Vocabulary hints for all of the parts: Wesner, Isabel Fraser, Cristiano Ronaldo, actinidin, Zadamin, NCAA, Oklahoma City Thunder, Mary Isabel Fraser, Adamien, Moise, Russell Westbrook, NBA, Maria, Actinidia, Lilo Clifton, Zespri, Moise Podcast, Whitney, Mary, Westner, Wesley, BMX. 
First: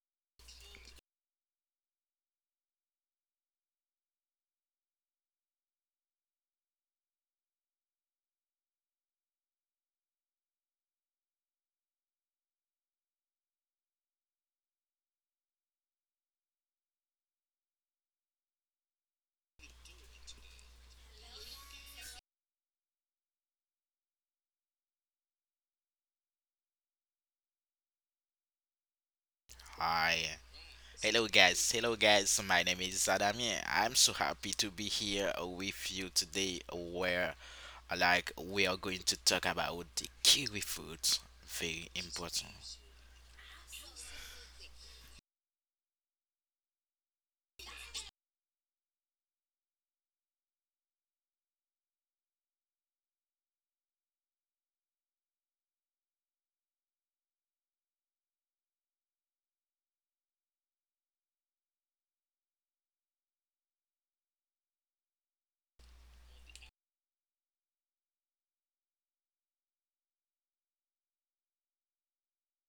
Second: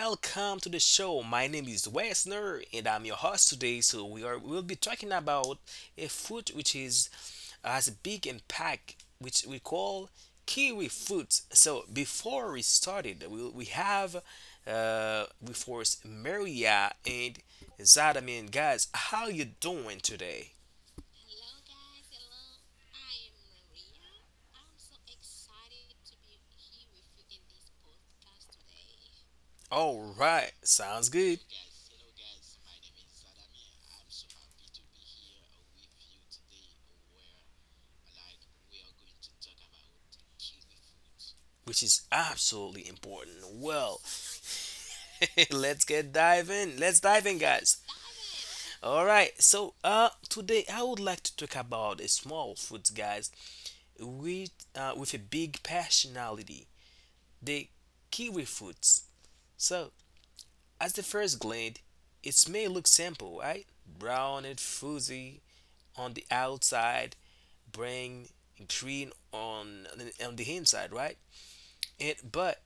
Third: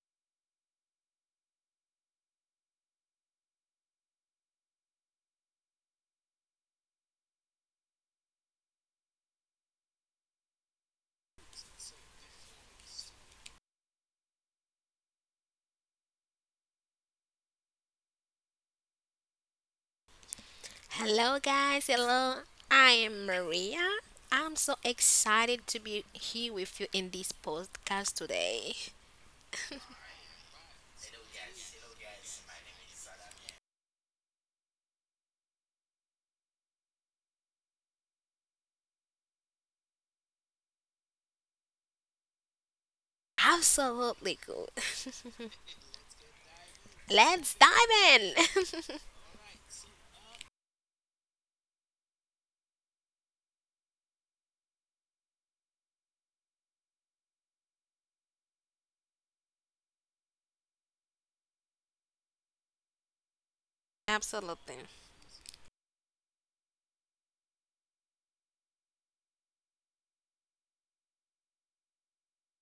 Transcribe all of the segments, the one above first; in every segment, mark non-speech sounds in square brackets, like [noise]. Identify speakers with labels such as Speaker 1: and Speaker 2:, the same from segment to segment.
Speaker 1: Welcome to the show. My name is Wesner, and I'm your host today. So we'll be talking about a fruit which is has a big impact, which we call kiwi fruit. So before we started, we have with us Maria and Zadamin. Guys, how you doing today?
Speaker 2: Hello, guys. Hello. I am Maria. I'm so excited to be here with you in this podcast today.
Speaker 1: All
Speaker 3: Hi.
Speaker 1: right, sounds
Speaker 3: Hello
Speaker 1: good,
Speaker 3: guys. Hello guys. My name is Adamien. I'm so happy to be here with you today where we are going to talk about the kiwi fruit.
Speaker 1: which
Speaker 3: Very
Speaker 1: is
Speaker 3: important
Speaker 1: absolutely important. Well,
Speaker 2: Absolutely good. [laughs]
Speaker 1: [laughs] let's get diving. Let's dive in,
Speaker 2: Let's
Speaker 1: guys.
Speaker 2: dive in.
Speaker 1: All right. So, today I would like to talk about a small fruit, guys, with a big passionality, the kiwi fruits. So, at the first glance, it may look simple, right?
Speaker 2: [laughs]
Speaker 1: Brown and
Speaker 2: absolutely.
Speaker 1: fuzzy on the outside, bring green on the inside, right? And but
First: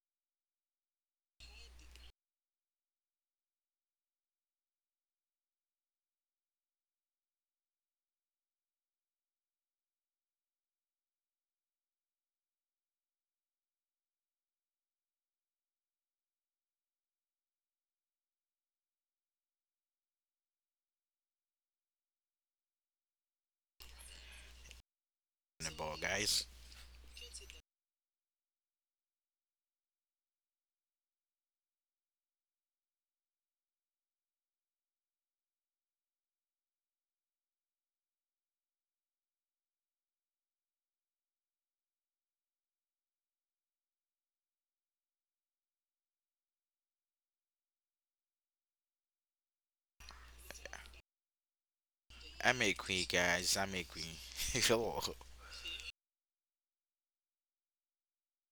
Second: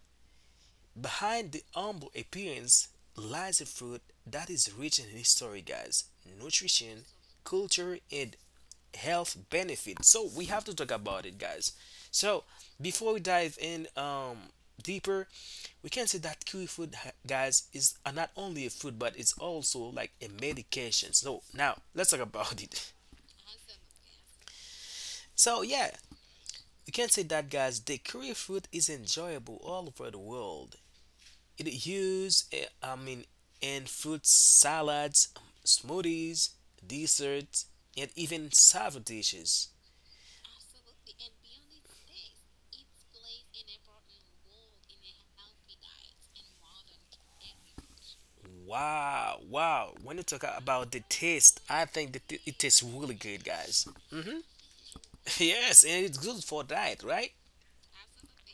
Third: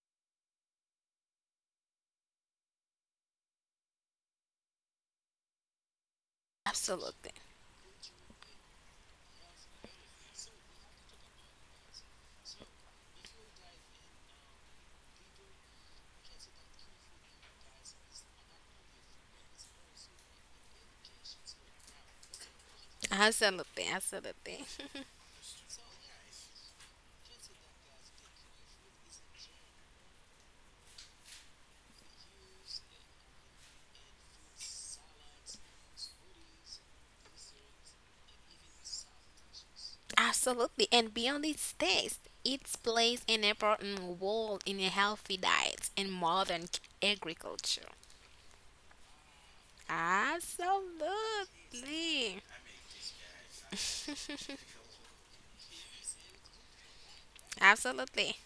Speaker 1: behind the humble appearance lies a fruit that is rich in history, guys, nutrition,
Speaker 2: Absolutely.
Speaker 1: culture, and health benefits. So we have to talk about it, guys. So before we dive in, deeper, we can say that kiwi fruit, guys, is, not only a food but it's also like a medication. So now let's talk about it. [laughs]
Speaker 2: Absolutely. Absolutely.
Speaker 1: So yeah,
Speaker 3: about guys.
Speaker 1: we can say that, guys. The kiwi fruit is enjoyable all over the world. I mean, in fruit salads, smoothies, desserts, and even salad dishes.
Speaker 2: [laughs] Absolutely. And beyond its taste, it plays an important role in a healthy diet and modern agriculture.
Speaker 1: Wow, wow. When you talk about the taste, I think that it
Speaker 2: Absolutely.
Speaker 1: it
Speaker 3: I'm a
Speaker 1: tastes
Speaker 3: queen
Speaker 1: really good,
Speaker 3: guys. I'm a
Speaker 1: guys.
Speaker 3: queen. [laughs] Hello.
Speaker 1: [laughs] Yes, and it's good for diet, right?
Speaker 2: Absolutely.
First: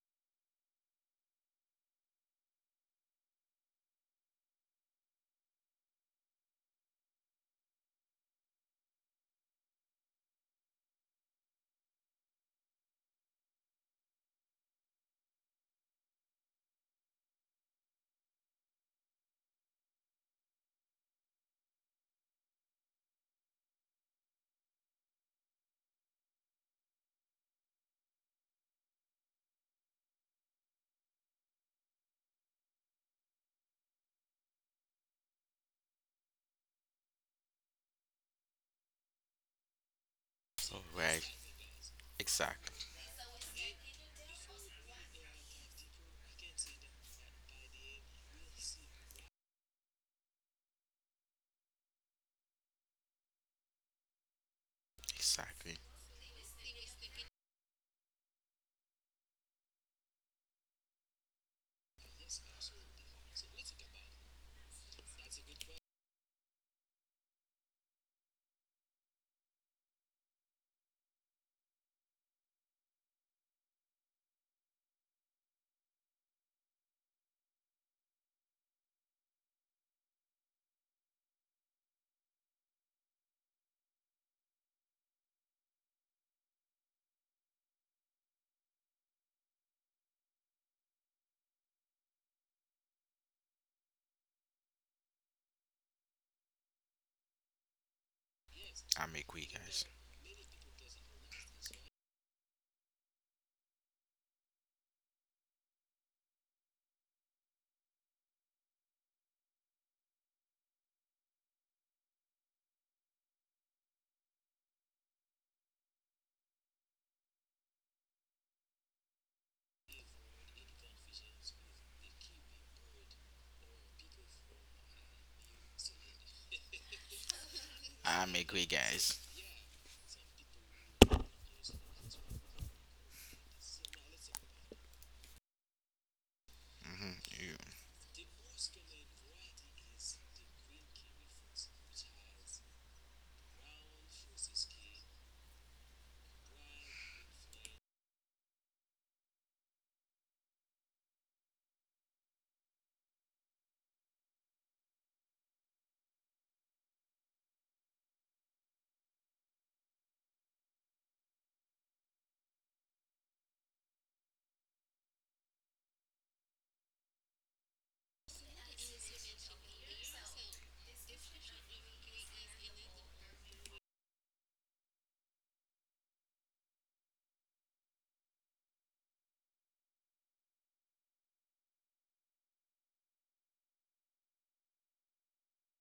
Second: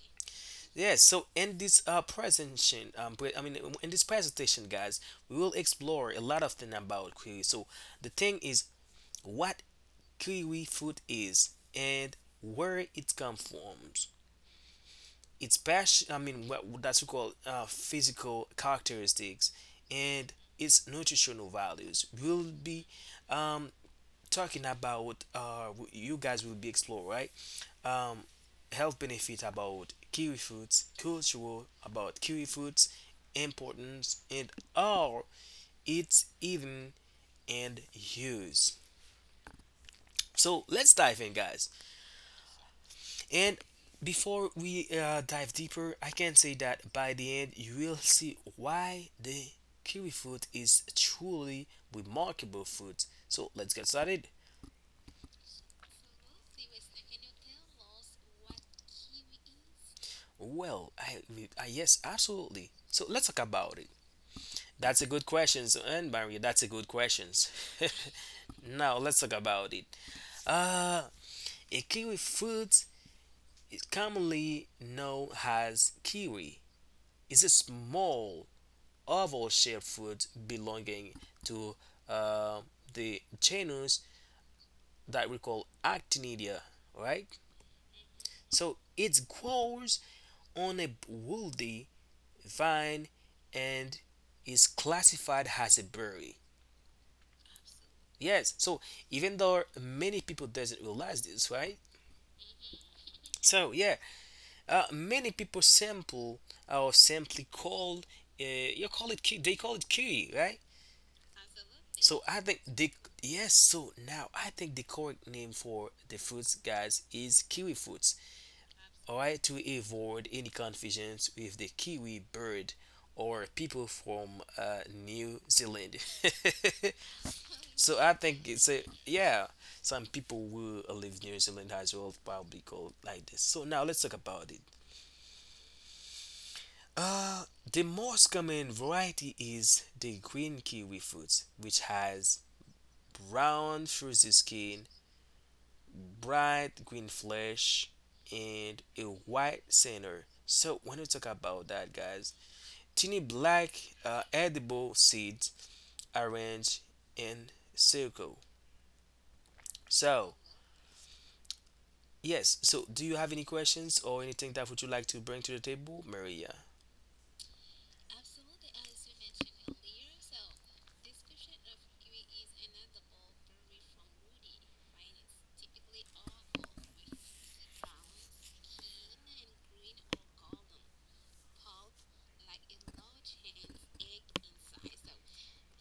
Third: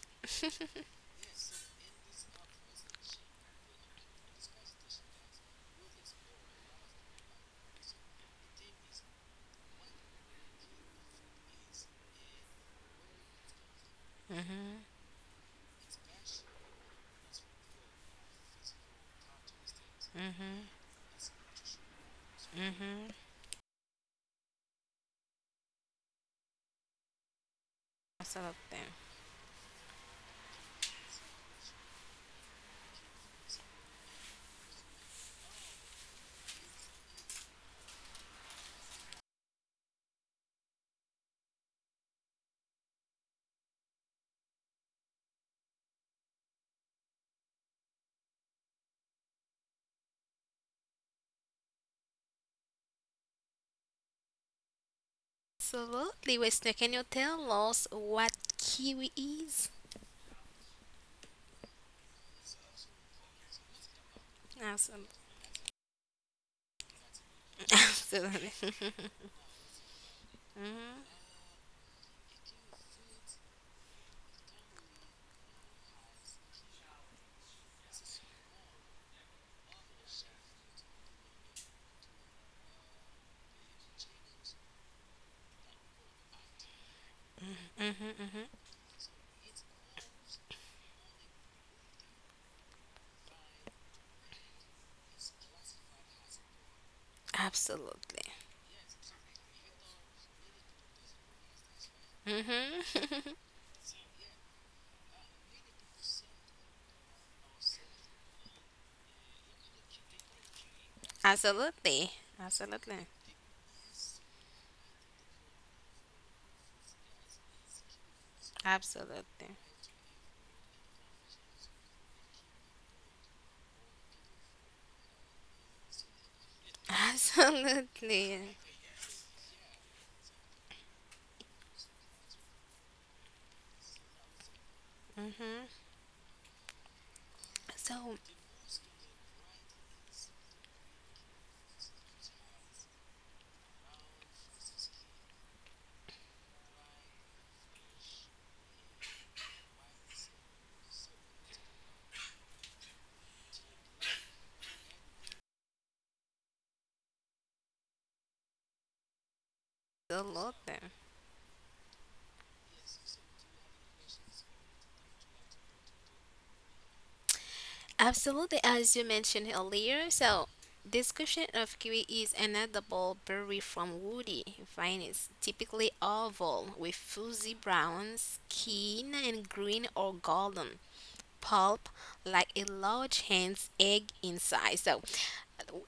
Speaker 1: Yes, so in this, presentation, I mean, in this presentation, guys, we will explore a lot of things about kiwi. So the thing is what kiwi fruit is and where it comes from. Its passion, I mean, what that's called, physical characteristics, and
Speaker 2: Mm-hmm.
Speaker 1: its nutritional values, we'll be,
Speaker 2: Mm-hmm.
Speaker 1: um, talking about, you guys will be explore, right, um,
Speaker 2: Most of them.
Speaker 1: health benefit about kiwi fruits, cultural about kiwi fruits importance, and all its even and use. So let's dive
Speaker 3: Right.
Speaker 1: in, guys.
Speaker 3: Exactly.
Speaker 1: And before we, dive deeper, I can say that by the end you will see why the kiwi fruit is truly remarkable fruit. So let's get started.
Speaker 3: Exactly.
Speaker 2: Absolutely. Wait, so can you tell us what kiwi is?
Speaker 1: Well, I yes, absolutely. So let's talk about it. That's a
Speaker 2: Absolutely.
Speaker 1: good question, and Maria, that's a good question.
Speaker 2: [laughs]
Speaker 1: [laughs]
Speaker 2: Absolutely.
Speaker 1: Now
Speaker 2: [laughs]
Speaker 1: let's talk about it. Uh,
Speaker 2: mm-hmm.
Speaker 1: a kiwi fruit is commonly known as kiwi. It's a small of all shared foods belonging to, uh, the genus that we call Actinidia, right?
Speaker 2: Mm-hmm.
Speaker 1: So it grows on a woody vine and is classified as a berry.
Speaker 2: Absolutely.
Speaker 1: Yes, so
Speaker 3: I'm a
Speaker 1: even
Speaker 3: queen
Speaker 1: though
Speaker 3: guys.
Speaker 1: many people doesn't realize this, right?
Speaker 2: Mm-hmm.
Speaker 1: So yeah, many people sample or simply called, uh, you call it ki- they call it kiwi, right?
Speaker 2: [laughs] Absolutely.
Speaker 1: So I think the
Speaker 2: Absolutely.
Speaker 1: yes. So now I think the correct name for the fruits, guys, is kiwi fruits. All right,
Speaker 2: Absolutely.
Speaker 1: to avoid any confusions with the kiwi bird or people from, New Zealand.
Speaker 2: [laughs]
Speaker 1: [laughs] So I
Speaker 3: I'm a
Speaker 2: Absolutely.
Speaker 1: think it's
Speaker 3: queen
Speaker 1: a
Speaker 3: guys.
Speaker 1: yeah. Some people who live New Zealand as well probably call it like this. So now let's talk about it.
Speaker 2: Mm-hmm.
Speaker 3: hmm
Speaker 1: Uh,
Speaker 3: You.
Speaker 1: the
Speaker 2: So,
Speaker 1: most common variety is the green kiwi fruit, which has brown fruity skin, bright green flesh, and a white center. So when you talk about that, guys, tiny black, edible seeds arranged in circle. So
Speaker 2: absolutely.
Speaker 1: yes, so do you have any questions or anything that would you like to bring to the table, Maria?
Speaker 2: Absolutely, as you mentioned earlier. So, discussion of kiwi is an edible berry from woody vines, typically oval, with fuzzy brown skin and green or golden pulp, like a large hen's egg inside. So,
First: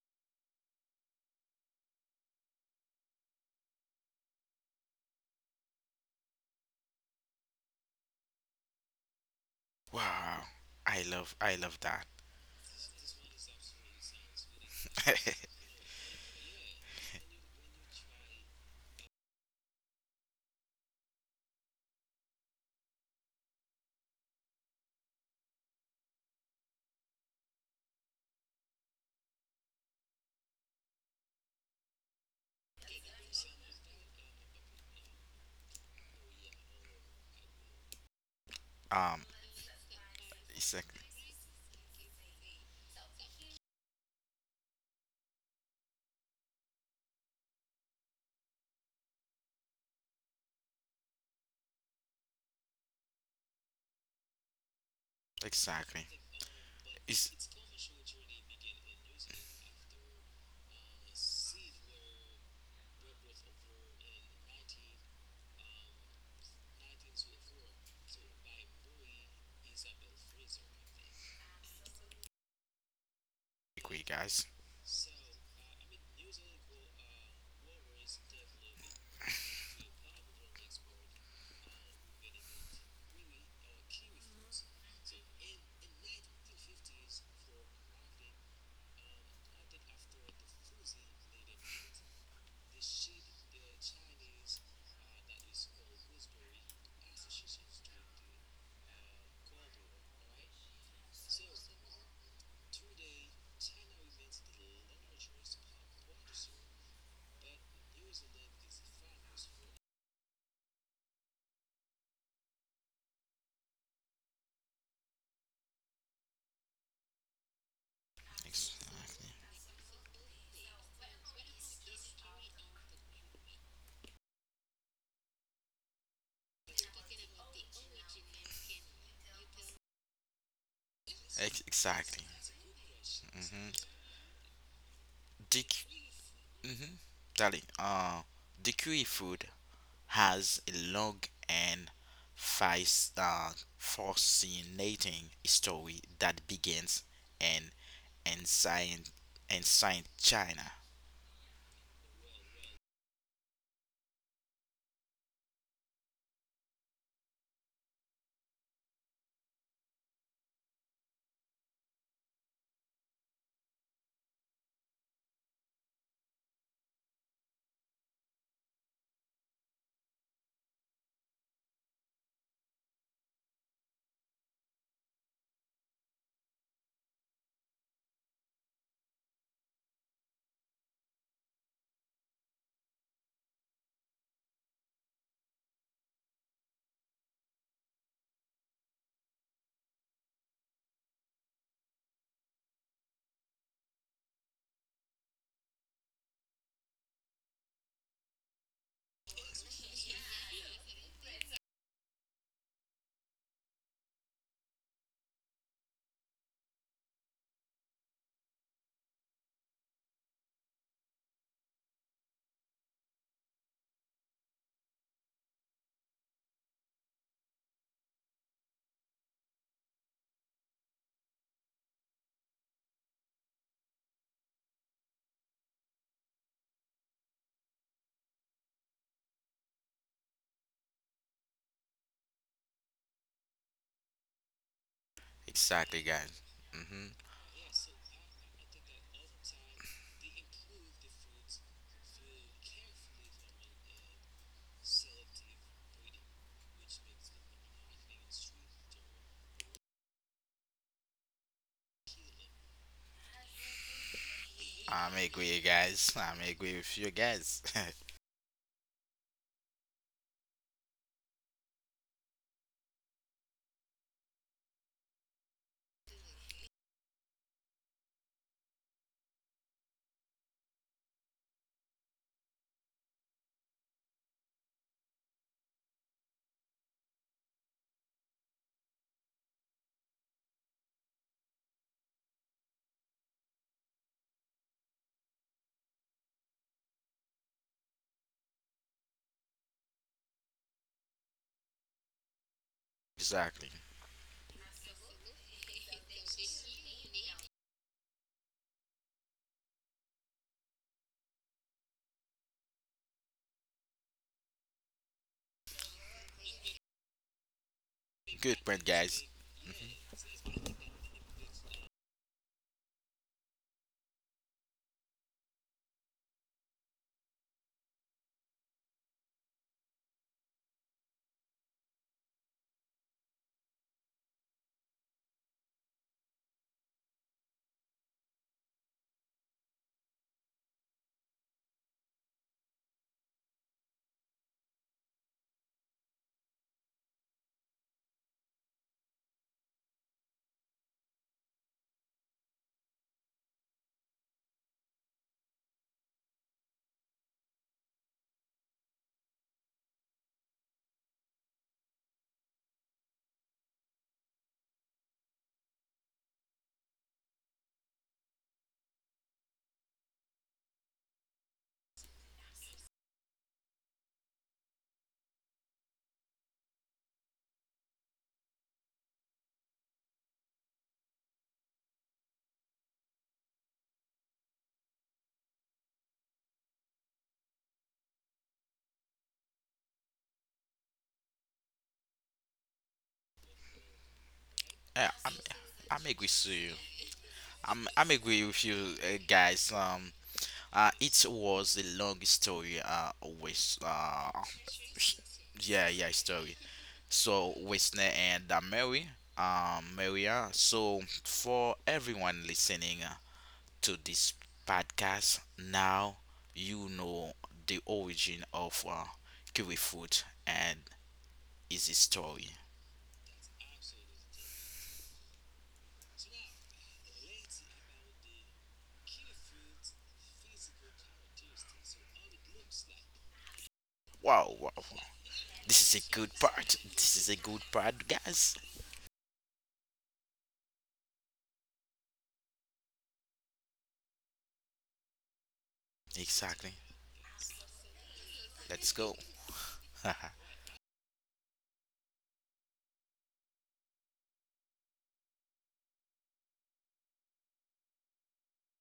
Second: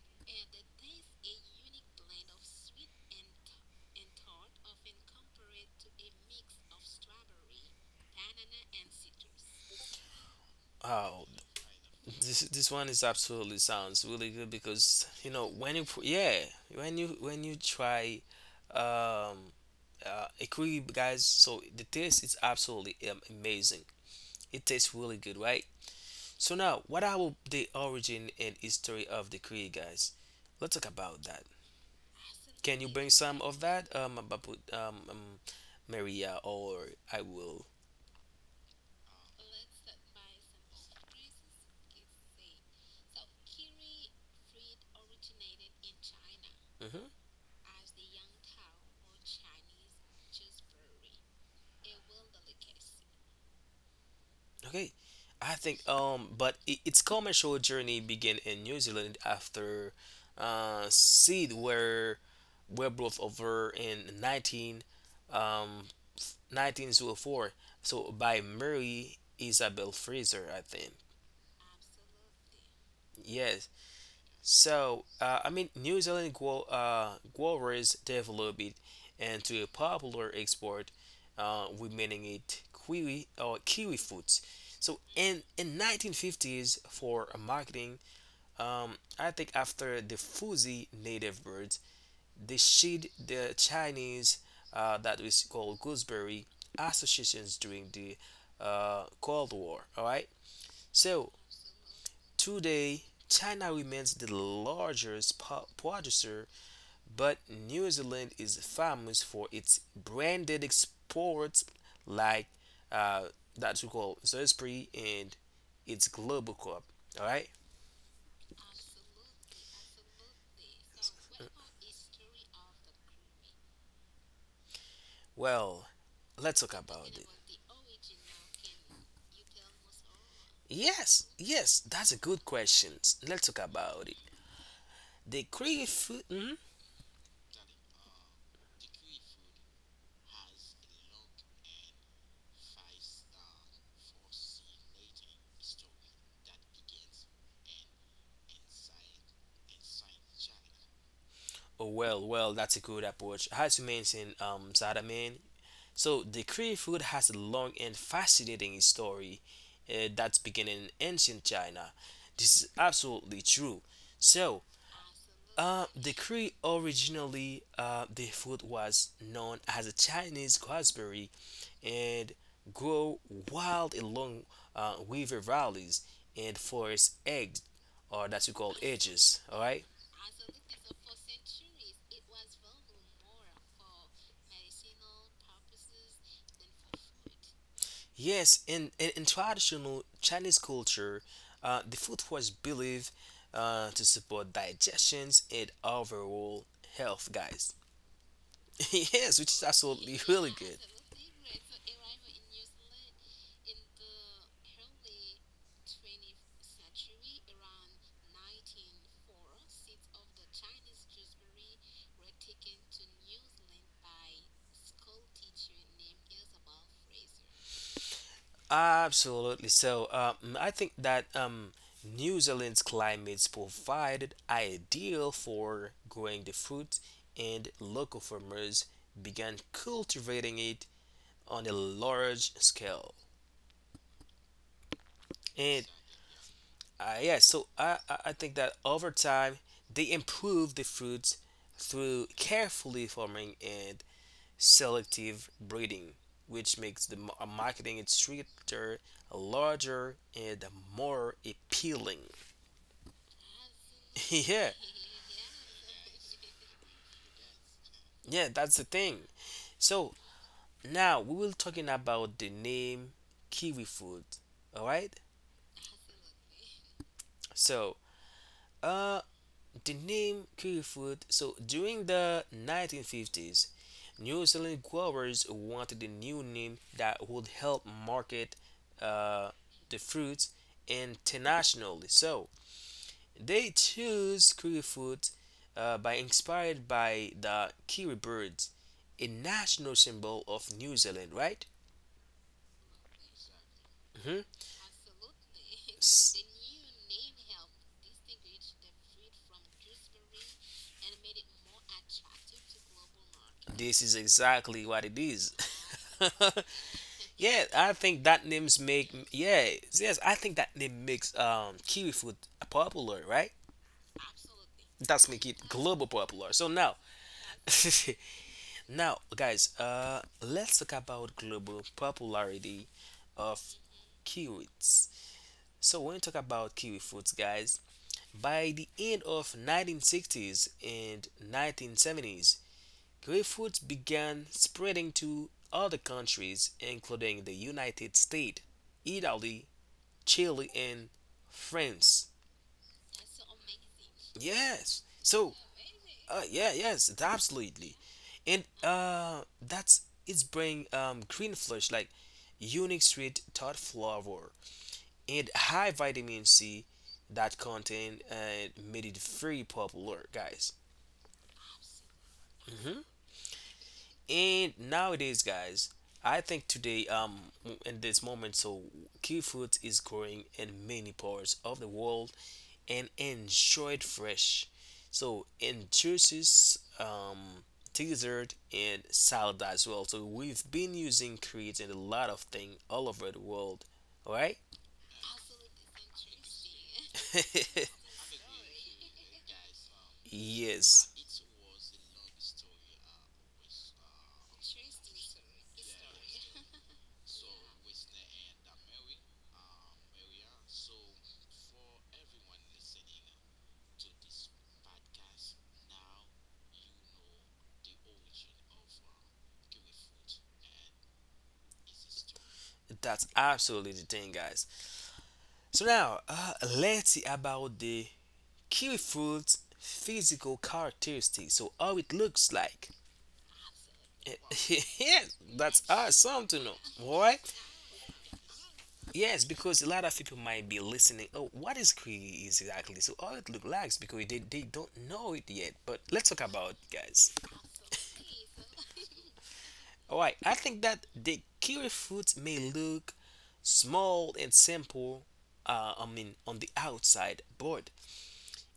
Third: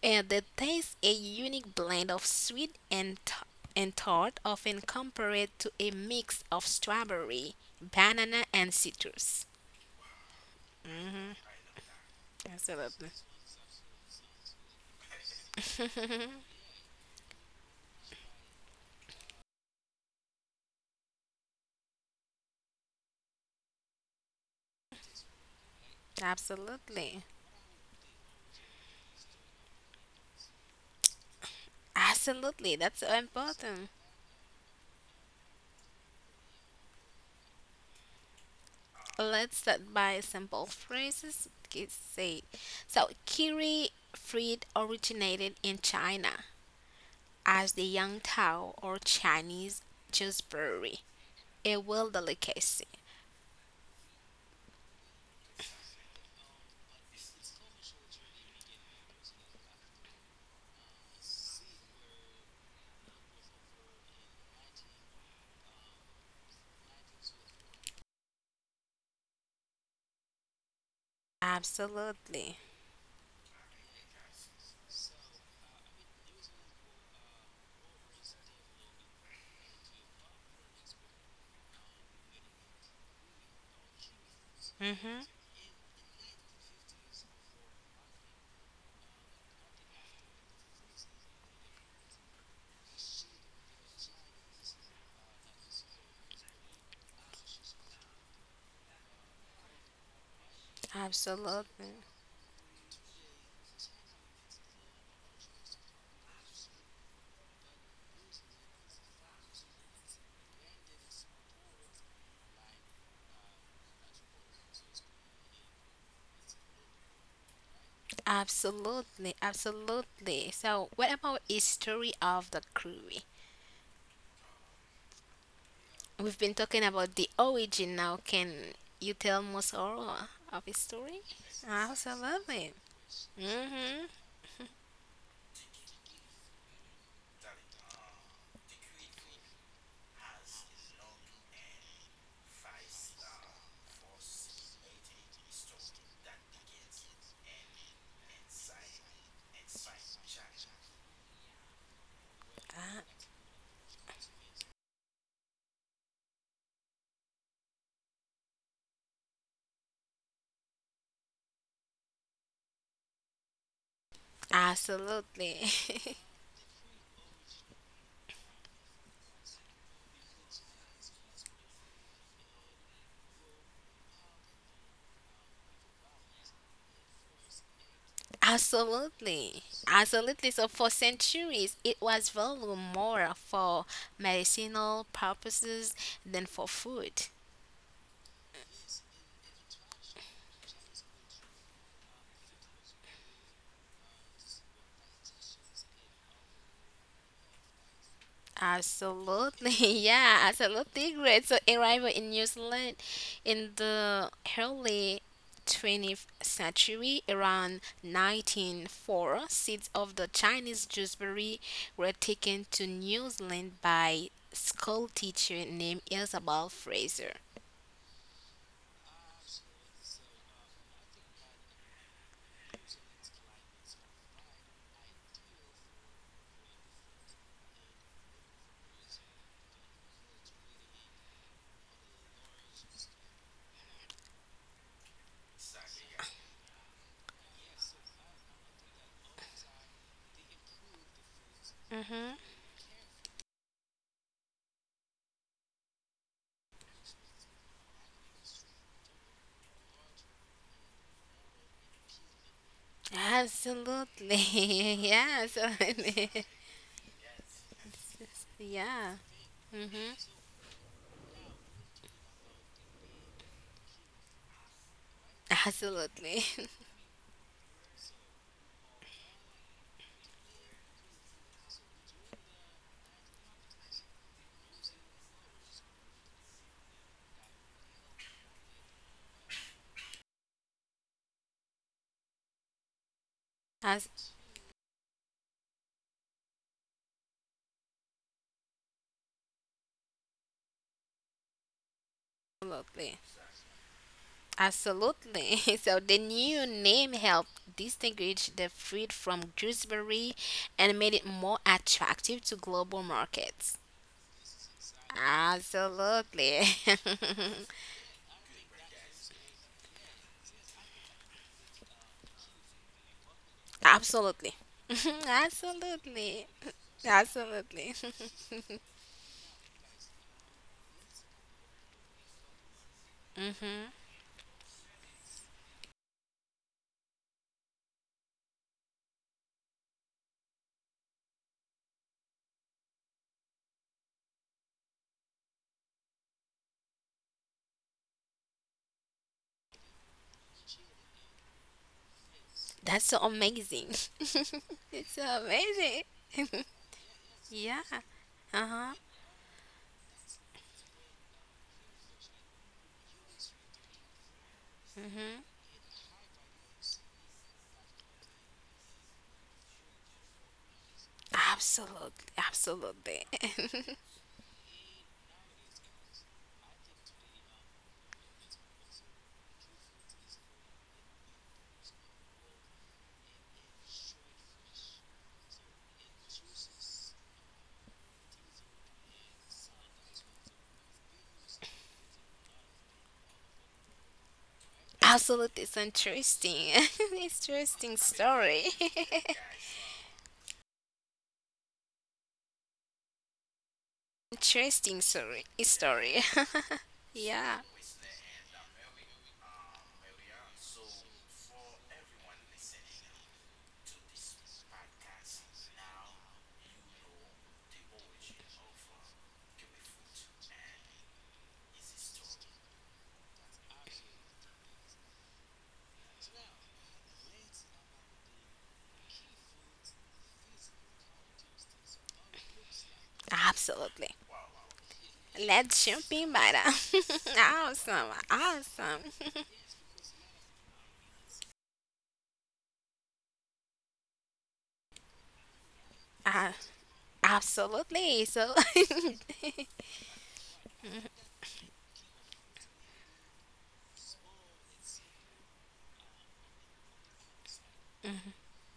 Speaker 2: and the taste a unique blend of sweet and and tart, often compared to a mix of strawberry, banana, and citrus.
Speaker 3: Wow.
Speaker 1: Oh,
Speaker 3: I love that.
Speaker 1: [laughs] this one is
Speaker 2: Absolutely,
Speaker 1: absolutely sounds really good because you
Speaker 3: [laughs]
Speaker 1: know when yeah, when you try, um a curry, guys, so the taste is absolutely, amazing. It tastes really good, right? So now,
Speaker 2: absolutely.
Speaker 1: what are the origin and history of the curry, guys? Let's talk about that.
Speaker 2: Absolutely,
Speaker 1: Can you
Speaker 2: that's
Speaker 1: bring
Speaker 2: so
Speaker 1: some of
Speaker 2: important.
Speaker 1: that, Babu, Maria, or I will.
Speaker 3: um
Speaker 2: Let's start by simple
Speaker 3: exactly
Speaker 2: phrases. Kids say, so kiri fruit originated in China
Speaker 1: Hmm.
Speaker 2: as the yang tao or Chinese gooseberry, a world delicacy.
Speaker 1: Okay, I
Speaker 3: exactly.
Speaker 1: think, but I its
Speaker 3: It's
Speaker 1: commercial journey began in New Zealand after, seed were brought over in 19 um, 1904. So by Mary Isabel Fraser, I think.
Speaker 2: Absolutely.
Speaker 1: Yes.
Speaker 3: a queen guys.
Speaker 1: So, I mean, New Zealand guo growers developed into a popular export, remaining it kiwi or kiwi fruits. So,
Speaker 2: Mm-hmm.
Speaker 1: in 1950s for marketing, I think after the Fuji native birds, they shed the Chinese, that was called gooseberry associations during the, Cold War. All right. So
Speaker 2: Absolutely.
Speaker 1: today, China remains the largest, producer, but New Zealand is famous for its branded exports like, uh, that we call Zespri and its Global Cup. All right.
Speaker 3: Exactly.
Speaker 2: Absolutely. Absolutely. So, what about history of the curry?
Speaker 1: Well,
Speaker 2: We've
Speaker 1: let's
Speaker 2: been
Speaker 1: talk
Speaker 2: talking
Speaker 1: about
Speaker 2: about
Speaker 1: it.
Speaker 2: the origin now. Can you tell most all of his
Speaker 1: Yes,
Speaker 2: story?
Speaker 1: yes, that's a
Speaker 3: Exactly.
Speaker 1: good
Speaker 2: Absolutely.
Speaker 1: question. Let's talk
Speaker 3: hmm
Speaker 1: about it.
Speaker 2: Mm-hmm.
Speaker 1: The
Speaker 3: The,
Speaker 1: creative food. Mhm.
Speaker 3: mm-hmm. Darling, the kiwi fruit has a long and fast, uh, fascinating story that begins in ancient, ancient China.
Speaker 1: Oh, well, that's a good approach. As you mentioned, Zadaman, so, the Korean food has a long and fascinating story, that began in ancient China. This is absolutely true. So,
Speaker 2: Absolutely.
Speaker 1: the
Speaker 2: [laughs]
Speaker 1: Korean originally, the food was known as a Chinese gooseberry and grow wild along, river valleys and forest eggs, or that we call edges. All
Speaker 2: Absolutely.
Speaker 1: right.
Speaker 2: Absolutely. So for centuries, it was valued more for medicinal purposes than for food.
Speaker 1: Yes, in traditional Chinese culture, the food was believed, to support digestions and overall health, guys. [laughs] Yes, which is
Speaker 2: Absolutely, [laughs]
Speaker 1: absolutely
Speaker 2: yeah,
Speaker 1: really good.
Speaker 2: absolutely great. So arrival in New Zealand in the early 20th century, around 1904, seeds of the Chinese gooseberry were taken to New Zealand by school teacher named Isabel Fraser.
Speaker 1: Absolutely. So, I think that, New Zealand's climates provided ideal for growing the fruit, and local farmers began cultivating it on a large scale. And
Speaker 3: Exactly, guys. Mm-hmm.
Speaker 1: Yeah, so I think that over time they improve the fruits through
Speaker 2: Mm-hmm.
Speaker 1: carefully farming and selective breeding, which makes the marketing and stricter, larger, and more appealing.
Speaker 2: Absolutely,
Speaker 1: [laughs] Yeah,
Speaker 2: [laughs]
Speaker 3: I'm
Speaker 2: yeah,
Speaker 3: agree, guys. [laughs]
Speaker 2: absolutely,
Speaker 3: I'm agree with you, guys.
Speaker 1: yeah,
Speaker 2: [laughs]
Speaker 1: that's the
Speaker 2: yeah,
Speaker 1: thing. So now we will talking about the name kiwi fruit. All right.
Speaker 2: absolutely,
Speaker 1: So, uh, the name kiwi. So during the 1950s, New Zealand growers wanted a new name that would help market, uh, the fruits internationally. So they
Speaker 2: [laughs]
Speaker 1: chose kiwi, by inspired by the kiwi birds, a national symbol of New Zealand, right?
Speaker 3: [laughs]
Speaker 2: absolutely.
Speaker 3: exactly.
Speaker 1: Hmm. [laughs]
Speaker 2: Absolutely. [laughs] So the new name helped distinguish the fruit from gooseberry and made it more attractive to global markets.
Speaker 1: This is exactly what it is. [laughs]
Speaker 2: Absolutely.
Speaker 1: Yeah, I think that
Speaker 3: Good
Speaker 1: names
Speaker 3: point,
Speaker 1: make,
Speaker 3: guys.
Speaker 1: yeah, yes, I think that name makes, kiwi food popular, right?
Speaker 2: [laughs] Absolutely.
Speaker 1: That's
Speaker 2: [laughs]
Speaker 1: make it global popular.
Speaker 2: Absolutely.
Speaker 1: So now, [laughs]
Speaker 2: Absolutely.
Speaker 1: now, guys, let's talk about global popularity of kiwis. So when you talk about kiwi foods, guys, by the end of 1960s and 1970s, kiwi foods began spreading to other countries, including the United States, Italy, Chile, and France.
Speaker 2: [laughs] That's so amazing. [laughs]
Speaker 1: Yes.
Speaker 2: It's so
Speaker 1: So,
Speaker 2: amazing.
Speaker 1: yeah, yes,
Speaker 2: Yeah.
Speaker 1: absolutely. And,
Speaker 2: Uh-huh.
Speaker 1: that's it's bring, green flush like unique sweet tart flavor
Speaker 2: Mhm.
Speaker 1: and high vitamin C that content, made it very popular, guys.
Speaker 2: Absolutely. Absolutely. [laughs]
Speaker 1: And nowadays, guys, I think today, in this moment, so kiwi fruit is growing in many parts of the world, and enjoy it fresh. So in juices, dessert and salad as well. So we've been using Crete in a lot of things all over the world. Alright?
Speaker 3: Yeah, I'm,
Speaker 2: Absolutely. It's
Speaker 3: I'm agree with
Speaker 2: interesting. [laughs]
Speaker 3: you.
Speaker 2: It's interesting
Speaker 1: [laughs]
Speaker 3: I'm agree with
Speaker 2: story.
Speaker 3: you,
Speaker 2: [laughs]
Speaker 3: guys.
Speaker 1: Yes.
Speaker 3: It was a long story. With
Speaker 2: Interesting story.
Speaker 3: yeah, yeah,
Speaker 2: Story.
Speaker 3: story.
Speaker 2: [laughs]
Speaker 3: So
Speaker 2: yeah.
Speaker 3: Whitney and Mary, Maria. So for everyone listening to this podcast now, you know the origin of kiwi fruit and its story.
Speaker 1: That's absolutely the thing, guys. So now, let's see about the kiwi fruit's physical characteristics. So how it looks like.
Speaker 2: Absolutely.
Speaker 3: Wow, wow,
Speaker 1: [laughs]
Speaker 3: wow.
Speaker 1: Yes,
Speaker 3: This
Speaker 2: Let's
Speaker 1: that's
Speaker 3: is
Speaker 2: jump
Speaker 3: a
Speaker 2: in,
Speaker 3: good
Speaker 1: awesome
Speaker 2: Myra.
Speaker 1: to
Speaker 2: [laughs]
Speaker 3: part.
Speaker 1: know.
Speaker 3: This is a
Speaker 1: Alright?
Speaker 3: good part,
Speaker 2: Awesome.
Speaker 3: guys.
Speaker 2: Awesome.
Speaker 1: Yes, because a lot of people might be listening. Oh, what is QE is exactly? So all it looks like is because they don't know it yet. But let's talk
Speaker 2: Uh,
Speaker 3: Exactly.
Speaker 1: about it, guys.
Speaker 2: absolutely. So,
Speaker 3: Let's go.
Speaker 1: All right,
Speaker 3: [laughs]
Speaker 1: I think that the kiwi fruit may look small and simple. I mean, on the outside, but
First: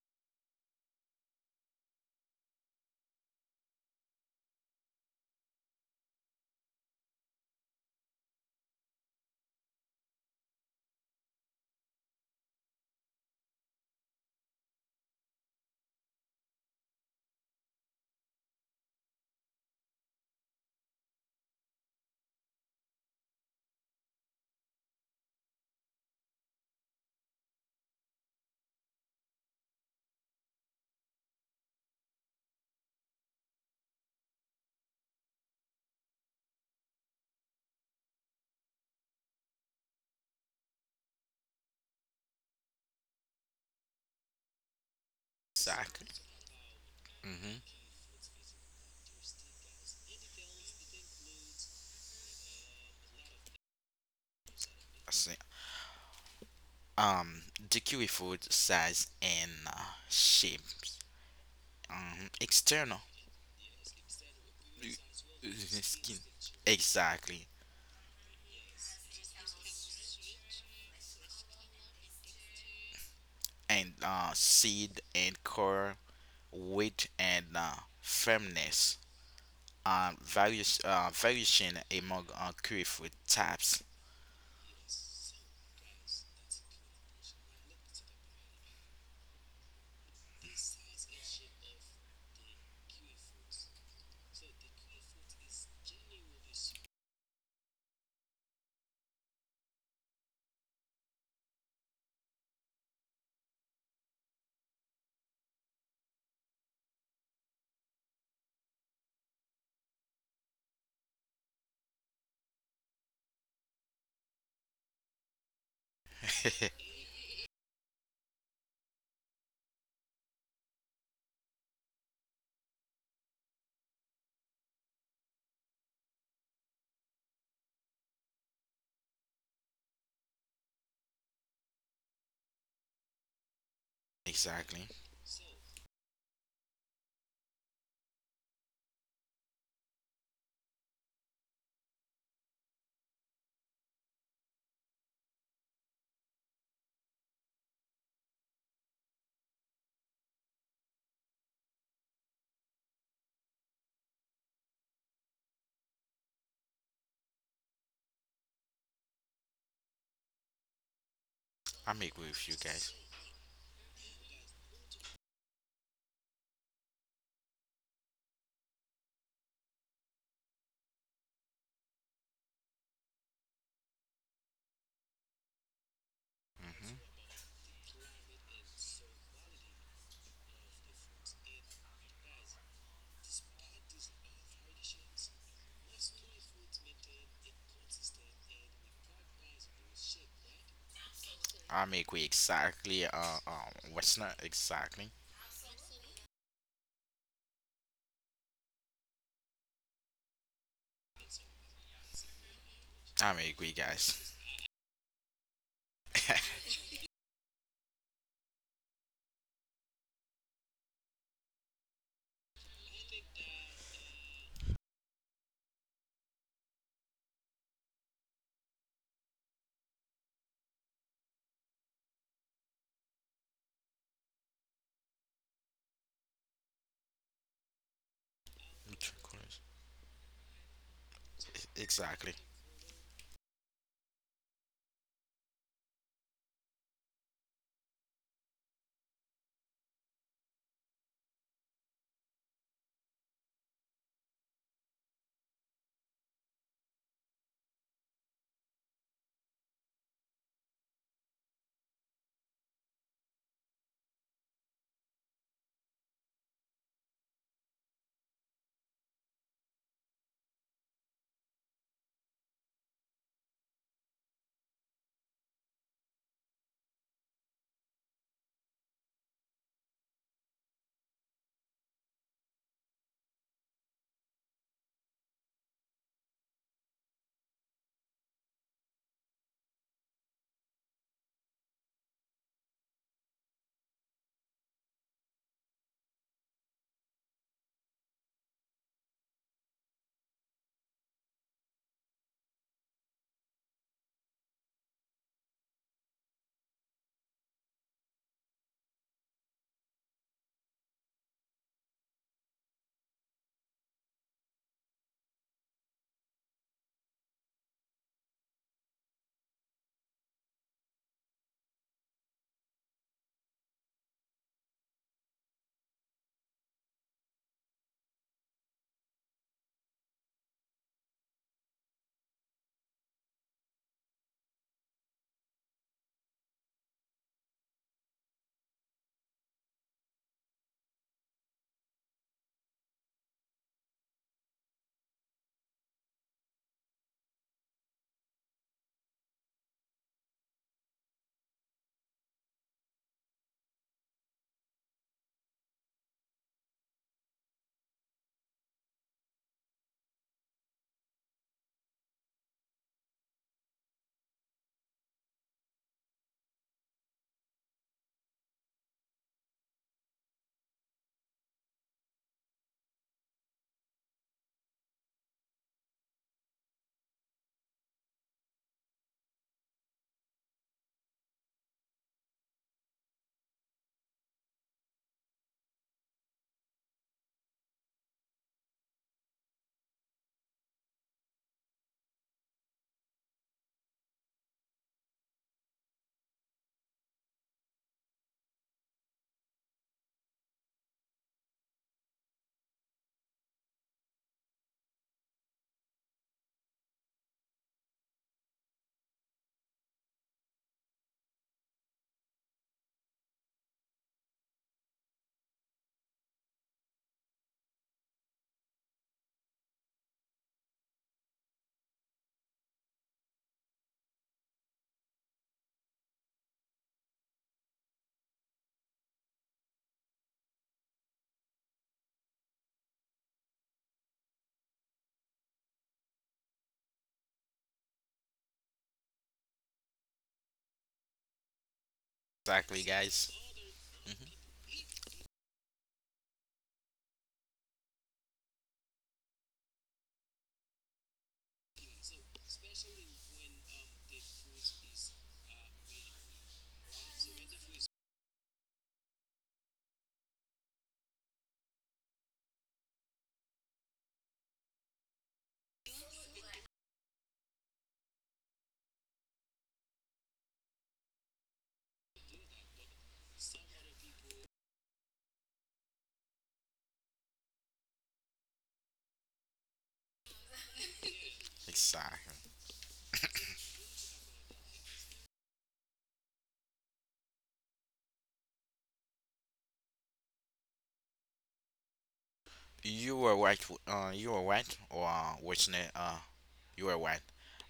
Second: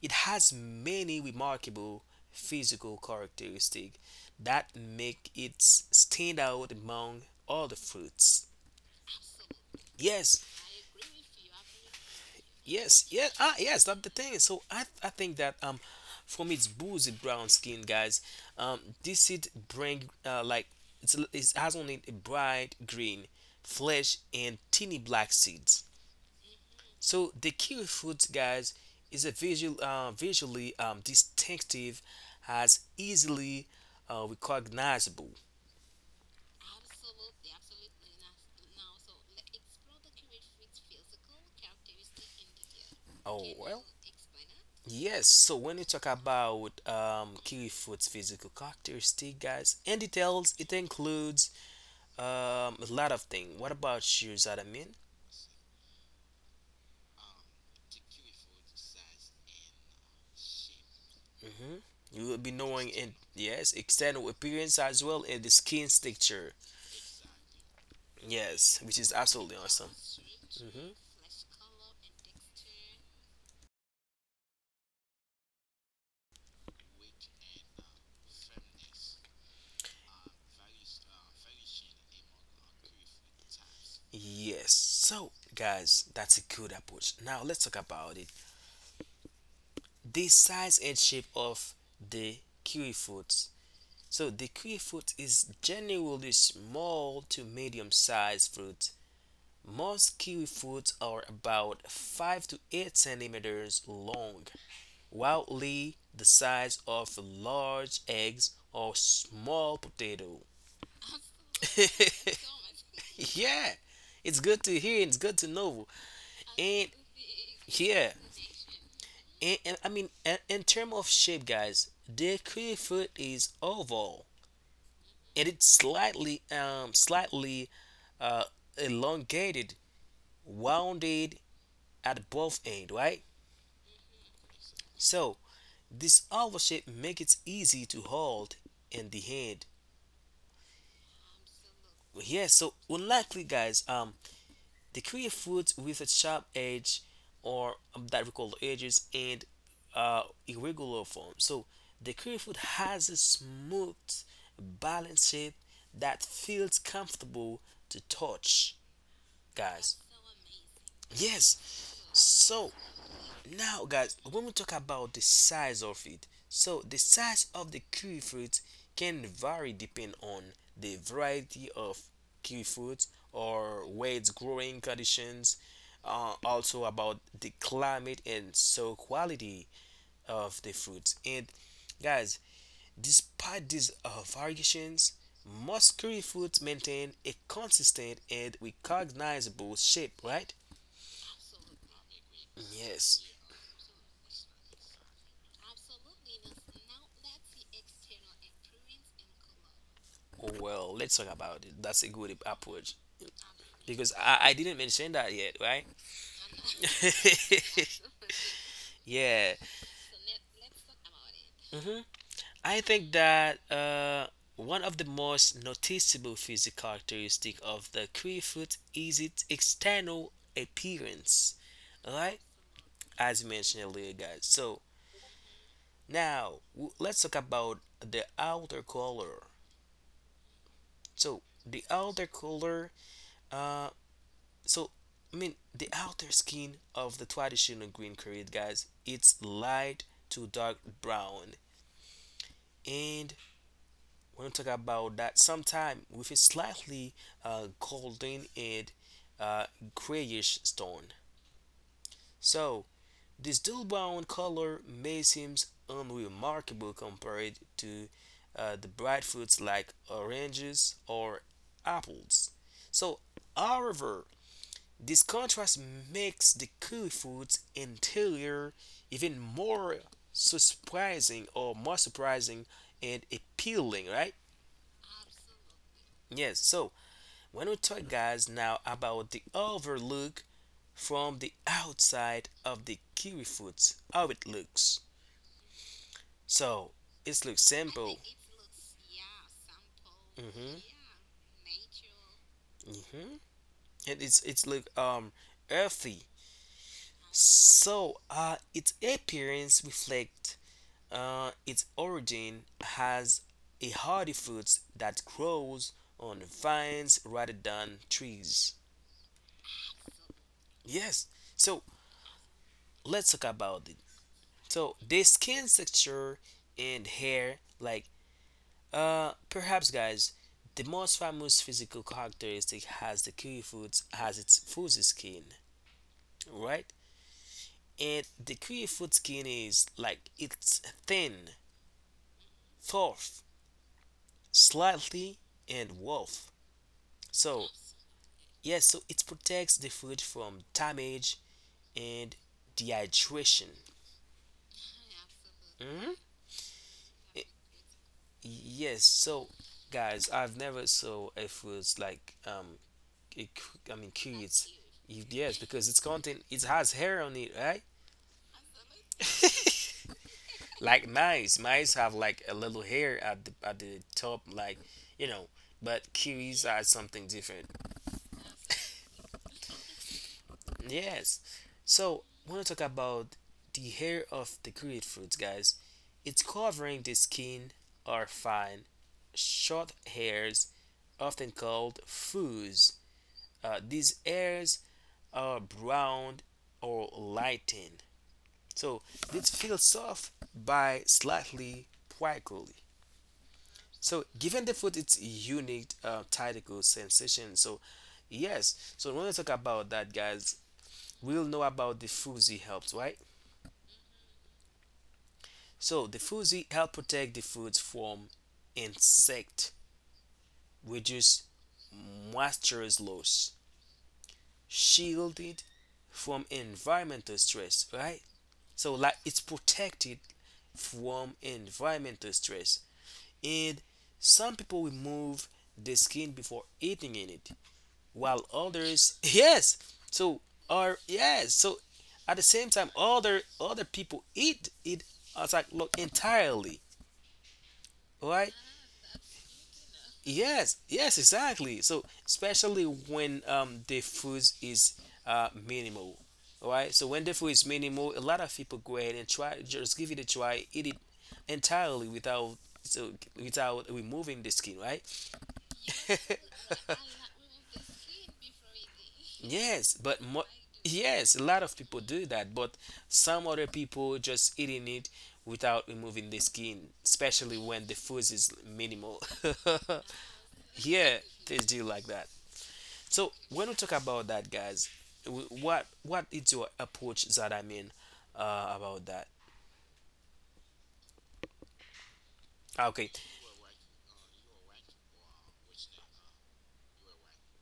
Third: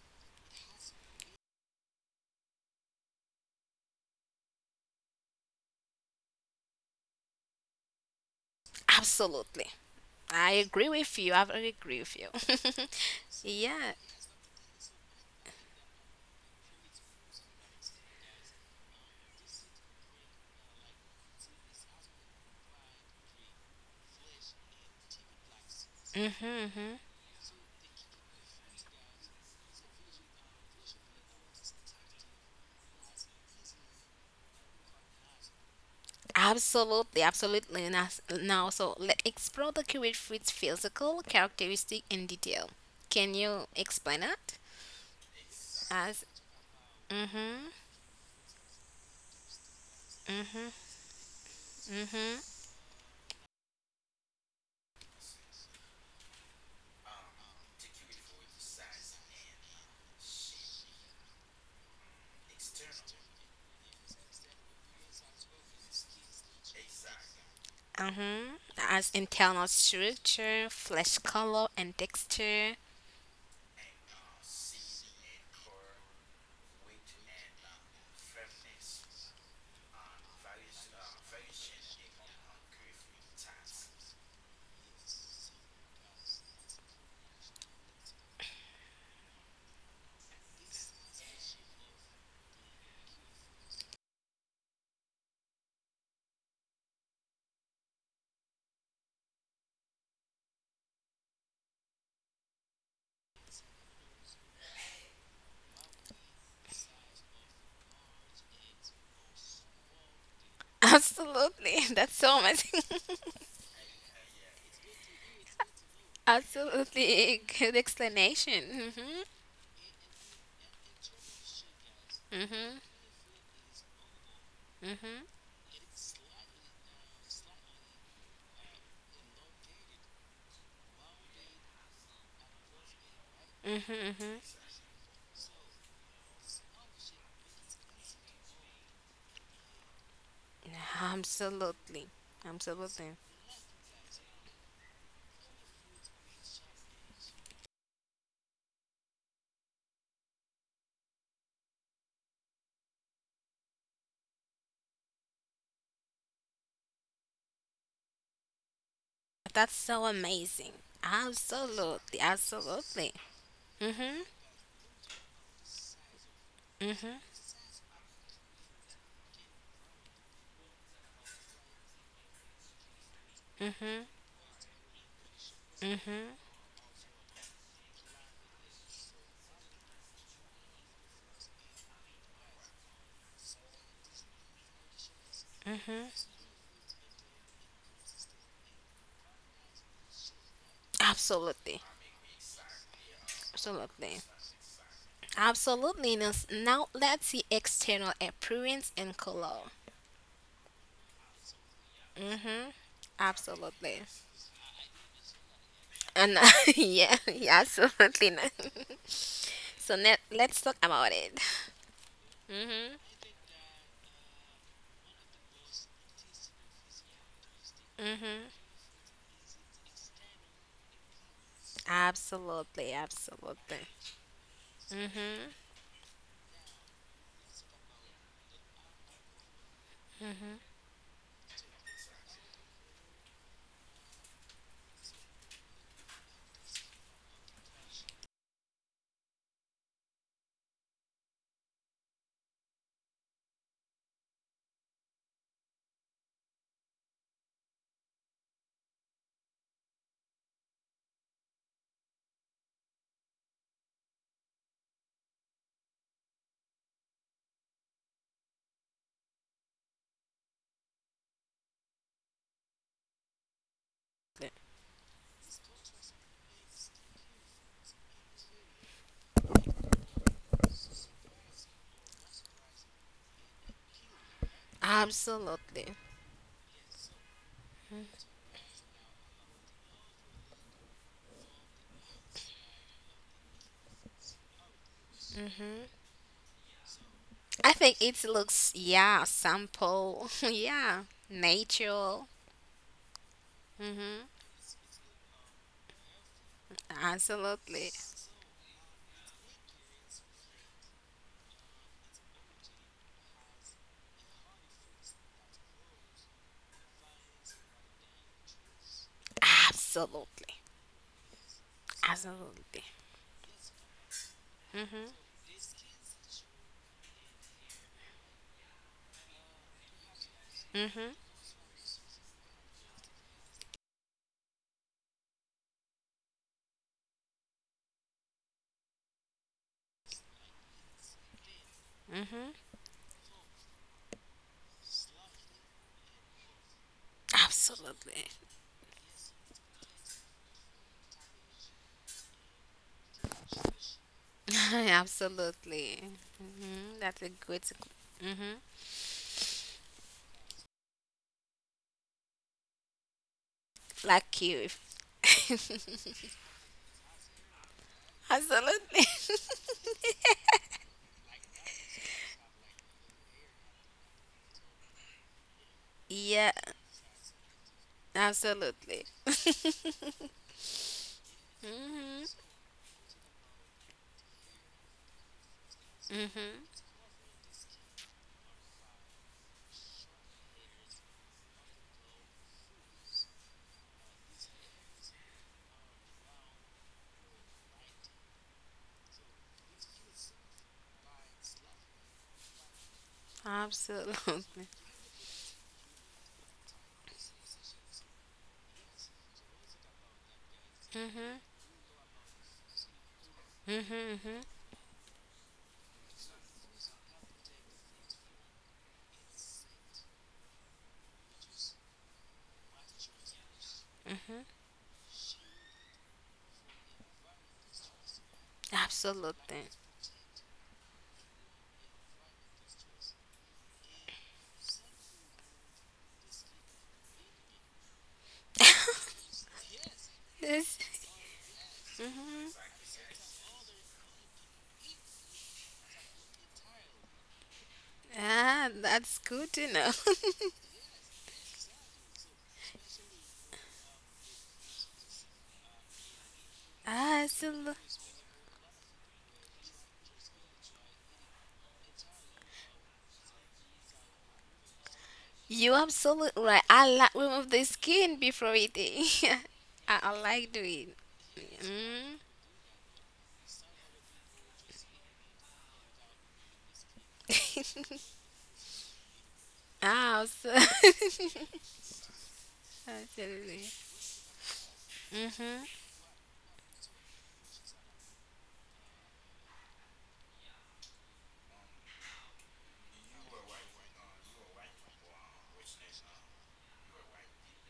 Speaker 1: it has many remarkable physical characteristics that make it stand out among all the fruits.
Speaker 2: [laughs] absolutely.
Speaker 1: Yes,
Speaker 2: I agree with you. I agree with you.
Speaker 1: yes, yes,
Speaker 2: [laughs] yeah.
Speaker 1: yes. That's the thing. So I think that, from its boozy brown skin, guys, this seed bring, like it has on it a bright green flesh and teeny black seeds.
Speaker 2: Hmm.
Speaker 1: So the kiwi fruit, guys, is visually, distinctive, as easily, recognizable.
Speaker 2: Absolutely, absolutely. And now, so let's explore the kiwi fruit's physical characteristic in detail. Can
Speaker 1: Oh,
Speaker 2: you
Speaker 1: well,
Speaker 2: explain it
Speaker 1: yes. So when you talk
Speaker 3: exactly.
Speaker 2: as
Speaker 1: about,
Speaker 3: Mm-hmm.
Speaker 1: kiwi
Speaker 2: mm-hmm,
Speaker 1: fruit's physical characteristic, guys, and details, it
Speaker 2: mm-hmm,
Speaker 1: includes, um,
Speaker 2: mm-hmm,
Speaker 1: a lot of things. What about you, Zadamin?
Speaker 3: Um, the kiwi food size and shape,
Speaker 1: You will be knowing
Speaker 3: external
Speaker 1: in yes external appearance as well and
Speaker 3: the
Speaker 1: the skin
Speaker 3: skin,
Speaker 1: texture.
Speaker 3: exactly,
Speaker 2: mm-hmm,
Speaker 1: Yes, which is
Speaker 2: as
Speaker 1: absolutely
Speaker 2: internal
Speaker 1: awesome.
Speaker 2: structure, flesh color, and texture?
Speaker 3: and seed and core, weight and firmness. Various variation among kiwi food types.
Speaker 1: Yes. So, guys, that's a good approach. Now let's talk about it. The size and shape of the kiwi fruits. So the kiwi fruit is generally small to medium sized fruit. Most kiwi fruits are about 5 to 8 centimeters long, wildly the size of large eggs or small potato.
Speaker 2: [laughs] Absolutely, that's so
Speaker 1: [laughs]
Speaker 2: amazing. [laughs]
Speaker 1: Yeah, it's good to hear. It's good to know. And
Speaker 2: Absolutely, good
Speaker 1: yeah,
Speaker 2: explanation.
Speaker 1: and I mean, and, In terms of shape, guys, the
Speaker 2: Mm-hmm,
Speaker 1: kiwi
Speaker 2: mm-hmm,
Speaker 1: fruit is oval and it slightly slightly uh elongated, rounded at both end, right?
Speaker 3: Exactly,
Speaker 1: So this oval shape make it easy to hold in the hand.
Speaker 2: mm-hmm. Absolutely,
Speaker 1: Yeah, so
Speaker 2: absolutely.
Speaker 1: unlikely, guys, they create fruits with a sharp edge or that we call the edges, and irregular form. So the curry food has a smooth, balanced shape that feels comfortable to touch,
Speaker 2: That's
Speaker 1: guys.
Speaker 2: so amazing.
Speaker 1: Yes.
Speaker 3: I'm
Speaker 2: Absolutely,
Speaker 3: agree with you
Speaker 1: So
Speaker 3: guys.
Speaker 2: absolutely.
Speaker 1: now, guys,
Speaker 2: Mhm.
Speaker 1: when we talk about the size of it, so the
Speaker 2: Mhm.
Speaker 1: size of the kiwi fruit can vary depending on the variety of kiwi fruit or
Speaker 2: Mhm.
Speaker 1: where it's growing conditions,
Speaker 2: Mhm.
Speaker 1: also
Speaker 3: Mm-hmm.
Speaker 1: about the climate and soil quality of the fruits. And guys, despite these variations, most kiwi fruits maintain a consistent and recognizable shape, right?
Speaker 3: I
Speaker 2: Absolutely.
Speaker 3: am agree exactly.
Speaker 1: Yes.
Speaker 3: What's
Speaker 2: Absolutely.
Speaker 3: not exactly?
Speaker 2: Absolutely. Now now let's see external appearance and color.
Speaker 1: Oh, well, let's talk about it. That's a good
Speaker 2: Mhm.
Speaker 1: approach
Speaker 3: I am agree,
Speaker 2: Absolutely.
Speaker 1: because
Speaker 3: guys.
Speaker 1: I didn't mention that yet, right?
Speaker 2: And
Speaker 3: [laughs]
Speaker 2: [laughs] yeah, yeah,
Speaker 1: [laughs]
Speaker 2: absolutely. Not. [laughs]
Speaker 1: Yeah,
Speaker 2: So let's talk about it.
Speaker 1: I
Speaker 2: Mhm.
Speaker 1: think that one of the most noticeable physical characteristic of the kiwi
Speaker 2: Mhm.
Speaker 1: fruit is its external appearance, all right?
Speaker 2: Absolutely.
Speaker 1: As mentioned
Speaker 2: Absolutely.
Speaker 1: earlier, guys. So
Speaker 2: Mhm.
Speaker 1: now let's talk about the outer
Speaker 3: Neutral
Speaker 1: color.
Speaker 3: colors.
Speaker 1: So the outer
Speaker 3: Exactly,
Speaker 1: color uh, so, I mean, the outer skin of the traditional green curry, guys, it's light to dark brown, and we're gonna talk about that sometime with a slightly golden and uh, grayish stone. So this dull brown color may seem unremarkable compared to the bright fruits like oranges or apples. So, however, this contrast makes the kiwi fruit's interior even more, so surprising, or more surprising and appealing, right?
Speaker 2: Absolutely.
Speaker 1: Yes, so when we talk, guys, now about the overlook from the outside of the kiwi Curryfood's, how it looks. So it looks
Speaker 2: I think
Speaker 1: simple.
Speaker 2: it looks yeah, sample. [laughs]
Speaker 1: hmm
Speaker 2: Yeah, natural.
Speaker 1: hmm And
Speaker 2: Mhm.
Speaker 1: it's look earthy.
Speaker 2: Absolutely.
Speaker 1: So its appearance reflect its origin has a hardy fruit that grows on vines rather than trees.
Speaker 2: Absolutely.
Speaker 1: Yes, so
Speaker 2: Absolutely.
Speaker 1: let's talk about it. So
Speaker 2: Mhm.
Speaker 1: the skin texture and hair, like perhaps, guys, the
Speaker 2: Mhm.
Speaker 1: most famous physical characteristic has the kiwifruit has its fuzzy skin, right? And the kiwifruit skin is like it's thin,
Speaker 2: Mhm.
Speaker 1: tough, slightly, and rough. So
Speaker 2: Absolutely.
Speaker 1: yes, so it protects the food from damage and dehydration.
Speaker 2: [laughs] Absolutely.
Speaker 1: Mhm.
Speaker 2: Mhm. That's a
Speaker 1: I-
Speaker 2: good. Mhm.
Speaker 1: Yes, so guys, I've never saw a fruit like a I mean
Speaker 2: Like you.
Speaker 1: curds.
Speaker 2: If—
Speaker 1: Yes, because it's content, it has hair on it, right?
Speaker 2: Absolutely. [laughs]
Speaker 1: [laughs] Like mice, mice have like a little hair at the top, like you know. But
Speaker 2: Yeah.
Speaker 1: kiwis are something different.
Speaker 2: Absolutely.
Speaker 1: Yes. So,
Speaker 2: Mhm.
Speaker 1: want to talk about the hair of the grapefruits, guys. It's
Speaker 2: Mhm.
Speaker 1: covering the skin are fine, short hairs, often called fuzz. These hairs are brown or lightened. So this feels soft by slightly prickly. So,
Speaker 2: Absolutely.
Speaker 1: given the fruit its unique tactical sensation, so yes. So, when to talk about that, guys,
Speaker 2: Mhm.
Speaker 1: we'll know about the Fuzi helps, right?
Speaker 2: Mhm. Mhm.
Speaker 1: So the Fuzi help protect the foods from insect, reduce moisture loss,
Speaker 2: Mm.
Speaker 1: shielded from environmental stress, right? So like it's
Speaker 2: Absolutely.
Speaker 1: protected from environmental stress, and some people remove the skin before eating in it, while others,
Speaker 2: [laughs]
Speaker 1: yes, so are,
Speaker 2: Yes.
Speaker 1: yes, so at the
Speaker 2: Mhm.
Speaker 1: same
Speaker 3: exactly,
Speaker 1: time
Speaker 3: guys.
Speaker 1: other
Speaker 3: hmm
Speaker 1: people eat it as like look entirely, right?
Speaker 2: Ah, that's good to know. [laughs]
Speaker 1: Yes, yes, exactly. So especially when the food is minimal, right? So when the food is
Speaker 2: Absolutely.
Speaker 1: minimal, a lot of people go ahead and try just give it a try, eat it entirely without, so without removing the skin, right?
Speaker 2: You absolutely
Speaker 1: [laughs]
Speaker 2: right. I like remove the skin before eating. [laughs]
Speaker 1: Yes,
Speaker 2: I
Speaker 1: but
Speaker 2: like doing.
Speaker 1: yes, a lot of people do that, but some other people just eating it without removing the skin, especially when
Speaker 2: Mm.
Speaker 1: the
Speaker 2: [laughs]
Speaker 1: food is minimal.
Speaker 2: Ah, so-
Speaker 1: [laughs] Yeah,
Speaker 2: [laughs]
Speaker 1: they do like that.
Speaker 3: Exactly.
Speaker 1: So
Speaker 2: Absolutely.
Speaker 1: when we talk about that, guys,
Speaker 2: Mhm.
Speaker 1: what is your approach, that I mean about that? Okay.
Speaker 3: You were right. You were right. Or what's not? You were right.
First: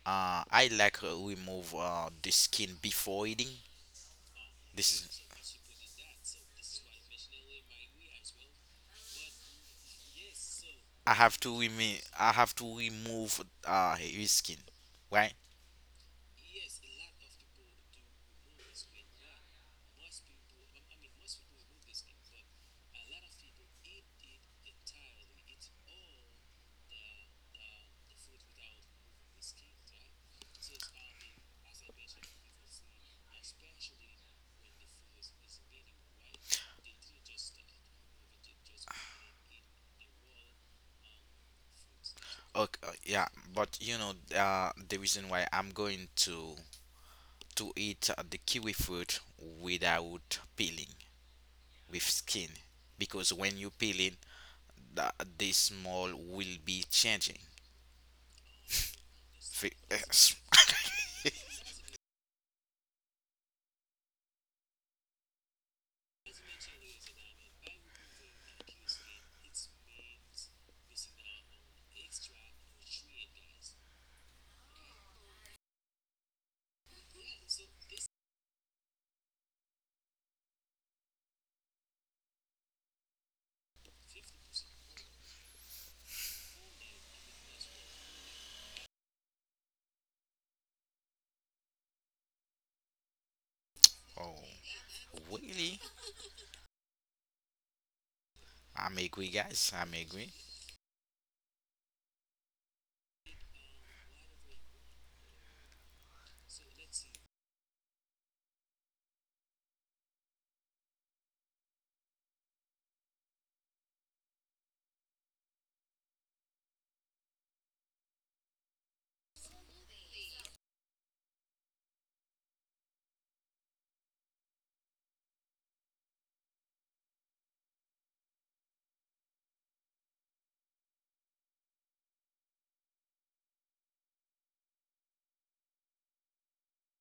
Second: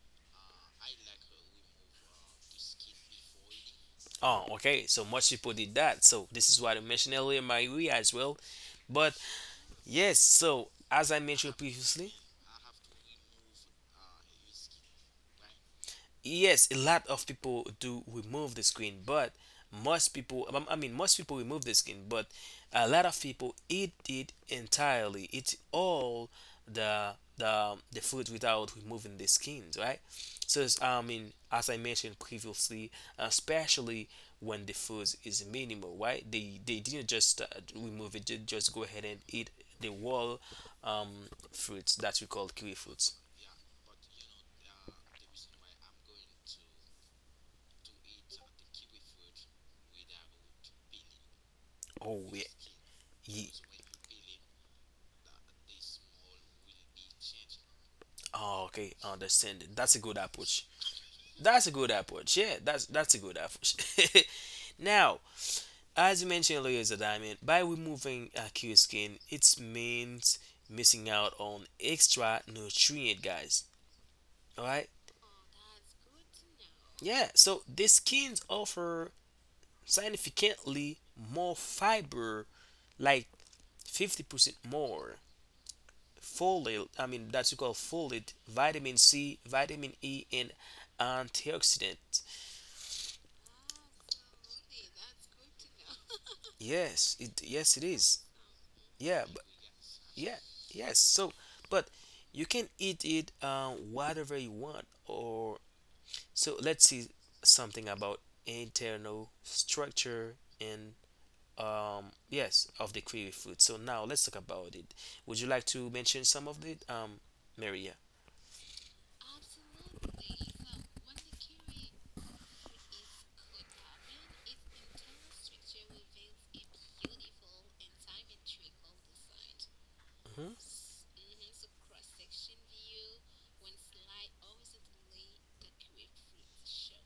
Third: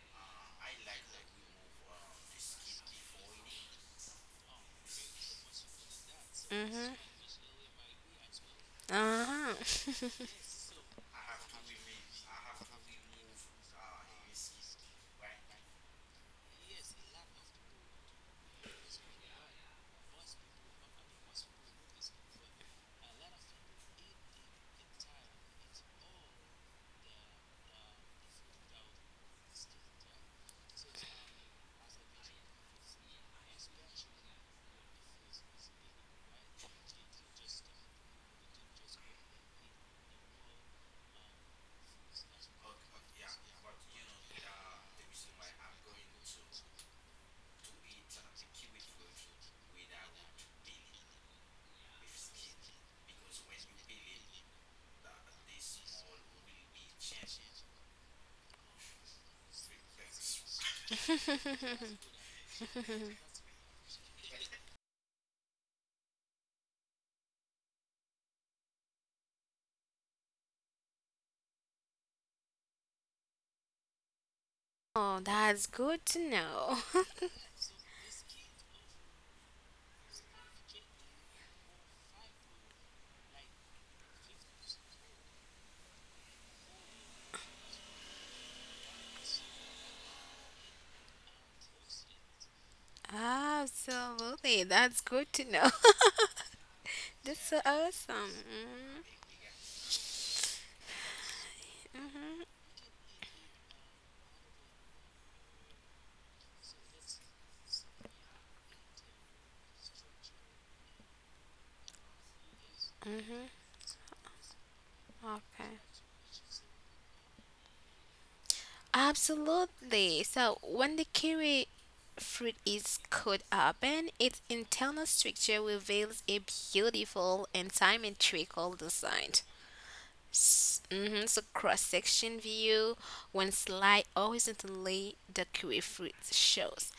Speaker 3: I like remove the skin before eating.
Speaker 1: Oh, okay.
Speaker 3: This
Speaker 1: So
Speaker 3: is
Speaker 1: much people did that. So this is what I
Speaker 2: Mhm.
Speaker 1: mentioned earlier, my we as well. But
Speaker 2: Uh
Speaker 1: yes, so as I mentioned previously,
Speaker 3: I have to remove his skin, right?
Speaker 1: yes a lot of people do remove the screen, but most people I mean most people remove the screen, but a lot of people eat it entirely, eat all the the food without removing the skins, right? I mean, as I mentioned previously, especially when the food is minimal, right? They didn't just remove it, they just go ahead and eat the whole um fruits that we call kiwi
Speaker 3: Okay,
Speaker 1: fruits.
Speaker 3: yeah, but you know the reason why I'm going to eat the kiwi fruit without peeling with
Speaker 1: Oh
Speaker 3: skin because
Speaker 1: yeah.
Speaker 3: when you peel it, the, the small will be changing.
Speaker 1: Oh, okay, understanding.
Speaker 3: Fi-
Speaker 1: That's a good approach.
Speaker 3: [laughs]
Speaker 1: That's a good
Speaker 2: huh.
Speaker 1: approach. Yeah, that's a good approach. [laughs] Now, as you mentioned earlier, Zadiamond, by removing aqueous skin, it means missing out on extra nutrient, guys. All right.
Speaker 2: [laughs] Oh, that's good to know.
Speaker 1: Yeah. So the skins offer significantly more fiber, like 50% more folate. I mean, that's what you call folate, vitamin C, vitamin E, and antioxidant.
Speaker 2: [laughs]
Speaker 3: oh,
Speaker 2: Absolutely, that's good to know.
Speaker 3: really?
Speaker 1: Yes,
Speaker 2: [laughs] That's
Speaker 1: it,
Speaker 2: so
Speaker 1: yes it is.
Speaker 2: awesome.
Speaker 3: I'm
Speaker 1: Yeah,
Speaker 3: agree,
Speaker 1: but
Speaker 3: guys. I'm agree.
Speaker 1: yeah, yes. So, but you can eat it whatever you want. Or so let's see something about internal structure and yes of the
Speaker 2: Mm-hmm.
Speaker 1: kiwi
Speaker 2: Mm-hmm.
Speaker 1: fruit. So now let's talk about it. Would you like
Speaker 2: Okay.
Speaker 1: to mention some of it, Maria?
Speaker 2: Absolutely. So when the kiwi fruit is cut open, its internal structure reveals a beautiful and symmetrical design.
Speaker 1: Hmm.
Speaker 2: Mhm, so cross section view, when sliced horizontally, the kiwi fruit shows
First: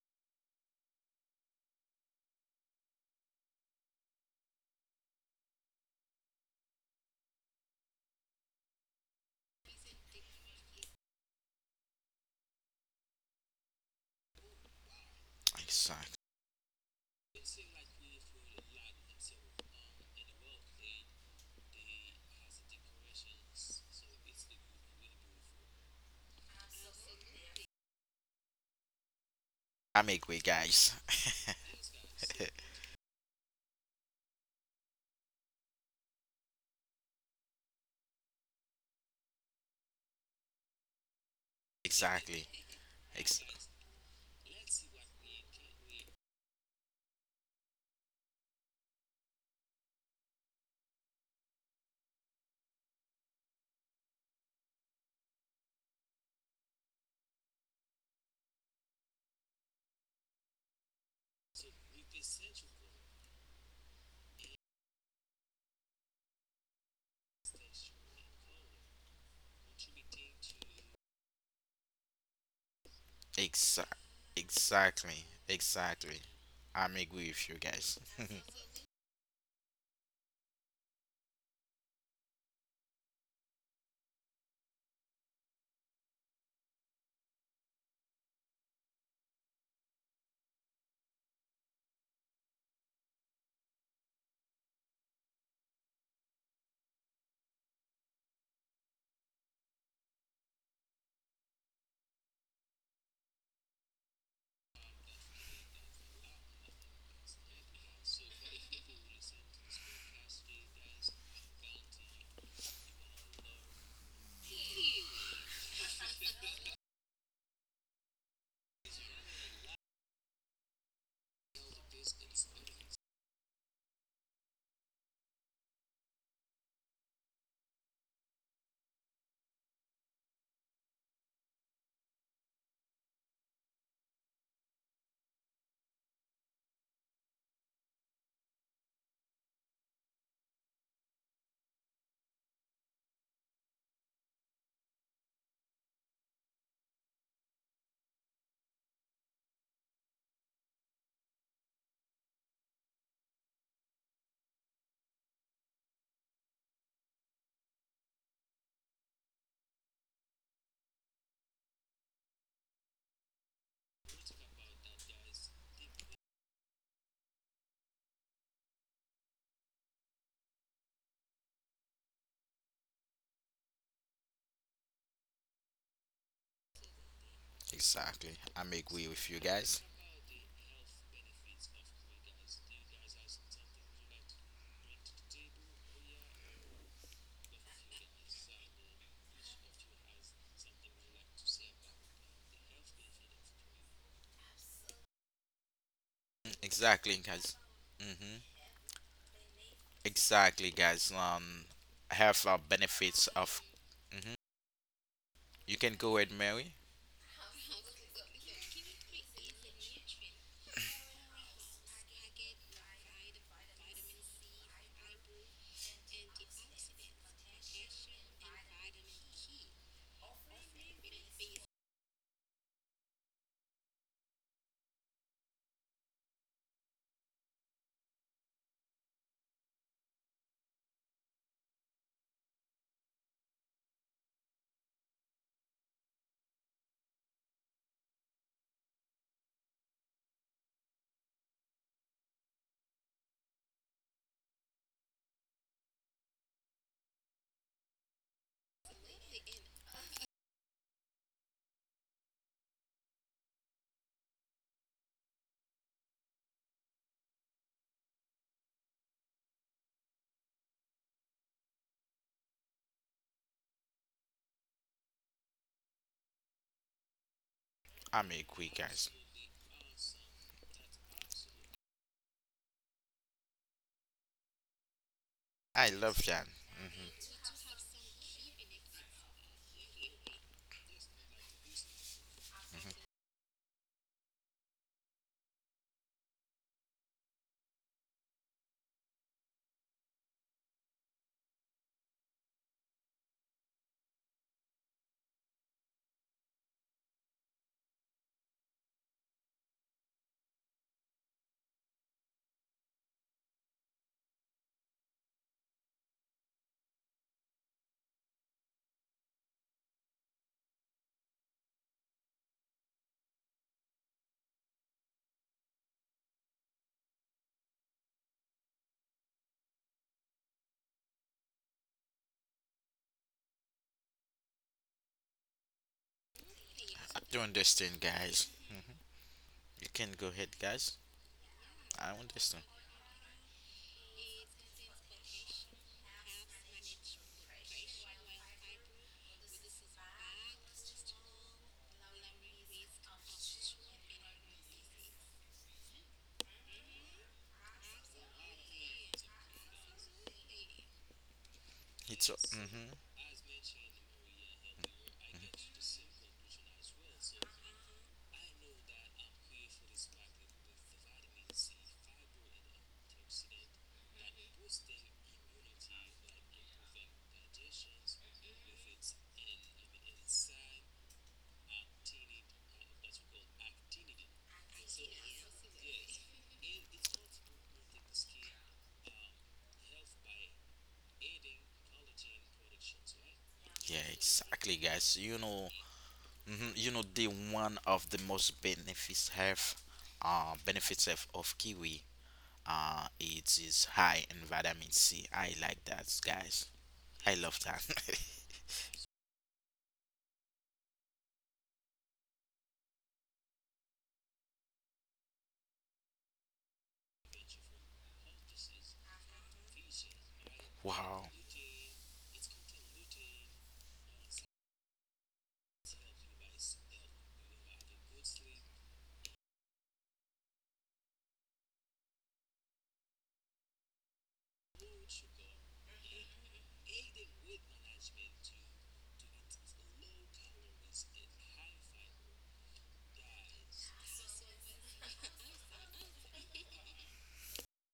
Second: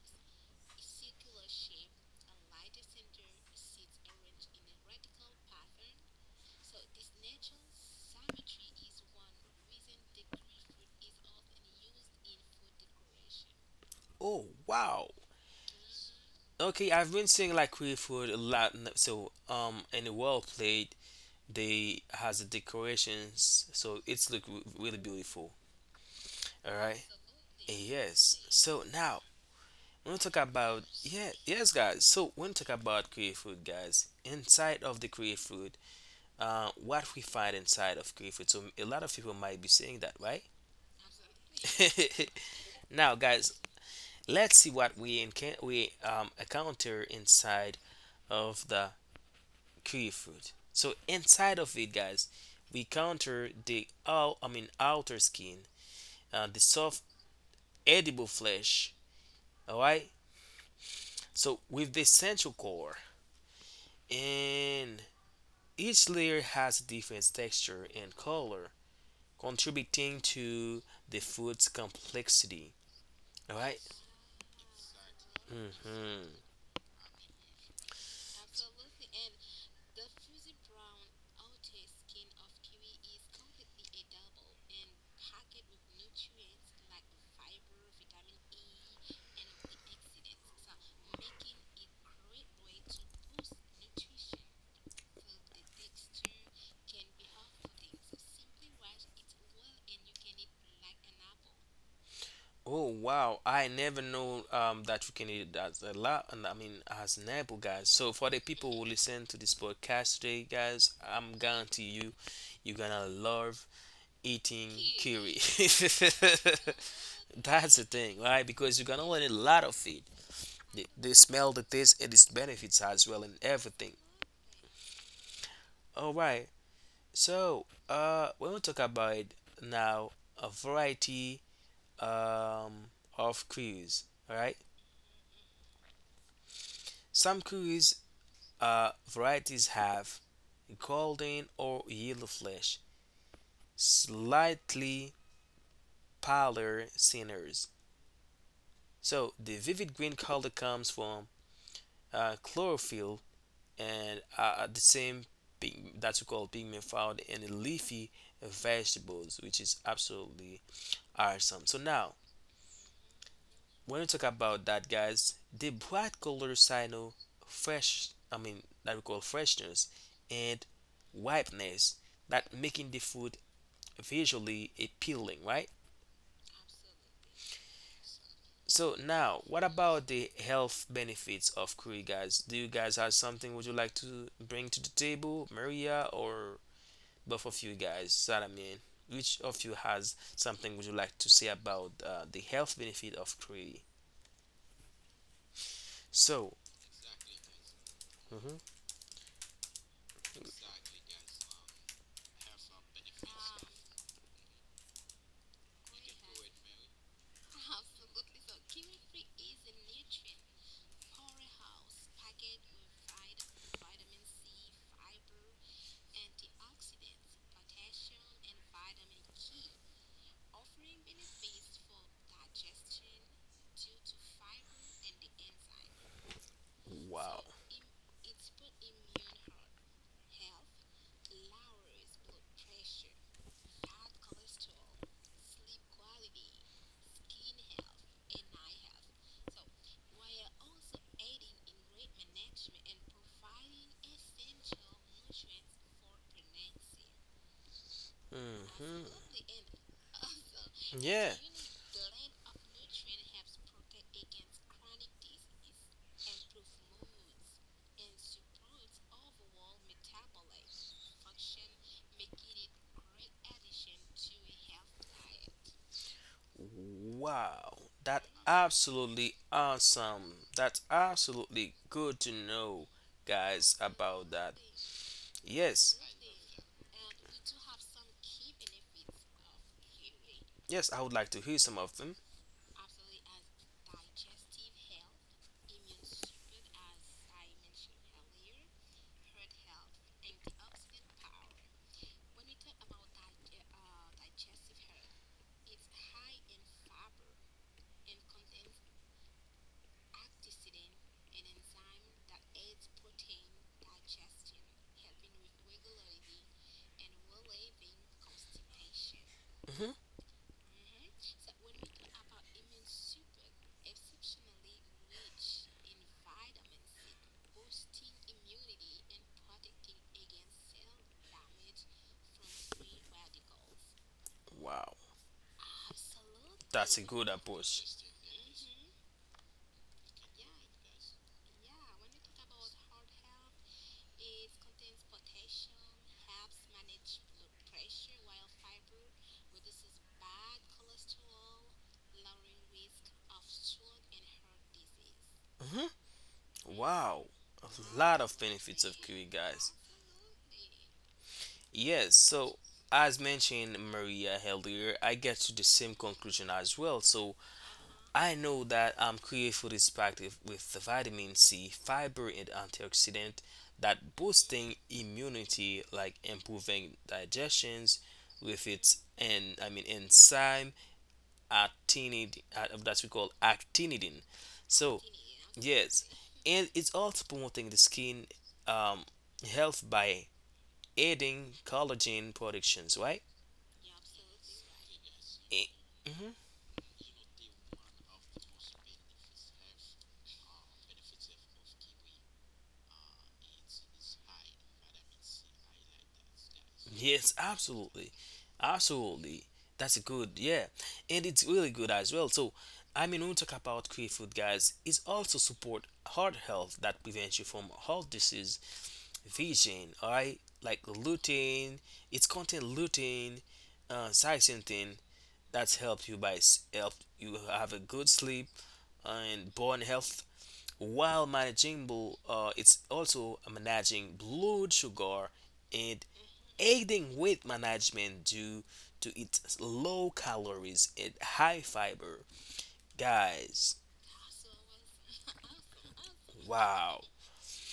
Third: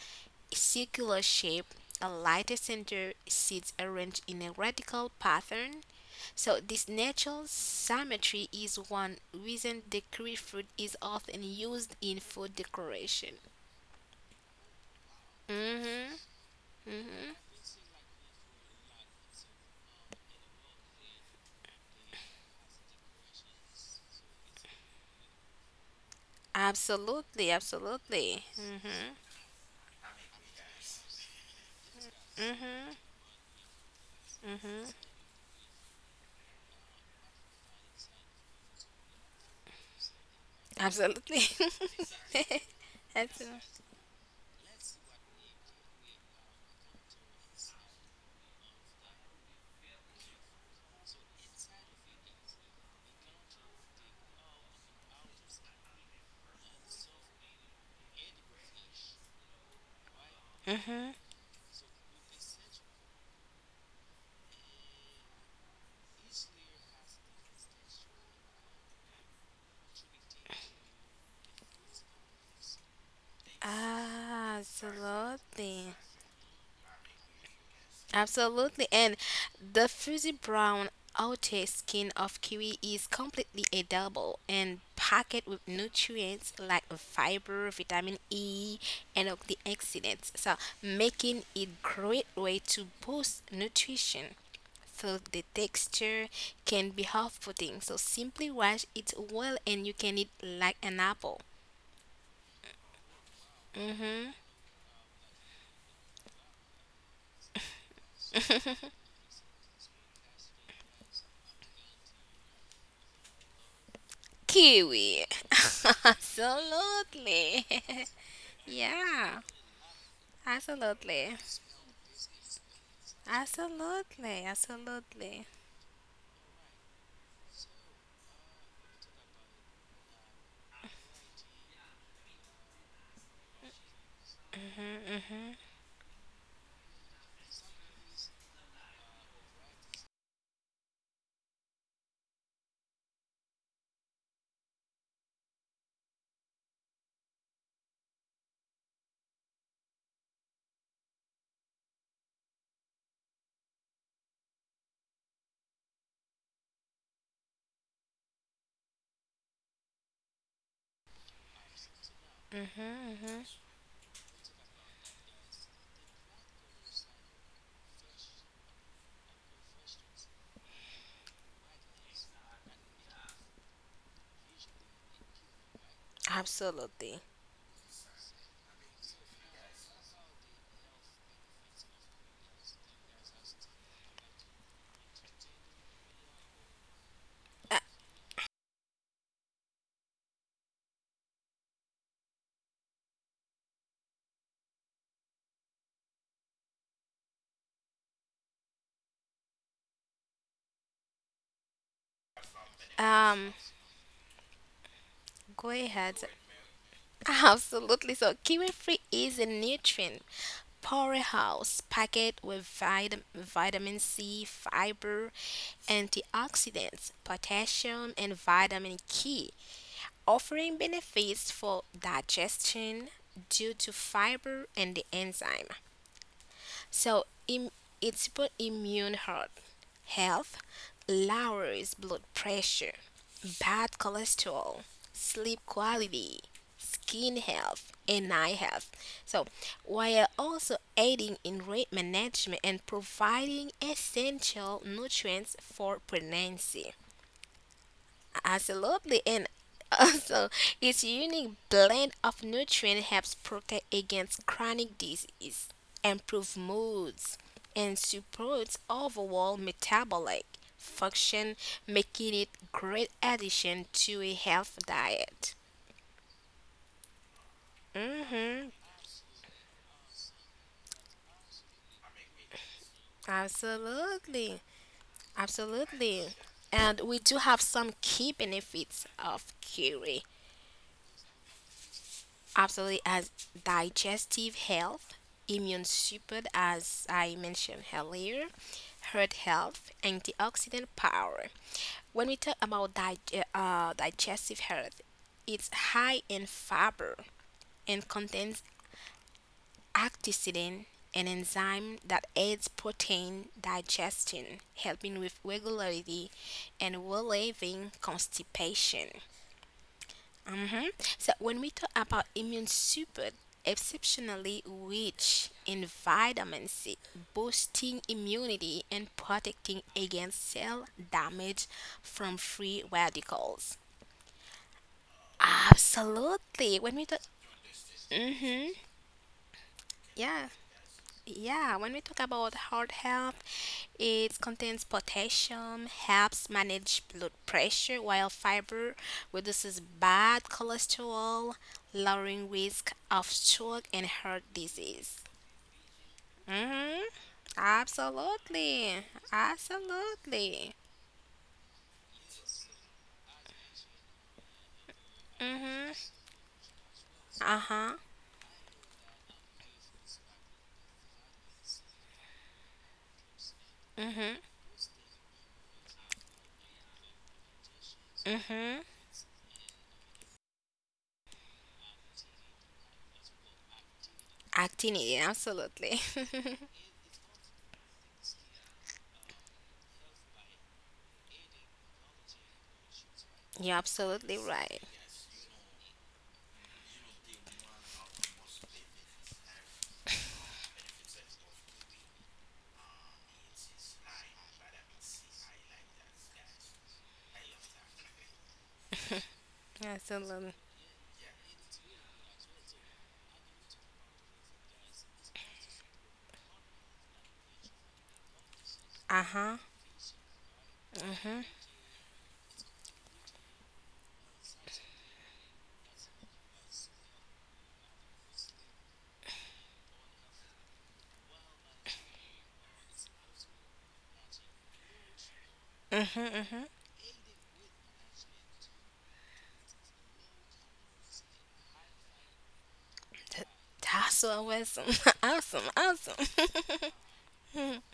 Speaker 2: a circular shape, a lighter center, seeds arranged in a radical pattern, so this natural symmetry is one reason the kiwi fruit is often used in food decoration.
Speaker 1: Oh wow.
Speaker 2: Mhm.
Speaker 3: Exactly.
Speaker 1: Okay, I've been
Speaker 2: Mhm.
Speaker 1: seeing like kiwi food a lot. So in the world plate, they has the decorations, so it's look really beautiful. All right,
Speaker 2: Absolutely,
Speaker 1: and yes.
Speaker 2: absolutely.
Speaker 1: So
Speaker 2: Mhm.
Speaker 1: now
Speaker 3: I'm
Speaker 1: when we talk
Speaker 3: agree,
Speaker 1: about,
Speaker 3: guys.
Speaker 1: yeah, yes, guys. So when we talk
Speaker 3: [laughs]
Speaker 2: Mhm.
Speaker 1: about create food, guys, inside of the create food, what we find inside of create food. So a lot of people might be saying that, right?
Speaker 2: Absolutely.
Speaker 3: exactly.
Speaker 1: [laughs]
Speaker 2: [laughs]
Speaker 1: Now,
Speaker 2: Absolutely.
Speaker 3: Ex-
Speaker 1: guys, let's see what we we encounter inside of the create food. So inside of it, guys, we counter the out, I mean outer skin, the soft edible flesh. All right.
Speaker 2: Mhm.
Speaker 1: So with the central core, and each layer has a different texture and color, contributing to the food's complexity. All right.
Speaker 3: Exa- exactly.
Speaker 2: Absolutely.
Speaker 3: Exactly.
Speaker 1: Mm-hmm.
Speaker 3: I'm agree with you guys.
Speaker 2: Absolutely, and the fuzzy brown outer skin of kiwi is completely edible and packed with nutrients like fiber, vitamin E, and antioxidants, so making it great way to boost nutrition. So the texture can be off-putting, so simply wash it well and you can eat like an apple.
Speaker 1: Oh wow! I never know that you can eat that a lot. And I mean, as an apple, guys. So for the people who listen to this podcast today, guys, I'm guarantee you, you're gonna love eating
Speaker 2: Kiwi.
Speaker 1: curry.
Speaker 2: [laughs]
Speaker 1: [laughs]
Speaker 2: Absolutely.
Speaker 1: That's the thing, right?
Speaker 2: [laughs]
Speaker 1: Because you're gonna learn a
Speaker 2: Yeah,
Speaker 1: lot of it. The
Speaker 2: absolutely.
Speaker 1: smell, the taste, and its benefits as well, and everything.
Speaker 2: Absolutely, absolutely.
Speaker 1: All right. So, when we talk about now a variety um of curries, all right?
Speaker 2: Mhm, mhm,
Speaker 1: Some curries varieties have golden or yellow flesh, slightly paler centers. So the vivid green color comes from chlorophyll and the same that we call pigment found in the leafy vegetables, which is absolutely awesome. So now,
Speaker 2: mhm, mhm.
Speaker 1: when we talk about that, guys, the bright color signal fresh, I mean that we call freshness and ripeness, that making the food visually appealing, right?
Speaker 2: Absolutely.
Speaker 3: [laughs] exactly. I'm
Speaker 1: So
Speaker 3: agree with
Speaker 1: now,
Speaker 3: you
Speaker 1: what
Speaker 3: guys.
Speaker 1: about the health benefits of curry, guys? Do you guys have something would you like to bring to the table, Maria, or both of you
Speaker 2: Uh,
Speaker 1: guys, Salamin, which of you has something would you like to say about the health benefit of kiwi? So,
Speaker 3: Exactly, guys. hmm Exactly, guys. Have benefits
Speaker 2: um,
Speaker 3: of. hmm
Speaker 2: go
Speaker 3: You can
Speaker 2: ahead.
Speaker 3: go ahead, Mary.
Speaker 2: [laughs] Absolutely. So, kiwi fruit is a nutrient powerhouse packed with vitamin C, fiber, antioxidants, potassium, and vitamin K, offering benefits for digestion due to fiber and the enzyme. So
Speaker 1: wow.
Speaker 2: it's about immune heart health, lowers blood pressure, bad cholesterol, sleep quality, skin health, and eye health. So while also aiding in rate management and providing essential nutrients for pregnancy.
Speaker 1: Hmm.
Speaker 2: Absolutely, and also its
Speaker 1: Yeah.
Speaker 2: unique blend of nutrients helps protect against chronic disease, improve moods, and supports overall metabolic function, making it great addition to a health diet.
Speaker 1: Wow, that
Speaker 3: I'm
Speaker 2: Mm-hmm.
Speaker 3: agree, guys.
Speaker 1: absolutely awesome. That's absolutely good to know, guys, about that.
Speaker 2: Absolutely.
Speaker 1: Yes,
Speaker 3: I
Speaker 2: Absolutely.
Speaker 3: love that.
Speaker 2: And we do have some key benefits of kiwi.
Speaker 1: yes, I would like to hear some of them.
Speaker 2: Absolutely, as digestive health, immune support, as I mentioned earlier, heart health, antioxidant power. When we talk about digestive health, it's high in fiber and contains antioxidant an enzyme that aids protein digestion, helping with regularity and relieving constipation.
Speaker 1: Hmm.
Speaker 2: Hmm. So when we talk about immune support, exceptionally rich in vitamin C, boosting immunity and protecting against cell damage from free radicals.
Speaker 1: Wow.
Speaker 2: Absolutely. When
Speaker 1: That's a
Speaker 2: we talk,
Speaker 3: I
Speaker 1: good
Speaker 3: do
Speaker 1: approach.
Speaker 3: understand, guys.
Speaker 2: hmm,
Speaker 3: Mm. You can go
Speaker 2: yeah.
Speaker 3: ahead, guys.
Speaker 2: Yeah, when we
Speaker 3: I
Speaker 2: talk about
Speaker 3: understand.
Speaker 2: heart health, it contains potassium, helps manage blood pressure, while fiber reduces bad cholesterol, lowering risk of stroke and heart disease.
Speaker 1: Hmm.
Speaker 2: Mm-hmm.
Speaker 1: Wow, a lot of benefits of
Speaker 2: Absolutely.
Speaker 1: kiwi, guys.
Speaker 2: Absolutely.
Speaker 1: Yes,
Speaker 3: It's.
Speaker 1: so
Speaker 3: hmm
Speaker 1: as mentioned Maria earlier, I get to the
Speaker 2: Mm-hmm.
Speaker 1: same conclusion as well. So
Speaker 2: Uh-huh.
Speaker 1: I know that kiwi food is packed with the vitamin C, fiber, and antioxidant that
Speaker 2: Mm-hmm.
Speaker 1: boosting immunity, like improving digestions with
Speaker 2: Mm-hmm.
Speaker 1: its, and I mean enzyme actinidin, that we call actinidin. So
Speaker 2: Actinity, absolutely.
Speaker 1: yes,
Speaker 2: [laughs]
Speaker 1: and it's also promoting the skin um, health by aiding collagen productions, right?
Speaker 2: You're
Speaker 3: Yeah,
Speaker 2: absolutely
Speaker 3: exactly,
Speaker 2: right.
Speaker 3: guys. You
Speaker 1: Eh,
Speaker 3: know,
Speaker 1: mm-hmm.
Speaker 3: you know, the one of the most benefits have of kiwi it is high in vitamin C. I like that, guys.
Speaker 1: Yes,
Speaker 3: I love that.
Speaker 1: absolutely.
Speaker 3: [laughs]
Speaker 1: Absolutely, that's a good,
Speaker 2: Absolutely.
Speaker 1: yeah. And it's really good as well. So I mean, when we talk about quick food, guys, it's also support heart health that prevents you from heart disease,
Speaker 2: Uh-huh.
Speaker 1: vision, all right? Like
Speaker 3: wow.
Speaker 1: lutein, it's contain lutein, zeaxanthin, that's help you by help you have a good sleep and bone health, while managing bull, it's also managing blood sugar and aiding weight management due to its low calories and high fiber.
Speaker 2: Th-
Speaker 1: Guys,
Speaker 2: That's what was [laughs] awesome, awesome.
Speaker 1: wow.
Speaker 2: [laughs]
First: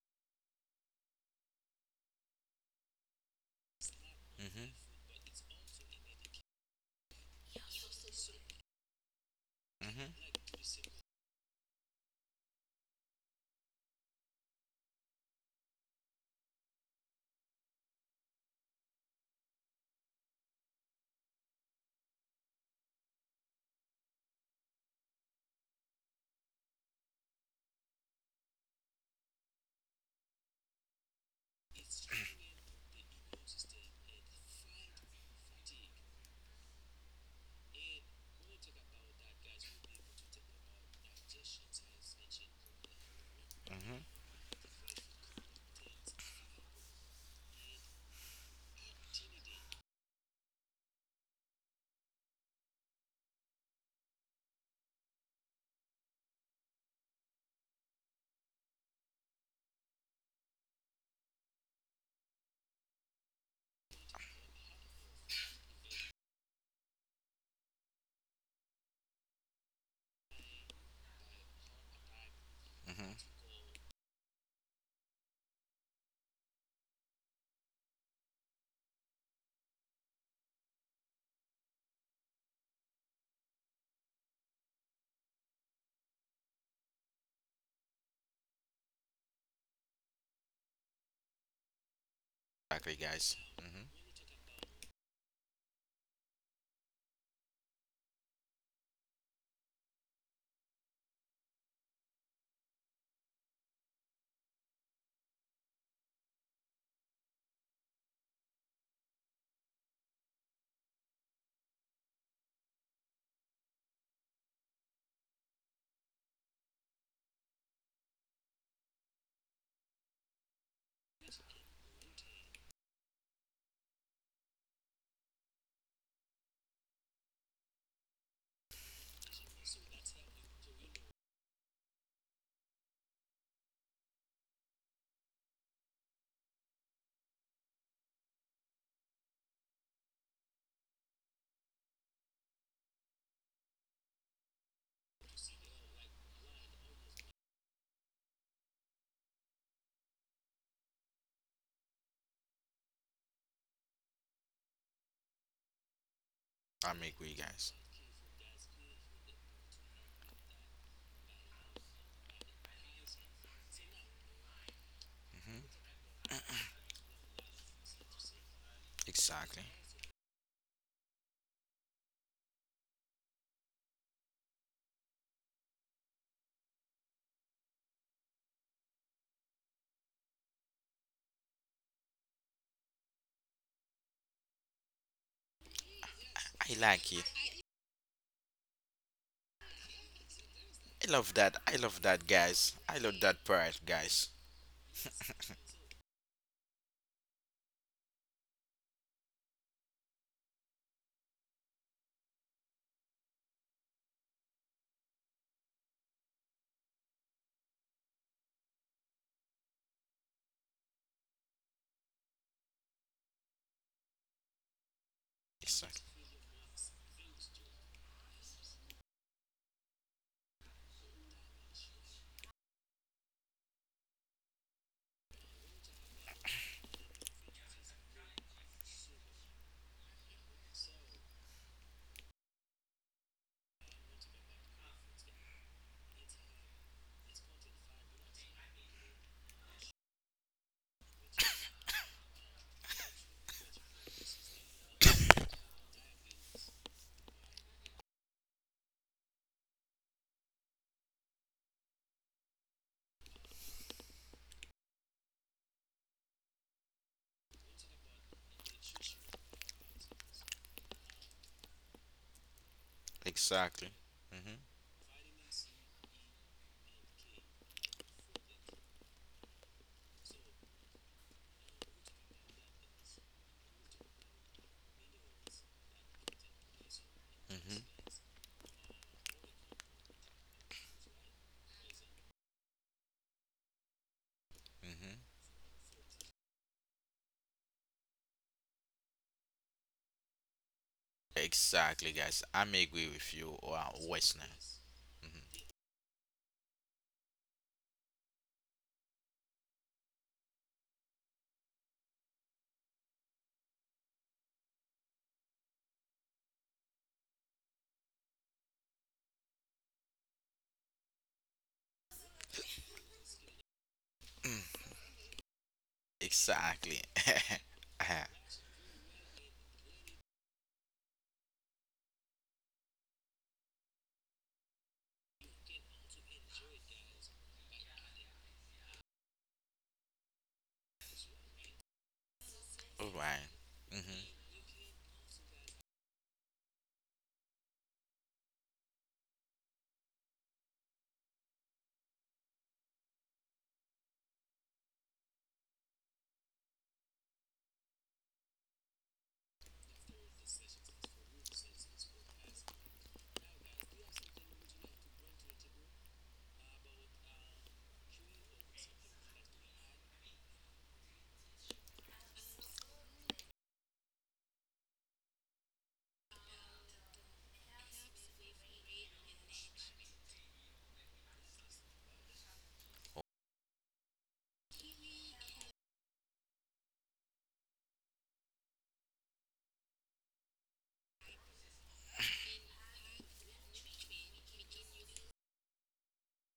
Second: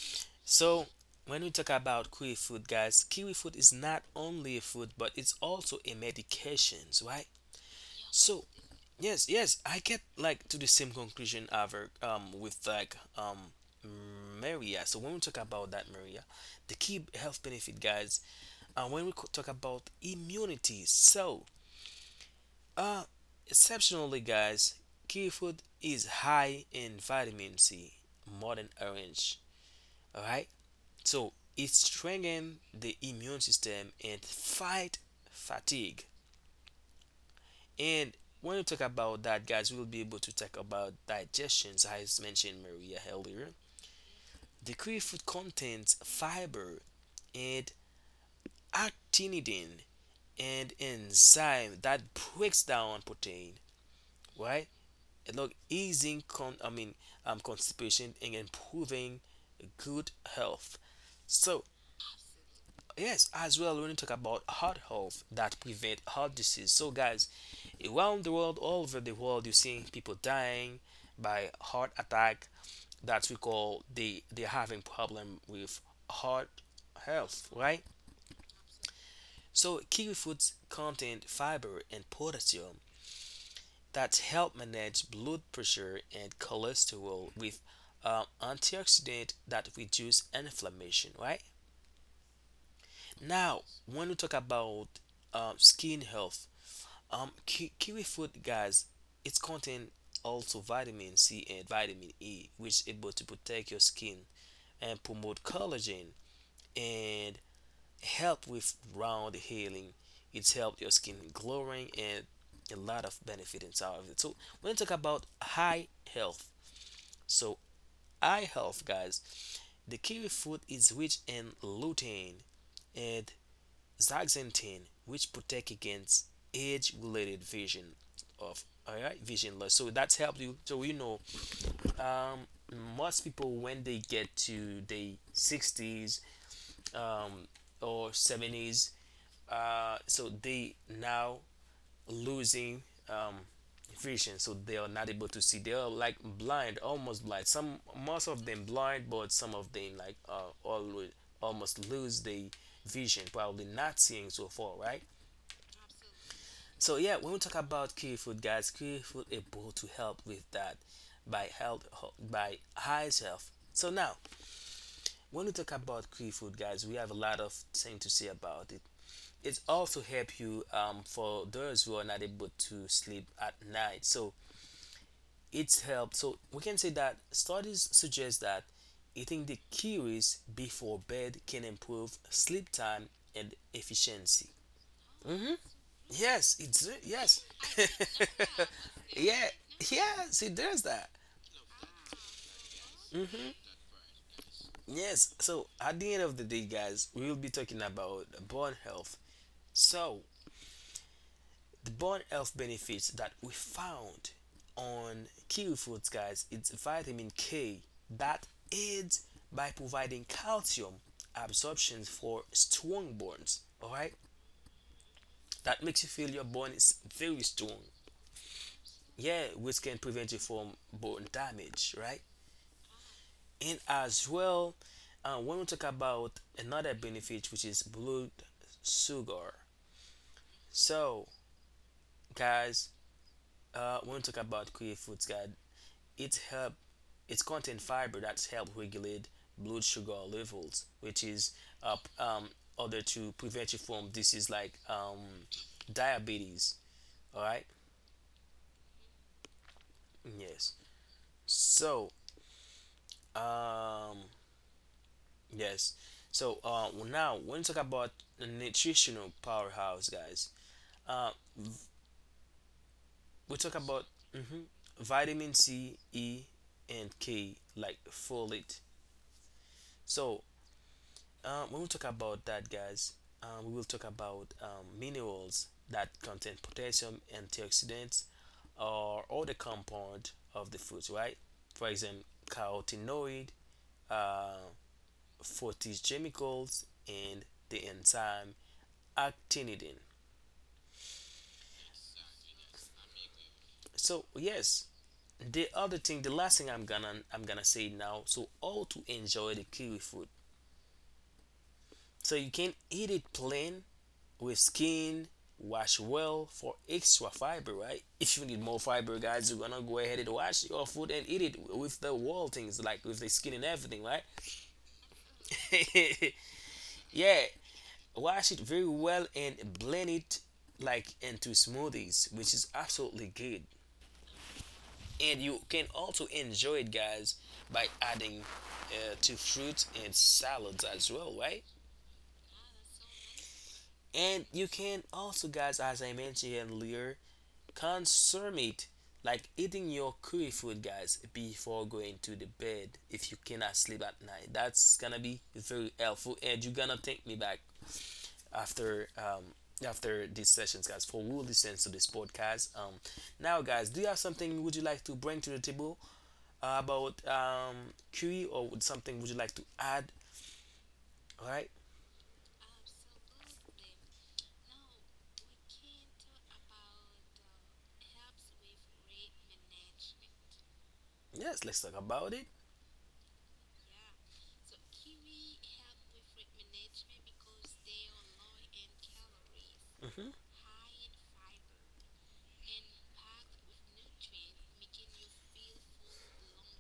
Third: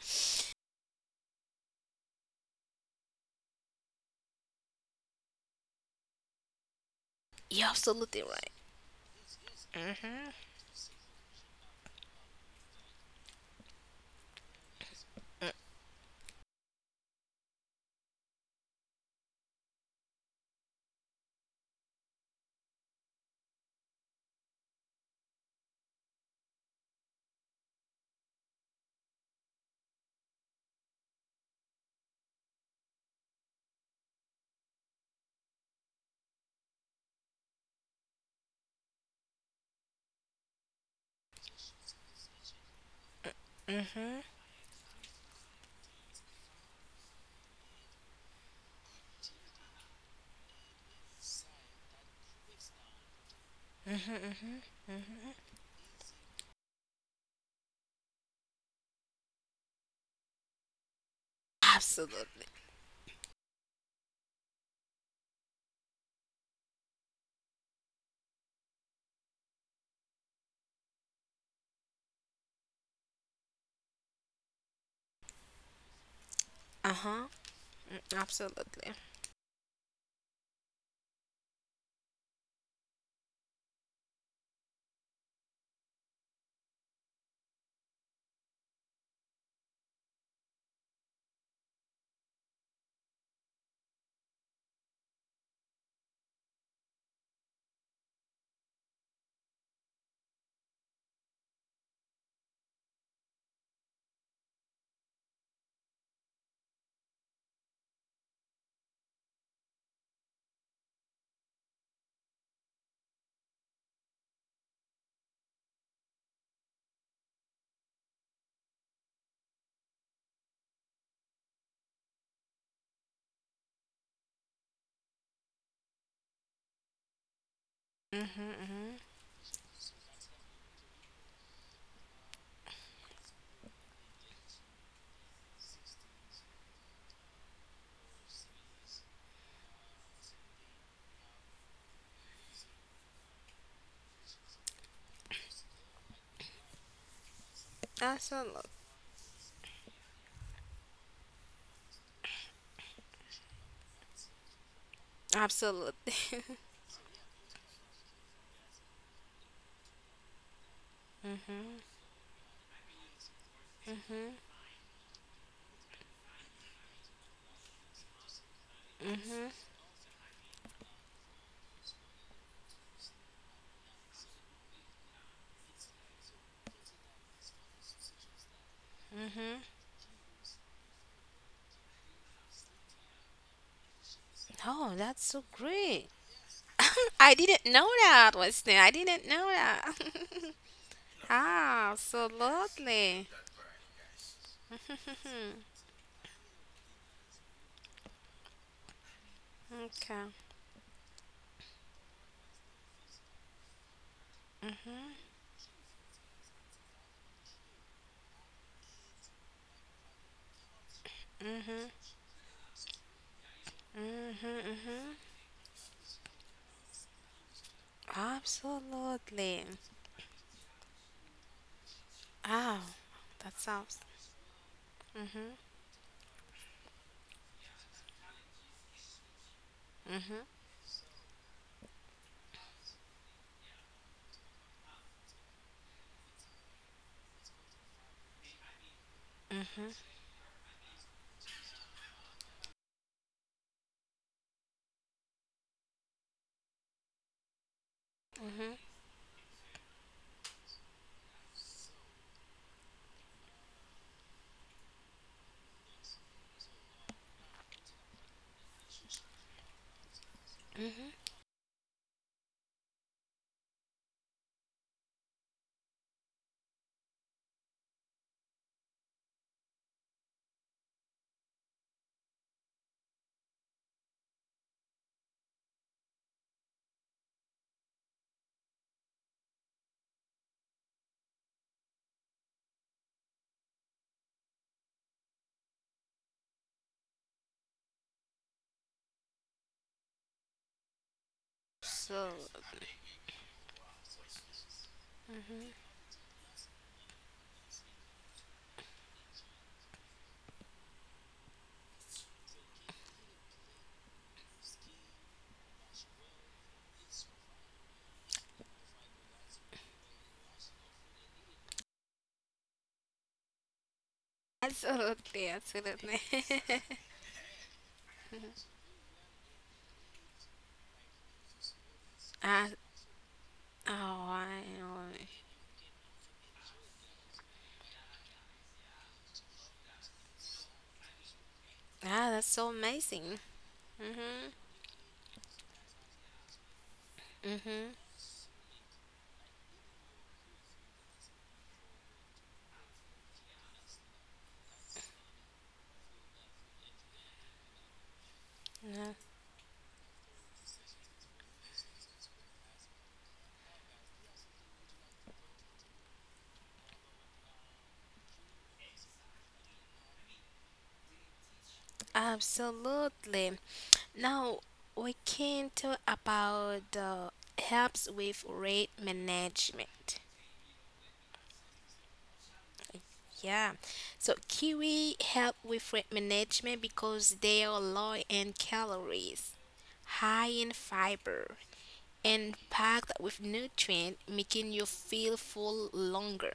Speaker 1: So, when we talk about kiwi fruit, guys, kiwi fruit is not only a
Speaker 3: Mhm.
Speaker 1: fruit, but it's also a medications, right?
Speaker 2: You're absolutely
Speaker 1: So,
Speaker 2: right.
Speaker 1: yes, yes, I get
Speaker 3: Mhm.
Speaker 2: Mm-hmm,
Speaker 1: like to the same conclusion ever with like Maria. So when we talk about that, Maria, the key health benefit, guys, and when we talk about immunity, so uh exceptionally, guys, kiwi fruit is high in vitamin C, more than orange. All right. So it strengthens the immune system and fight fatigue. And when we talk about that, guys, we'll be able to talk about digestions, as mentioned Maria earlier.
Speaker 2: mm-hmm,
Speaker 1: The kiwi contains fiber and actinidin, and enzyme that breaks down protein,
Speaker 2: mm-hmm.
Speaker 1: right?
Speaker 2: Mm-hmm.
Speaker 1: And look, easing con I mean constipation and improving good health. So
Speaker 2: Absolutely.
Speaker 1: yes, as well, when you talk about heart health that prevent heart disease. So, guys, around the world, all over the world, you're seeing people dying by heart attack. That
Speaker 3: Mhm.
Speaker 1: we call, they they're having problem with heart health,
Speaker 2: Uh-huh.
Speaker 1: right?
Speaker 2: Mm, absolutely.
Speaker 1: So, kiwi foods contain fiber and potassium that help manage blood pressure and cholesterol with antioxidant that reduce inflammation, right?
Speaker 3: Exactly, guys.
Speaker 1: Now,
Speaker 3: Mhm.
Speaker 1: when we talk about skin health, kiwi fruit, guys, it's contain also vitamin C and vitamin E, which able to protect your skin and promote collagen and help with round healing. It's helped your skin glowing, and a lot of benefit inside of it. So when you talk about high health, so eye health, guys, the kiwi fruit is rich in lutein and Zaxanthin, which protect against age-related vision of
Speaker 2: Mm-hmm,
Speaker 1: all
Speaker 2: mm-hmm.
Speaker 1: right vision loss. So that's helped you. So you know, most people when they get to the 60s um, or 70s, so they now losing um, vision. So they are not able to see. They are like blind, almost blind. Some most of them
Speaker 2: Absolutely.
Speaker 1: blind, but some of them like always almost lose the vision, probably not seeing so far, right?
Speaker 2: Absolutely.
Speaker 1: So yeah,
Speaker 3: I'm
Speaker 1: when we talk
Speaker 3: agree, guys.
Speaker 1: about Kiwi fruit, guys, Kiwi fruit able to help with that by help by high health. So now, when we talk
Speaker 3: Mhm.
Speaker 1: about Kiwi fruit, guys, we have a lot of thing to say about it.
Speaker 2: [laughs]
Speaker 1: It
Speaker 3: Exactly.
Speaker 1: also help you for those who are not able to sleep at night. So it's help. So we can say that studies suggest that eating the
Speaker 2: Mm-hmm.
Speaker 1: kiwis before bed can improve sleep time and efficiency.
Speaker 2: Oh, that's
Speaker 1: Hmm.
Speaker 2: so great.
Speaker 1: Yes, it's
Speaker 3: I like
Speaker 2: [laughs]
Speaker 1: yes.
Speaker 3: it.
Speaker 2: I didn't know that, Wesley.
Speaker 1: [laughs]
Speaker 2: I didn't
Speaker 1: Yeah,
Speaker 2: know that.
Speaker 1: yeah. See, there's that.
Speaker 3: I
Speaker 2: [laughs]
Speaker 3: love that. I love that, guys. I love
Speaker 2: Absolutely.
Speaker 3: that part, guys.
Speaker 1: Yes.
Speaker 2: Hmm,
Speaker 1: So at the end of the day, guys, we will be talking about bone health. So
Speaker 2: okay.
Speaker 1: the bone health benefits that we found on kiwi foods, guys, it's vitamin K that aids by providing calcium absorption
Speaker 2: Mm-hmm.
Speaker 1: for strong bones. All right,
Speaker 2: Mm-hmm. Mm-hmm.
Speaker 1: that makes you feel your
Speaker 3: Exactly.
Speaker 1: bone is very strong. Yeah, which
Speaker 2: Absolutely.
Speaker 1: can prevent you from bone damage, right?
Speaker 2: Oh,
Speaker 1: And
Speaker 2: that's awesome.
Speaker 1: as well when we
Speaker 2: Mhm.
Speaker 1: talk about another benefit which is blood sugar.
Speaker 2: Mhm.
Speaker 1: So guys, when we talk about kiwi foods guys, it help, it's contain fiber that's help regulate blood
Speaker 2: Mhm.
Speaker 1: sugar levels, which is uh, um, order to prevent you from disease like diabetes, all right.
Speaker 2: Mhm.
Speaker 1: Yes, so um yes. So now when we talk about the nutritional powerhouse guys, uh,
Speaker 2: Mhm.
Speaker 1: we talk about
Speaker 3: Exactly.
Speaker 1: mhm,
Speaker 3: Mhm.
Speaker 1: vitamin C, E, and K, like folate. So when we talk about that, guys, we will talk about minerals that contain potassium, antioxidants,
Speaker 3: Mhm.
Speaker 1: or other compound of the fruits, right? For example, carotenoid, uh,
Speaker 3: Mhm.
Speaker 1: phytochemicals, and the enzyme actinidin.
Speaker 3: Exactly,
Speaker 2: So
Speaker 3: guys. I'm agree with you,
Speaker 1: So
Speaker 3: Westner.
Speaker 1: yes,
Speaker 3: Mhm.
Speaker 1: the last thing I'm gonna say now. So how to enjoy the kiwi fruit? So you can eat it plain with skin, wash well for extra fiber, right? If you need more fiber guys, you're gonna go ahead and wash your food and eat it with the whole things, like with the skin and everything, right?
Speaker 3: [clears throat]
Speaker 2: absolutely, absolutely.
Speaker 1: [laughs]
Speaker 3: Exactly.
Speaker 2: [laughs]
Speaker 1: Yeah,
Speaker 3: [laughs]
Speaker 1: wash it very well and blend it like into smoothies, which is
Speaker 2: I,
Speaker 1: absolutely good.
Speaker 2: oh, I know.
Speaker 1: And you can also enjoy it guys by adding to fruits and salads as well, right?
Speaker 2: Ah, that's so
Speaker 3: All
Speaker 2: amazing.
Speaker 3: right. Mm-hmm.
Speaker 1: And you
Speaker 2: Mhm.
Speaker 1: can also guys, as I mentioned earlier,
Speaker 2: Mhm.
Speaker 1: consume it like eating your curry food guys before going to the bed. If you cannot sleep at night, that's gonna be very helpful, and you're gonna take me back after
Speaker 2: Yeah,
Speaker 1: after these sessions guys, for who listens to this podcast. Now guys, do you have something would you like to bring to the table about Curie, or would something would you like to add? All right.
Speaker 2: absolutely. Now we can talk about the helps with rate management.
Speaker 1: Yes, let's talk about it.
Speaker 2: Yeah. So kiwi help with rate management because they are low in calories,
Speaker 1: Hmm.
Speaker 2: high in fiber, and packed with nutrients, making you feel full longer,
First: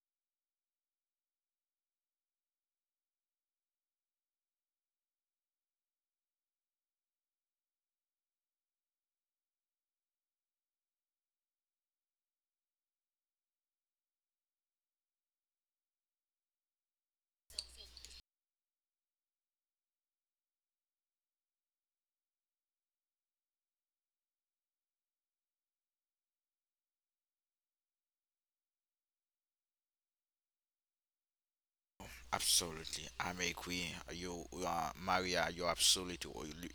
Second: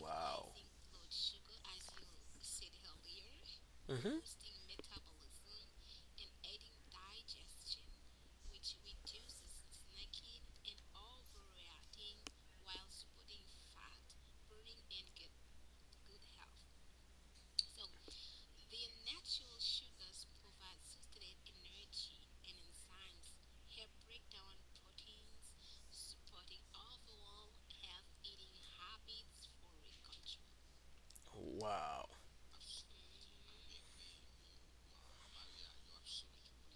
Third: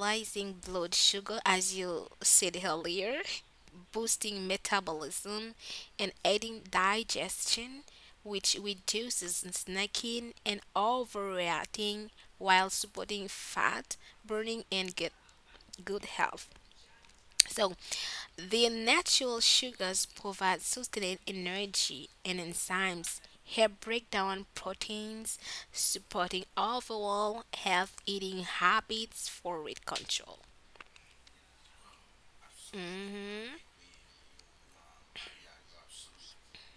Speaker 1: Wow.
Speaker 2: blood sugar, as you said earlier, [laughs]
Speaker 1: Hmm.
Speaker 2: boosting metabolism, and aiding digestion, which reduces snacking and overeating while supporting fat burning and get good health. So, the natural sugars provide sustained energy and enzymes help break down proteins, supporting overall health eating habits for weight control.
Speaker 1: Wow.
Speaker 3: Absolutely, I'm
Speaker 2: Hmm.
Speaker 3: agree. You, Maria,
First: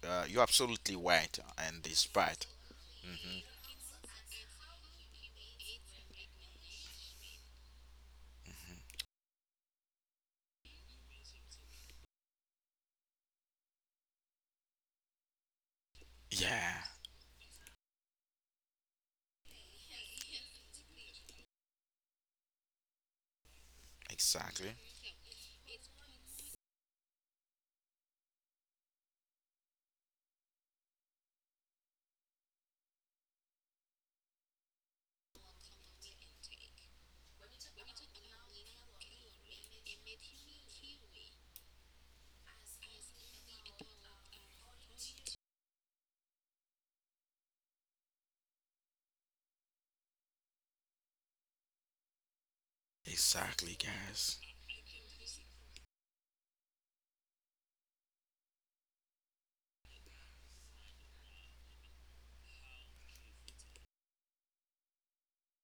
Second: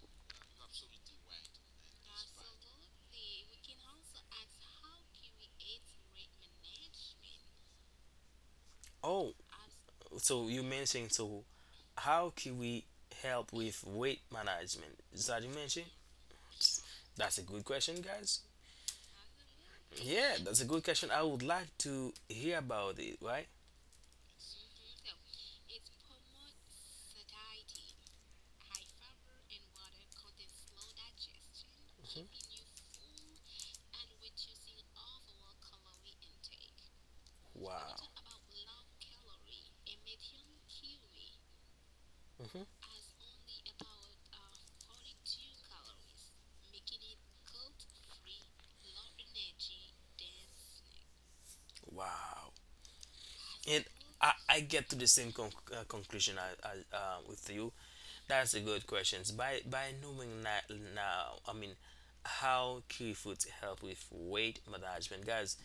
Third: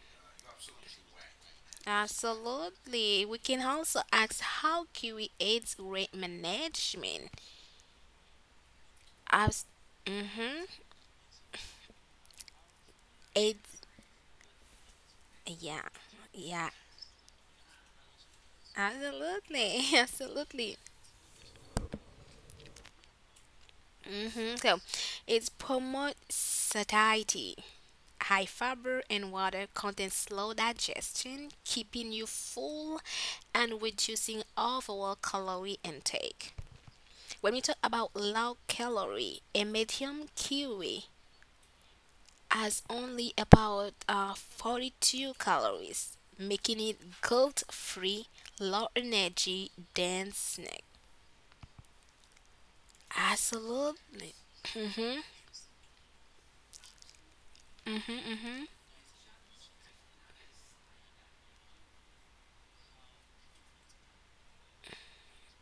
Speaker 3: you're absolutely right on this part.
Speaker 2: Absolutely. We
Speaker 3: hmm
Speaker 2: can also ask how kiwi aids weight management.
Speaker 1: Oh,
Speaker 2: Abs-
Speaker 1: so
Speaker 2: mm-hmm.
Speaker 1: you mentioned, so how can we help
Speaker 2: Aid.
Speaker 1: with weight management? Is that you mentioned?
Speaker 2: Yeah. Yeah.
Speaker 3: Yeah,
Speaker 1: That's a good question, guys.
Speaker 2: Absolutely. [laughs]
Speaker 1: Yeah, that's a good
Speaker 2: Absolutely.
Speaker 1: question. I would like to hear about it, right?
Speaker 3: exactly,
Speaker 2: Hmm. So, it promotes satiety. High fiber and water content slow digestion,
Speaker 1: Hmm.
Speaker 2: keeping you full and reducing overall calorie intake. When we talk
Speaker 1: Wow.
Speaker 2: about low calorie, a medium kiwi
Speaker 1: Hmm.
Speaker 2: has only about 42 calories, making it guilt free, low energy, dense snack.
Speaker 1: Wow.
Speaker 3: exactly,
Speaker 1: And I,
Speaker 2: Absolutely.
Speaker 3: guys.
Speaker 1: I get to the
Speaker 2: Mhm.
Speaker 1: same conclusion with you.
Speaker 2: Mhm.
Speaker 1: That's a
Speaker 2: Mhm.
Speaker 1: good question. By knowing that now, I mean, how kiwi foods help with weight management, guys.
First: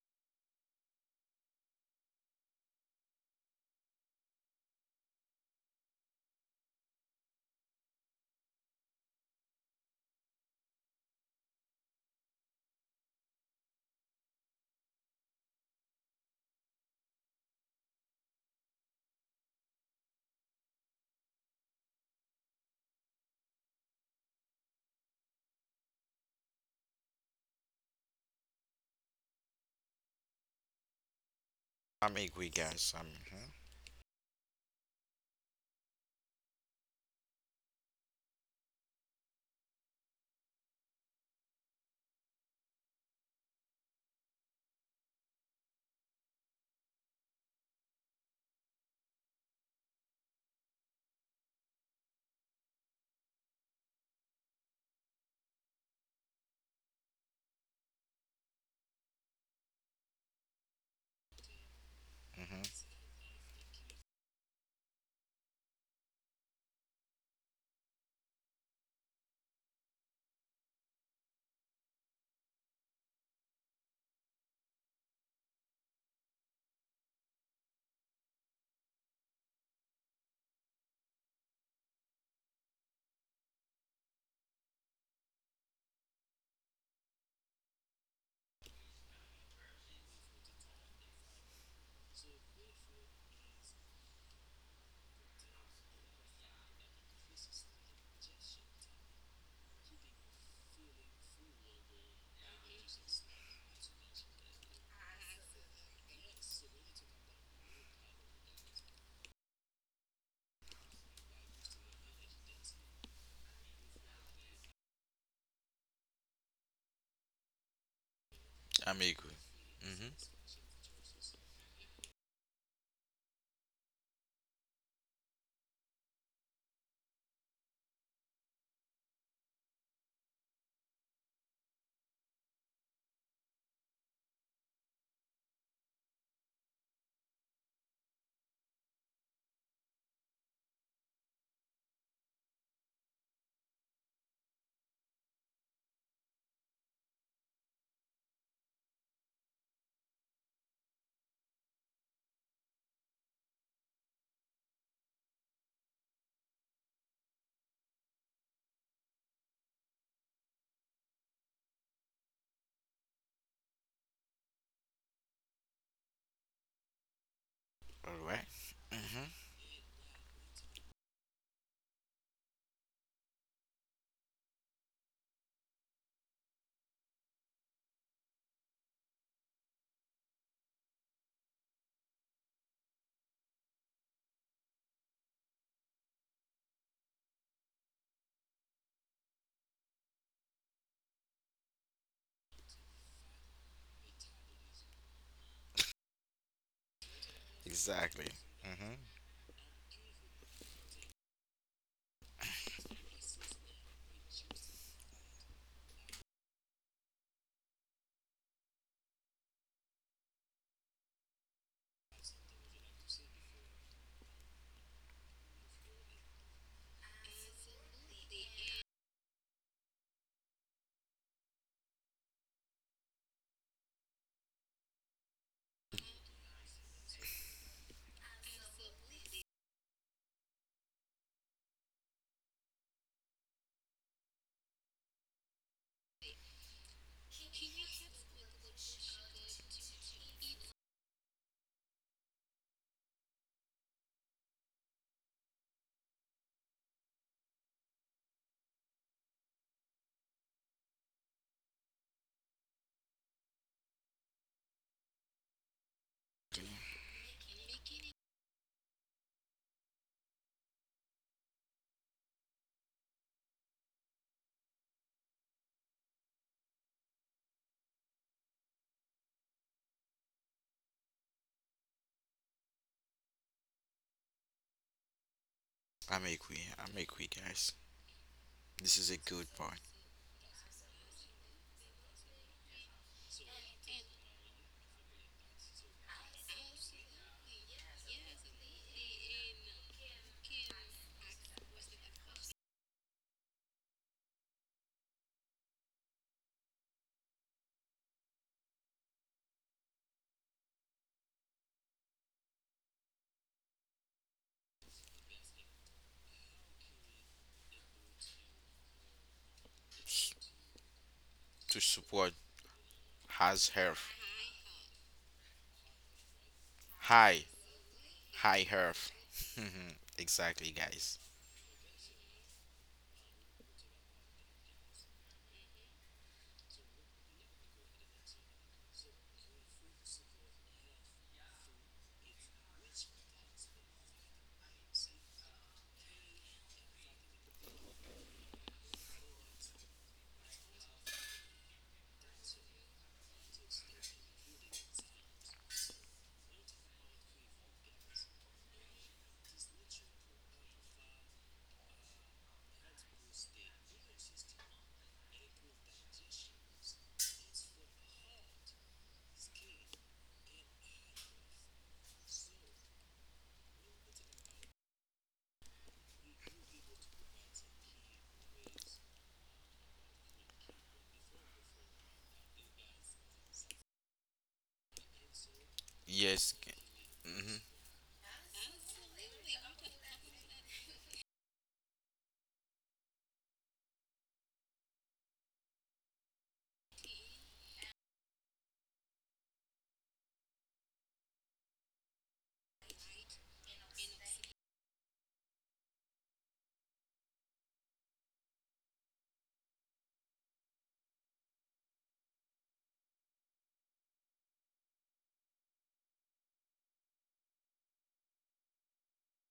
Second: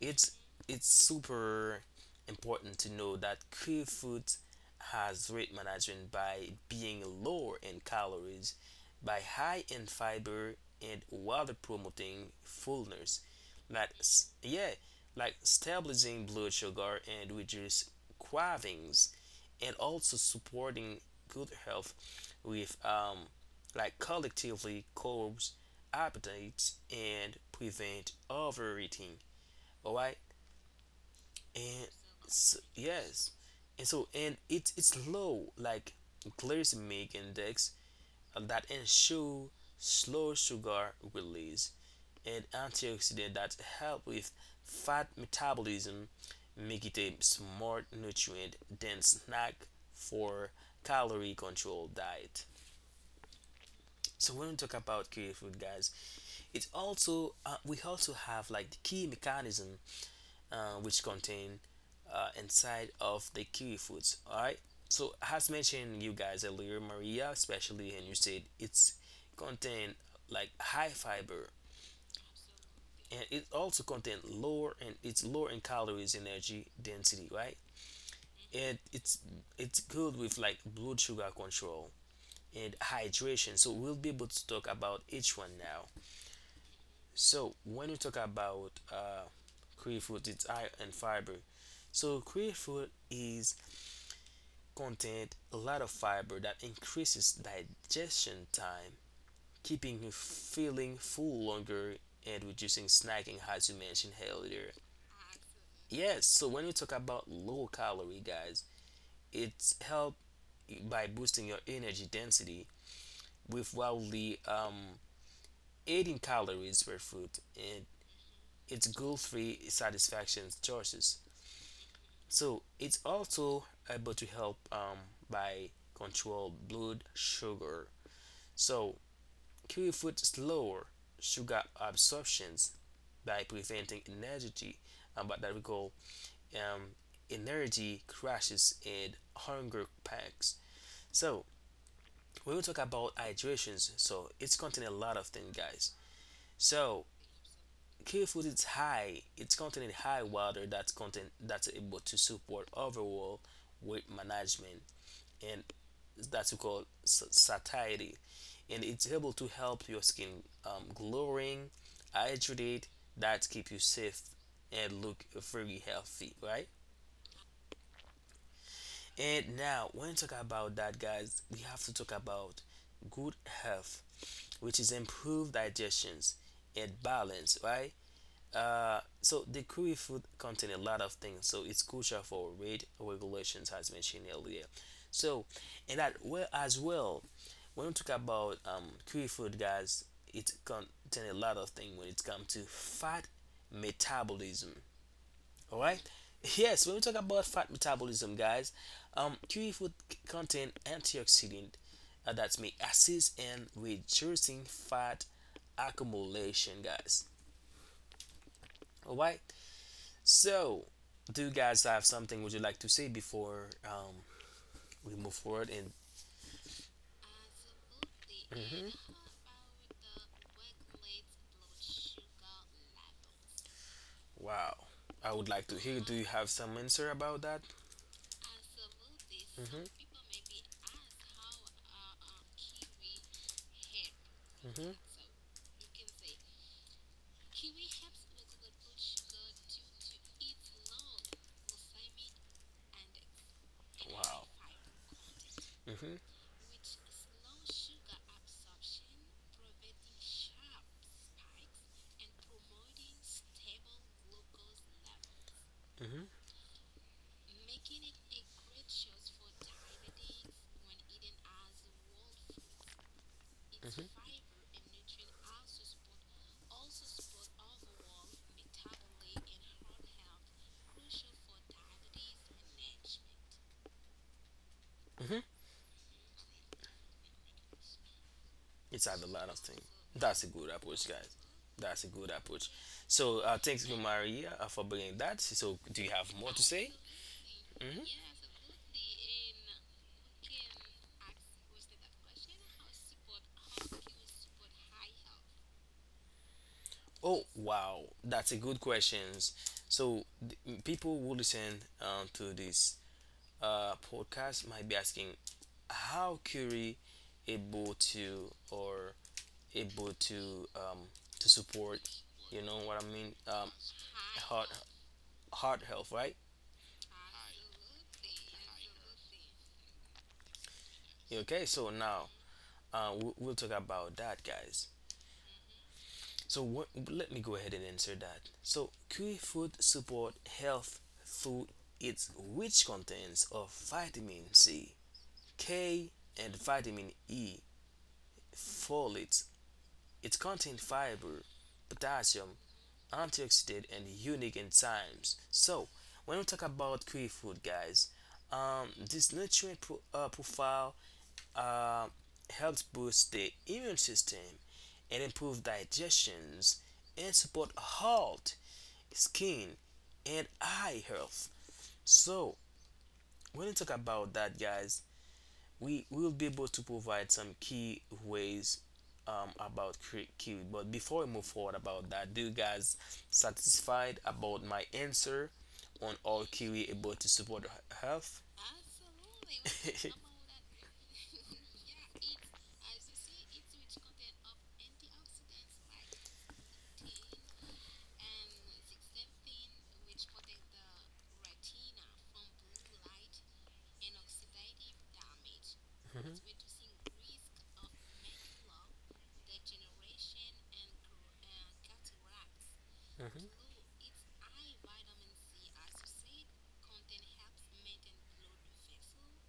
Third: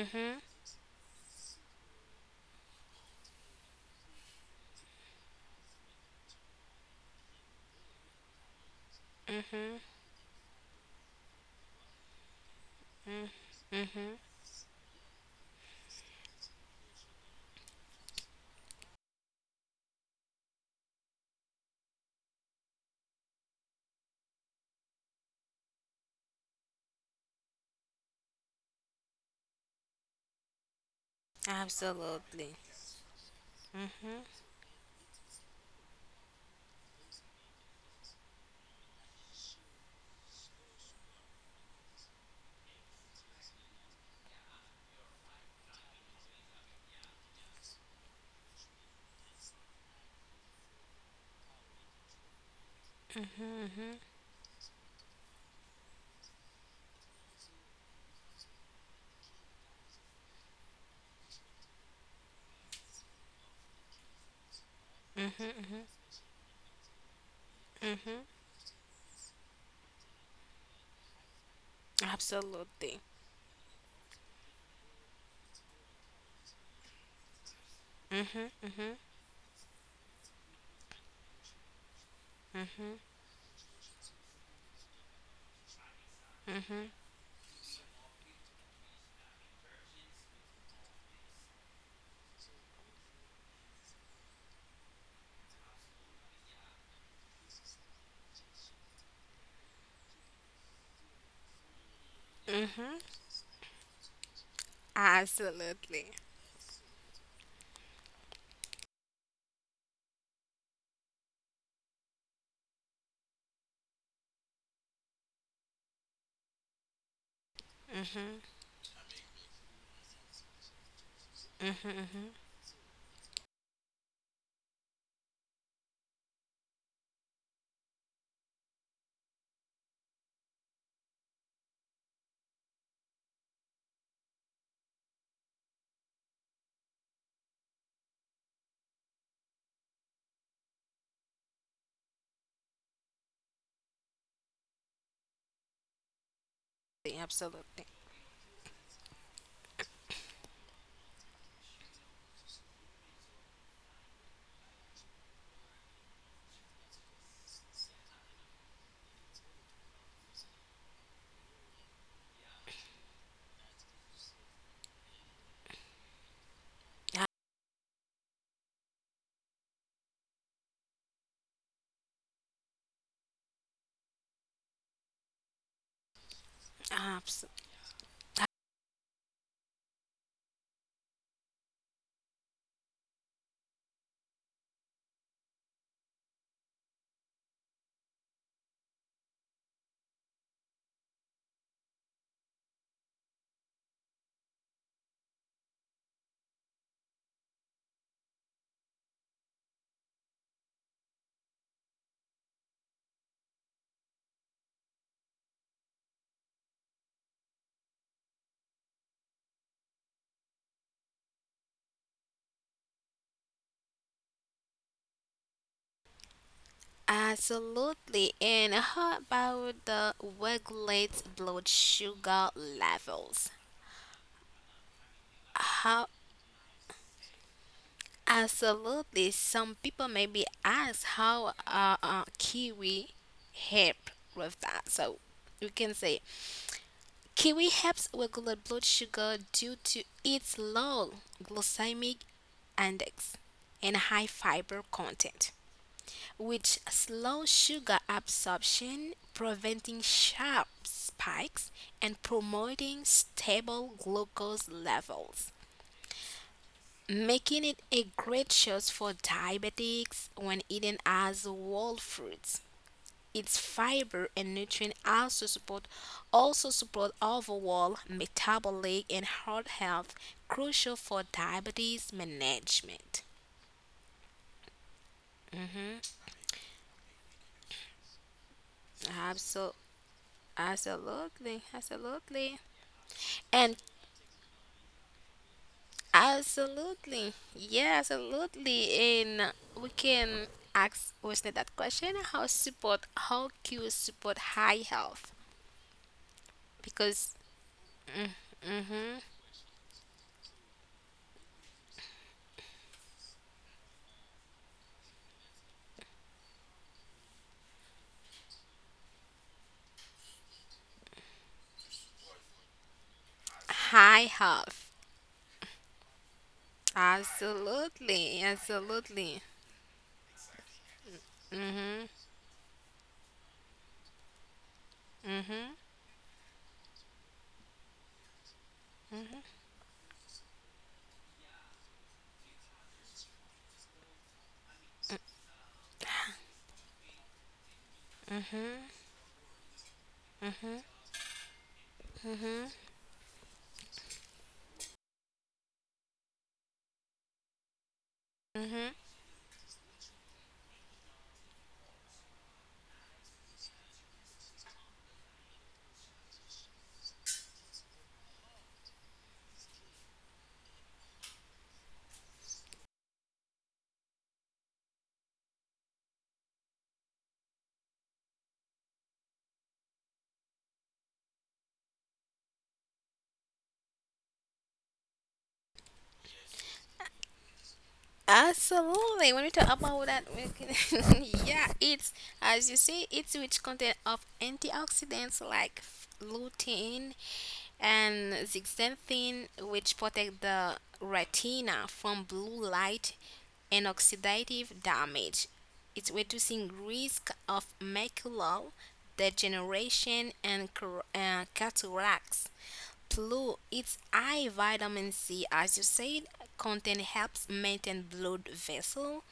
Speaker 1: It's it's super important to know that Kui food has weight management by being lower in calories, by high
Speaker 2: Mhm.
Speaker 1: in fiber and while promoting fullness.
Speaker 2: Mhm.
Speaker 1: Yeah, like stabilizing blood sugar and reduce cravings, and also supporting good health with like collectively curbs appetites and prevent overeating. Alright, and
Speaker 3: I'm agree,
Speaker 2: Absolutely.
Speaker 1: so,
Speaker 3: guys. I'm,
Speaker 1: yes.
Speaker 3: hmm
Speaker 1: And so,
Speaker 2: Mhm.
Speaker 1: and it's low like glycemic index that ensure slow sugar release and antioxidant that help with fat metabolism, make it a smart nutrient dense snack for calorie controlled diet.
Speaker 2: Mhm.
Speaker 1: So when we talk about curry food guys, it's also we also have like the key mechanism which contain
Speaker 3: hmm
Speaker 1: inside of the kiwi fruits. All right. So as
Speaker 2: Mhm.
Speaker 1: mentioned you guys earlier, Maria especially, and you
Speaker 2: Mhm.
Speaker 1: said it's contain like high fiber,
Speaker 2: Absolutely.
Speaker 1: and it also contain lower, and it's lower in calories, energy density, right?
Speaker 2: Mhm.
Speaker 1: And
Speaker 2: Mhm.
Speaker 1: it's good with like blood sugar control and
Speaker 2: Mhm.
Speaker 1: hydration. So we'll be able to talk about each one now.
Speaker 2: Mhm.
Speaker 1: So when we talk about kiwi fruit, it's high in fiber. So kiwi fruit is contain a lot of fiber that increases digestion time, keeping you feeling full longer and reducing
Speaker 2: Mhm.
Speaker 1: snacking, as you mentioned earlier.
Speaker 2: Absolutely.
Speaker 1: Yes, so when we talk about low calorie, guys, it's helped by boosting your energy density with wildly 18 calories per food, and
Speaker 2: Mhm.
Speaker 1: it's
Speaker 3: I'm agree.
Speaker 1: guilt-free
Speaker 3: Mm-hmm.
Speaker 1: satisfaction choices.
Speaker 2: Mhm. Mhm.
Speaker 1: So it's also able to help by control blood sugar. So Kiwifruit slower sugar absorptions by preventing energy, but that we call um, energy crashes and hunger packs. So when we talk about hydrations, so it's containing a lot of things, guys. So
Speaker 2: Absolutely.
Speaker 1: kiwifruit is high; it's containing high water that's content that's able to support overall weight management and that's called satiety, and it's able to help your skin glowing hydrated, that keep you safe and look very healthy, right?
Speaker 3: All right. Mm-hmm.
Speaker 1: And now when you talk about that guys, we have to talk about good health, which is improved digestions and
Speaker 2: Abs-
Speaker 1: balance, right? So the kiwi fruit contain a lot of things, so it's crucial for weight regulations, as mentioned earlier. So, and that well as well, when we talk about kiwi fruit, guys, it contain a lot of things when it comes to fat metabolism. All right. Yes, when we talk about fat
Speaker 3: Exactly.
Speaker 1: metabolism, guys,
Speaker 3: Mm-hmm.
Speaker 1: kiwi fruit contain antioxidant that may assist in reducing fat accumulation, guys. All right. So, do you guys have something would you like to say before we move forward? And
Speaker 2: Absolutely. And
Speaker 1: mhm.
Speaker 2: how about the regulates blood sugar levels?
Speaker 1: Wow, I would like to hear.
Speaker 2: How
Speaker 1: Do you have some answer about that?
Speaker 2: absolutely some
Speaker 1: Hmm.
Speaker 2: people maybe ask how kiwi help with that.
Speaker 1: Hmm.
Speaker 2: So you can say kiwi helps regulate blood sugar due to its low glycemic index and high
Speaker 1: Wow.
Speaker 2: fiber content,
Speaker 1: Hmm.
Speaker 2: which slows sugar absorption, preventing sharp spikes and promoting stable glucose levels,
Speaker 1: Hmm.
Speaker 2: making it a great choice for diabetics when eaten as whole fruits. Its
Speaker 1: Hmm.
Speaker 2: fiber and nutrient also support overall metabolic and heart health, crucial for diabetes management.
Speaker 1: Hmm.
Speaker 3: I'm agree. I'm agree, guys. This
Speaker 1: It's
Speaker 3: is a
Speaker 1: had a
Speaker 3: good
Speaker 1: lot of
Speaker 3: part
Speaker 1: things.
Speaker 2: Absolutely.
Speaker 1: That's a good approach, guys.
Speaker 2: Absolutely,
Speaker 1: That's a good approach.
Speaker 2: absolutely,
Speaker 1: So thanks
Speaker 2: and
Speaker 1: you, Maria, for bringing that. So do you have more to say?
Speaker 2: absolutely,
Speaker 1: Hmm.
Speaker 2: yeah, absolutely. And we can ask wasn't that question? How support? How cues support high health?
Speaker 1: Oh
Speaker 2: Because
Speaker 1: wow, that's a good
Speaker 2: mm-hmm,
Speaker 1: questions. So people who listen to this podcast might be asking how Curie able to, or able to
Speaker 3: to
Speaker 1: support.
Speaker 3: support
Speaker 1: You know what I mean?
Speaker 3: has health
Speaker 2: high
Speaker 1: Heart
Speaker 2: health,
Speaker 1: heart health, right?
Speaker 3: high
Speaker 2: absolutely,
Speaker 3: High Earth.
Speaker 2: absolutely.
Speaker 3: [laughs] exactly, guys.
Speaker 1: Okay, so now we'll talk about that, guys.
Speaker 2: Mm-hmm.
Speaker 1: So what, let me go ahead and answer that. So kiwi fruit support health through its rich contents of vitamin C, K, and vitamin E, folates. It contains fiber, potassium, antioxidant, and unique enzymes. So when we talk about kiwi fruit, guys,
Speaker 2: Hmm.
Speaker 1: this nutrient profile uh, helps boost the immune system and improve digestions and support heart, skin, and eye health. So when we talk about that, guys, we will be able to provide some key ways about Kiwi. But before we move forward about that, do you guys satisfied about my answer on all
Speaker 3: Yes.
Speaker 1: Kiwi able to
Speaker 3: Mm-hmm.
Speaker 1: support health?
Speaker 2: Absolutely. When we talk
Speaker 1: Absolutely.
Speaker 2: about
Speaker 1: [laughs] I'm all that. [laughs]
Speaker 2: that, we can- [laughs] yeah,
Speaker 1: Yeah,
Speaker 2: it's
Speaker 1: eat.
Speaker 2: as you see, it's rich content of antioxidants like lutein and zeaxanthin, which protect the retina from blue light and oxidative damage. It's
Speaker 1: Mhm.
Speaker 2: reducing risk of macular degeneration and cataracts.
Speaker 1: Mhm.
Speaker 2: Blue, its high vitamin C, as you said, content helps maintain blood vessel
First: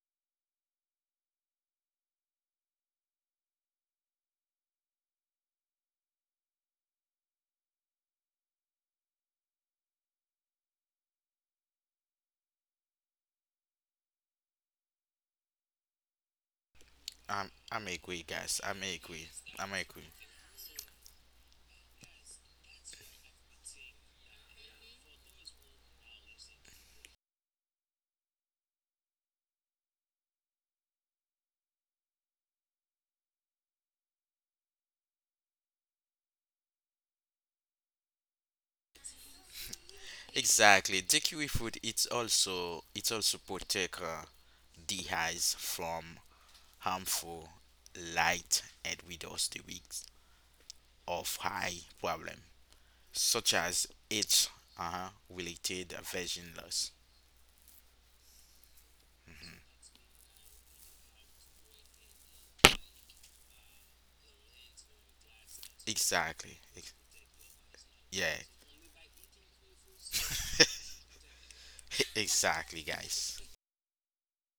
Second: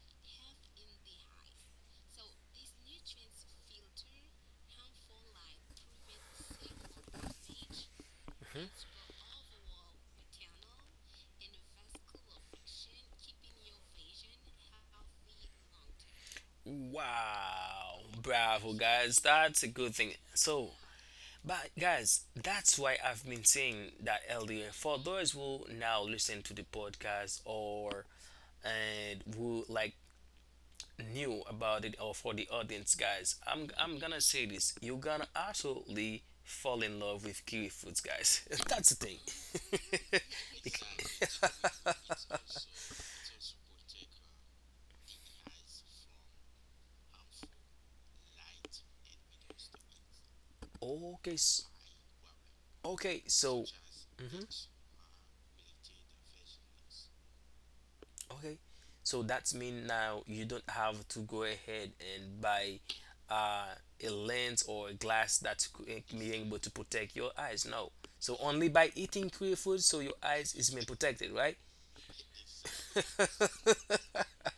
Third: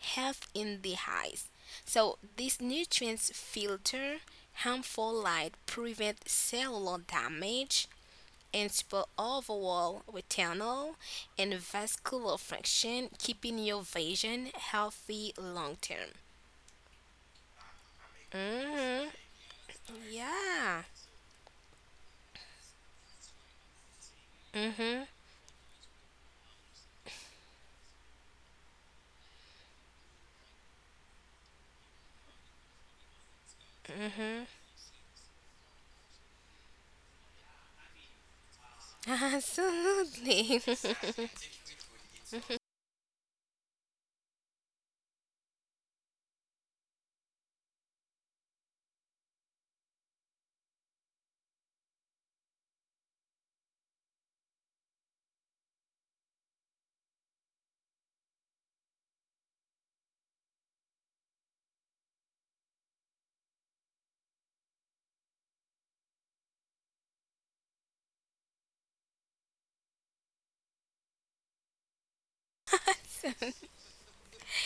Speaker 2: health in the eyes. So these nutrients filter harmful light, prevent cellular damage, and
Speaker 1: Mhm.
Speaker 2: support overall retinal and vascular function, keeping your vision healthy long term.
Speaker 3: I'm
Speaker 1: Wow,
Speaker 3: agree, guys.
Speaker 1: bravo,
Speaker 3: I'm
Speaker 2: Mhm.
Speaker 1: guys.
Speaker 3: agree.
Speaker 1: That's a
Speaker 3: I'm
Speaker 1: good
Speaker 3: agree.
Speaker 1: thing.
Speaker 2: Yeah.
Speaker 1: So, but guys, that's why I've been saying that LDA,
Speaker 2: Mhm.
Speaker 1: for those who now listen to the podcast or and who like new about it, or for the audience guys, I'm gonna say this, you're gonna absolutely fall in love with kiwi fruits, guys. [laughs]
Speaker 2: [laughs]
Speaker 1: That's the thing. [laughs]
Speaker 2: Absolutely.
Speaker 1: Bec-
Speaker 3: Exactly. The kiwi fruit it's also protect the eyes from harmful light and reduce the risk
Speaker 1: [laughs] okay
Speaker 3: of high problem
Speaker 1: okay
Speaker 3: such
Speaker 1: so
Speaker 3: as
Speaker 1: hmm
Speaker 3: age related vision loss.
Speaker 1: okay so that's mean now you don't have to go ahead and buy uh, a lens or a glass that's being able
Speaker 3: Exactly.
Speaker 1: to protect your eyes, no.
Speaker 3: Yeah.
Speaker 1: So only by eating kiwi food, so your eyes is being protected, right?
Speaker 3: [laughs] exactly, guys.
Speaker 1: [laughs]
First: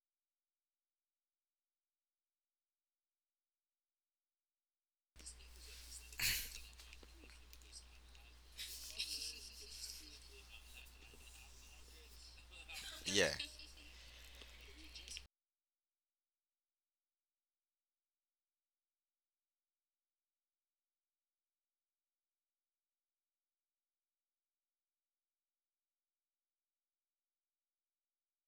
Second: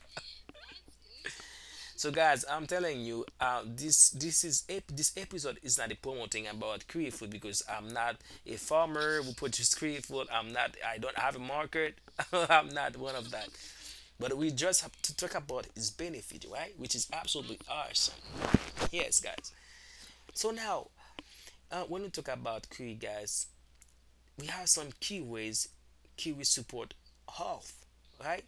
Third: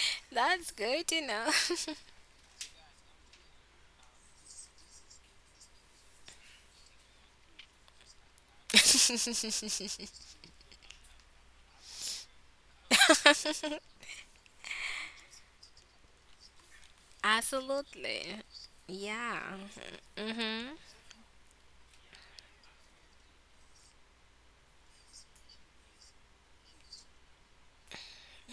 Speaker 2: [laughs] That's good to know.
Speaker 1: So guys, I'm telling you, this is this episode is not a promoting about Korean food, because I'm not a
Speaker 2: [laughs]
Speaker 1: farmer who produces Korean food. I'm not. I don't have a market. [laughs] I'm not one of
Speaker 3: Yeah.
Speaker 1: that. But we just have to talk about its benefit, right? Which is absolutely awesome.
Speaker 2: Absolutely.
Speaker 1: Yes,
Speaker 2: Yeah.
Speaker 1: guys. So
Speaker 2: Mhm.
Speaker 1: now, when we talk about Korea, guys, we have some key ways Kiwi support health, right?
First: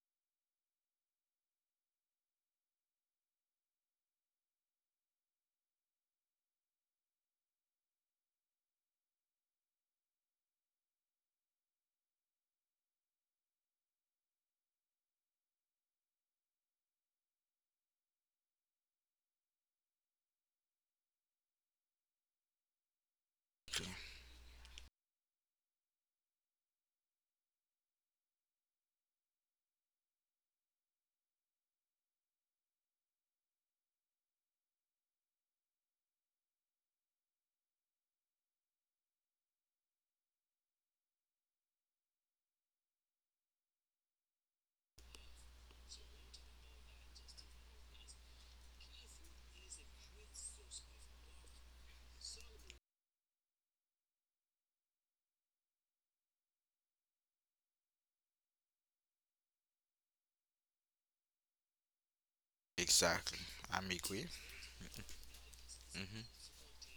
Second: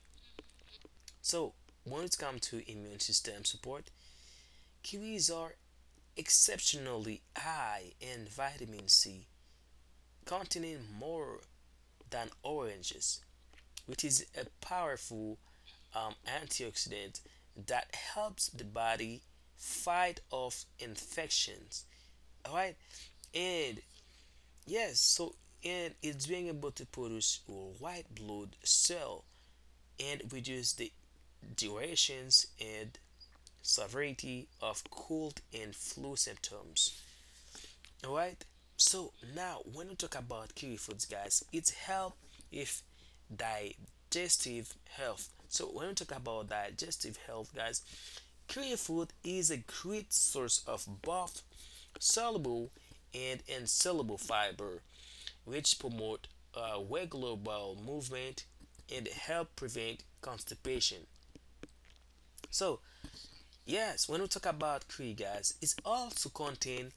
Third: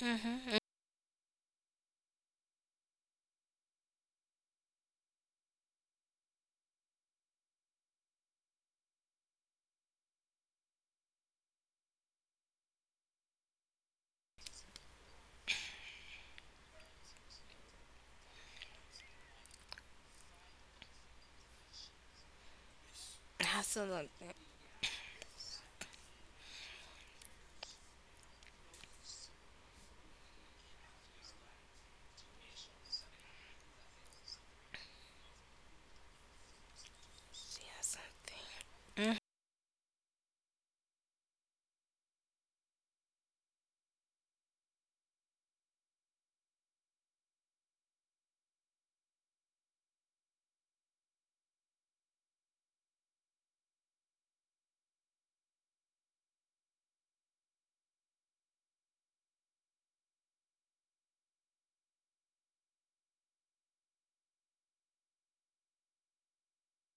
Speaker 1: So when it comes to immune system support, kiwis are exceptionally high in vitamin C, containing more than oranges, which is a powerful antioxidant that helps the body fight off infections. All right, and
Speaker 2: Absolutely.
Speaker 1: yes, so and it's being able to produce white blood cell and reduce the durations and severity of cold and flu symptoms.
Speaker 2: Yes.
Speaker 1: All right. So
Speaker 2: Mhm.
Speaker 1: now, when we talk about kiwi foods, guys, it's help if digestive health. So when we talk about digestive health, guys, kiwi food is a great source of both soluble and insoluble fiber, which promote regular bowel movement and help prevent constipation. So
Speaker 3: Exactly. I'm
Speaker 1: yes, when we
Speaker 3: agree.
Speaker 1: talk about kiwi, guys, it's also
Speaker 3: Mm-hmm.
Speaker 1: contain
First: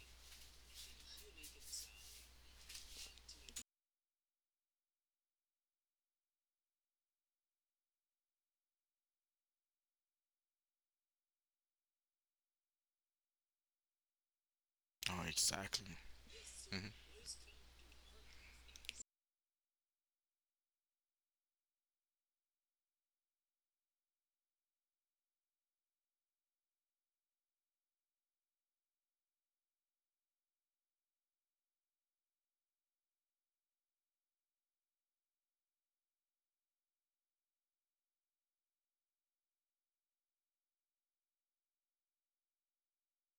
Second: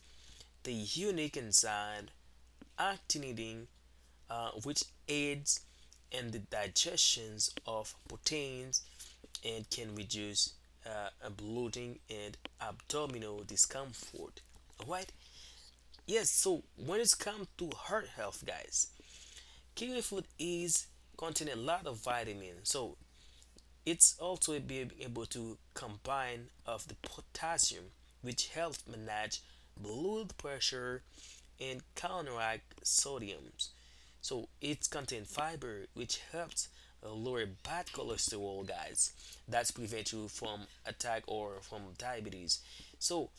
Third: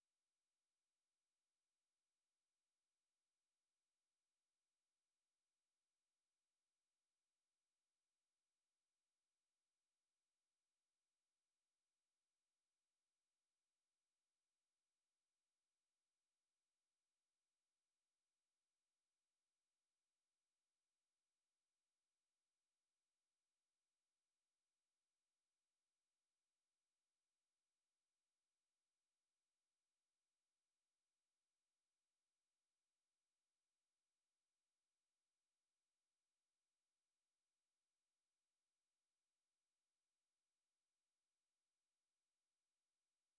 Speaker 1: the unique enzyme actinidine, which aids in the digestions of proteins and can reduce bloating and abdominal discomfort. Alright,
Speaker 3: Oh, exactly.
Speaker 1: yes, so
Speaker 3: hmm
Speaker 1: when it's come to heart health, guys, kiwi fruit is contain a lot of vitamins, so it's also being able to combine of the potassium, which helps manage blood pressure and counteract sodium. So it contains fiber, which helps lower bad cholesterol, guys. That's prevent you from attack or from diabetes. So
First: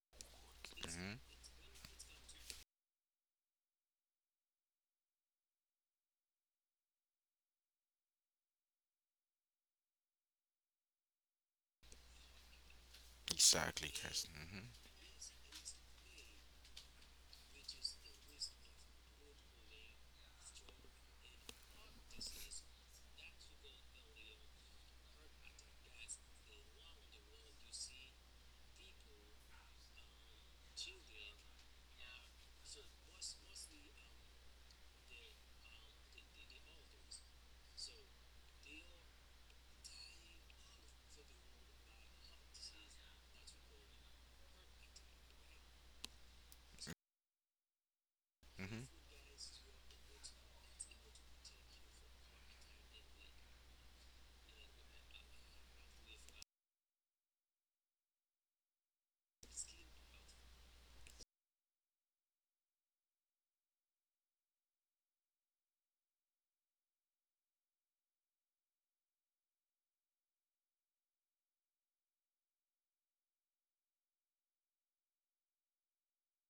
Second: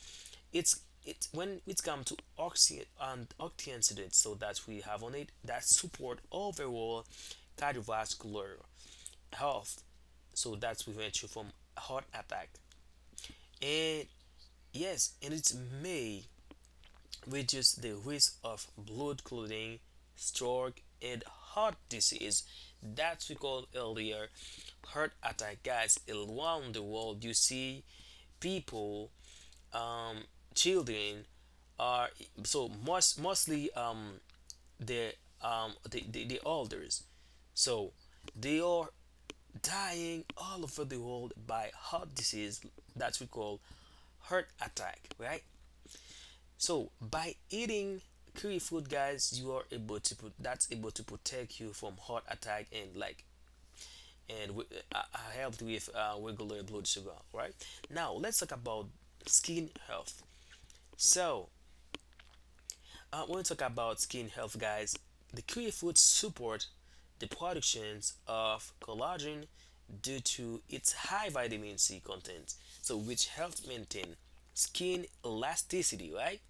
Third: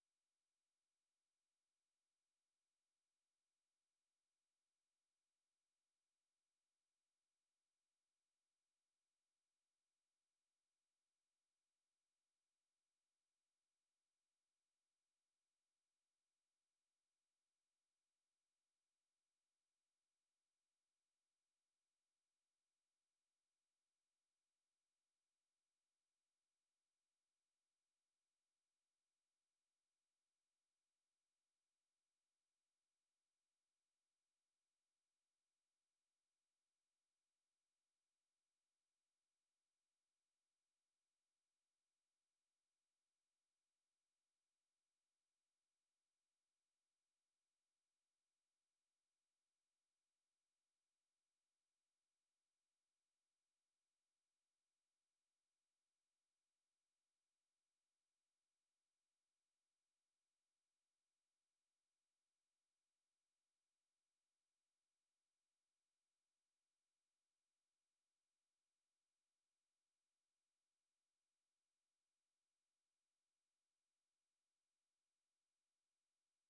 Speaker 1: it's
Speaker 3: hmm
Speaker 1: it when it's come to oxy and antioxidants, so that we have on it that support overall cardiovascular health, so that's prevent you from heart attack.
Speaker 3: Exactly,
Speaker 1: And
Speaker 3: guys. hmm
Speaker 1: yes, and it's may reduce the risk of blood clotting, stroke, and heart disease that we called earlier heart attack. Guys, around the world, you see people, um, children are so mostly the the elders. So they are dying all over the world by heart disease that we call heart attack, right? So by eating kiwi
Speaker 3: hmm
Speaker 1: food, guys, you are able to put that's able to protect you from heart attack and like and helped with regular blood sugar. Right now, let's talk about skin health. So when we talk about skin health, guys, the kiwi fruit support the productions of collagen due to its high vitamin C content, so which helps maintain skin elasticity, right?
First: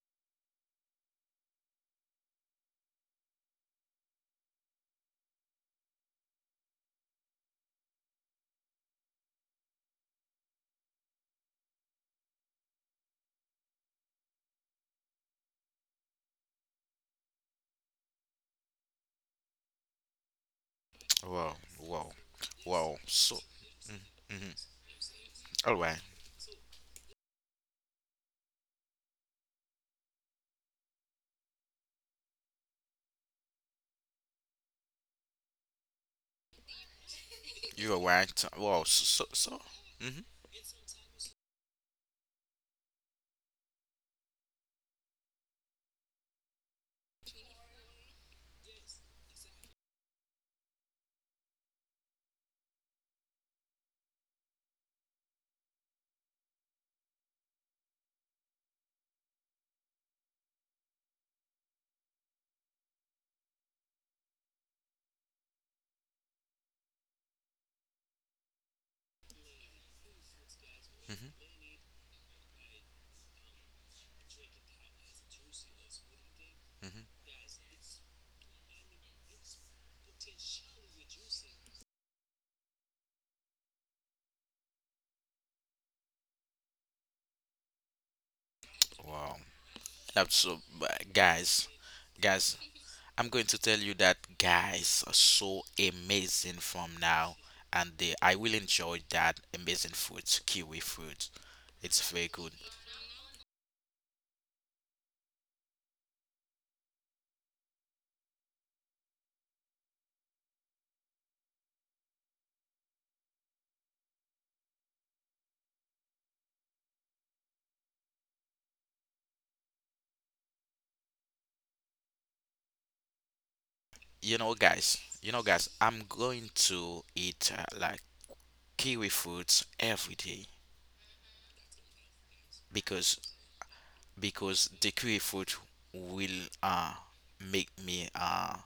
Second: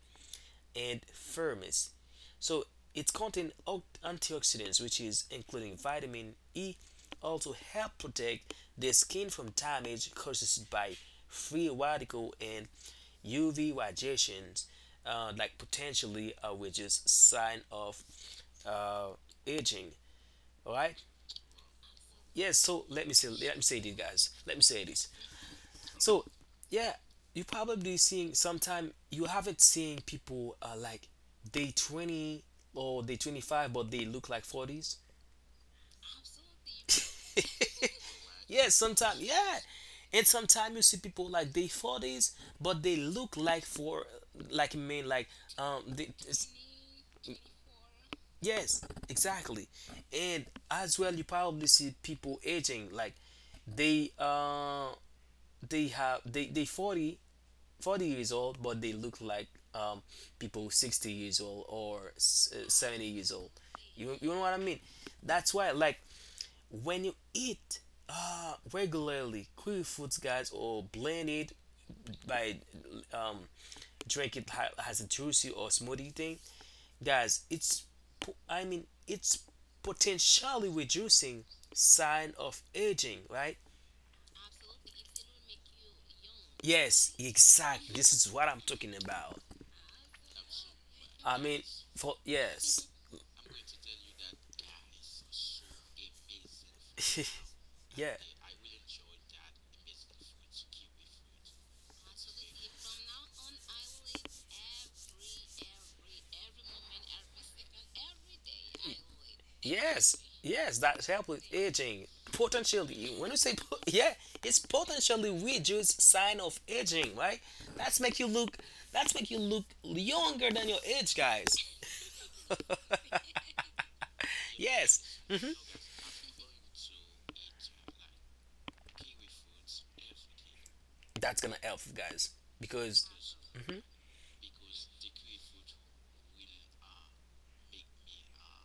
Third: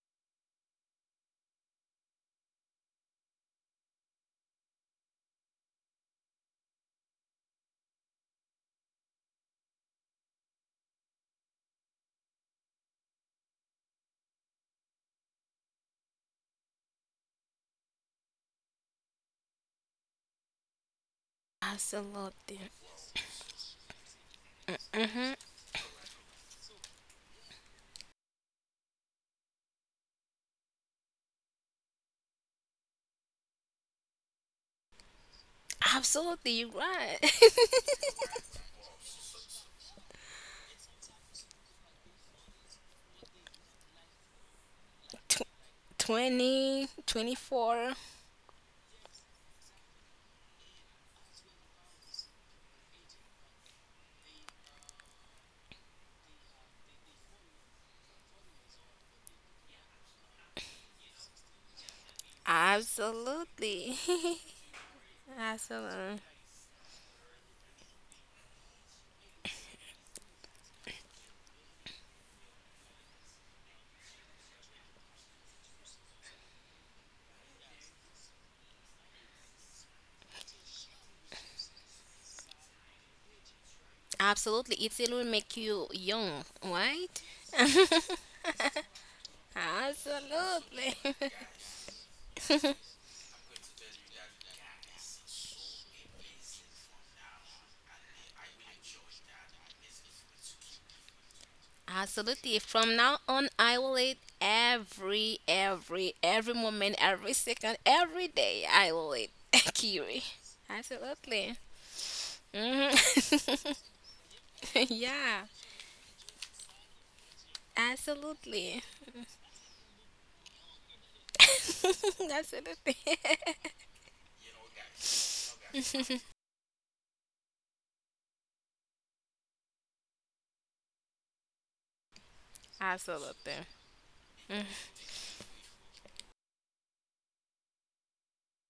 Speaker 1: And firmness. So it contains antioxidants, which is including vitamin E, also help protect the skin from damage caused by free radical and UV radiations, like potentially which is sign of uh, aging. All right.
Speaker 3: Wow, wow,
Speaker 1: Yes.
Speaker 2: Absolutely.
Speaker 1: So
Speaker 3: wow. So,
Speaker 1: let me say this, guys.
Speaker 3: mhm.
Speaker 1: Let me say this,
Speaker 2: Mhm.
Speaker 3: All right,
Speaker 1: so yeah, you probably seeing sometime you haven't seen people like they 20 or they 25 but they look like 40s.
Speaker 2: Absolutely. You're right.
Speaker 3: you
Speaker 2: [laughs]
Speaker 3: are right.
Speaker 1: [laughs] Yeah, sometimes, yeah.
Speaker 3: So. hmm
Speaker 1: And sometimes you see people like they 40s but they look like for like men like they, it's-
Speaker 2: 20, 24.
Speaker 1: Yes, exactly. And as well, you probably see people aging like they uh they have they 40 40 years old but they look like um, people 60 years old or 70 years old.
Speaker 2: Absolutely.
Speaker 1: You know what I mean?
Speaker 2: [laughs]
Speaker 1: That's why like
Speaker 2: Absolutely.
Speaker 1: when you eat regularly quick foods, guys, or blend
Speaker 3: hmm
Speaker 1: it by um, drink it as a juicy or smoothie thing, guys, it's it's potentially reducing sign of aging, right?
Speaker 2: Absolutely. It still will make you young,
Speaker 1: Yes,
Speaker 2: right?
Speaker 1: exactly,
Speaker 2: [laughs]
Speaker 1: this is what I'm talking
Speaker 3: Wow.
Speaker 1: about.
Speaker 3: That's so,
Speaker 2: Absolutely.
Speaker 3: but
Speaker 1: i mean
Speaker 3: guys,
Speaker 1: for,
Speaker 3: guys.
Speaker 1: yes.
Speaker 3: I'm going to tell you that guys are so amazing from
Speaker 1: [laughs]
Speaker 3: now, and they,
Speaker 1: Yeah.
Speaker 3: I will enjoy that amazing fruit, kiwi fruit. It's very
Speaker 2: Absolutely.
Speaker 3: good.
Speaker 2: From now on, I will eat every moment, every second, every day. I will eat [laughs] kiwi.
Speaker 1: Yes. Yes. That help with
Speaker 2: Absolutely.
Speaker 1: aging.
Speaker 2: Hmm.
Speaker 1: Potentially, when you say yeah, it's
Speaker 2: [laughs]
Speaker 1: potentially
Speaker 2: yeah.
Speaker 1: reduce sign of aging, right? That's make you look.
Speaker 2: Absolutely.
Speaker 1: That's make you look younger than your age, guys.
Speaker 2: [laughs] Absolutely.
Speaker 1: [laughs]
Speaker 3: You know, guys.
Speaker 1: Yes.
Speaker 3: You know,
Speaker 1: Hmm.
Speaker 3: guys. I'm
Speaker 2: [laughs]
Speaker 3: going to eat like kiwi fruits every day
Speaker 1: That's gonna help, guys, because
Speaker 3: because
Speaker 2: Absolutely.
Speaker 1: hmm.
Speaker 2: Mm-hmm.
Speaker 3: because the kiwi fruit will make me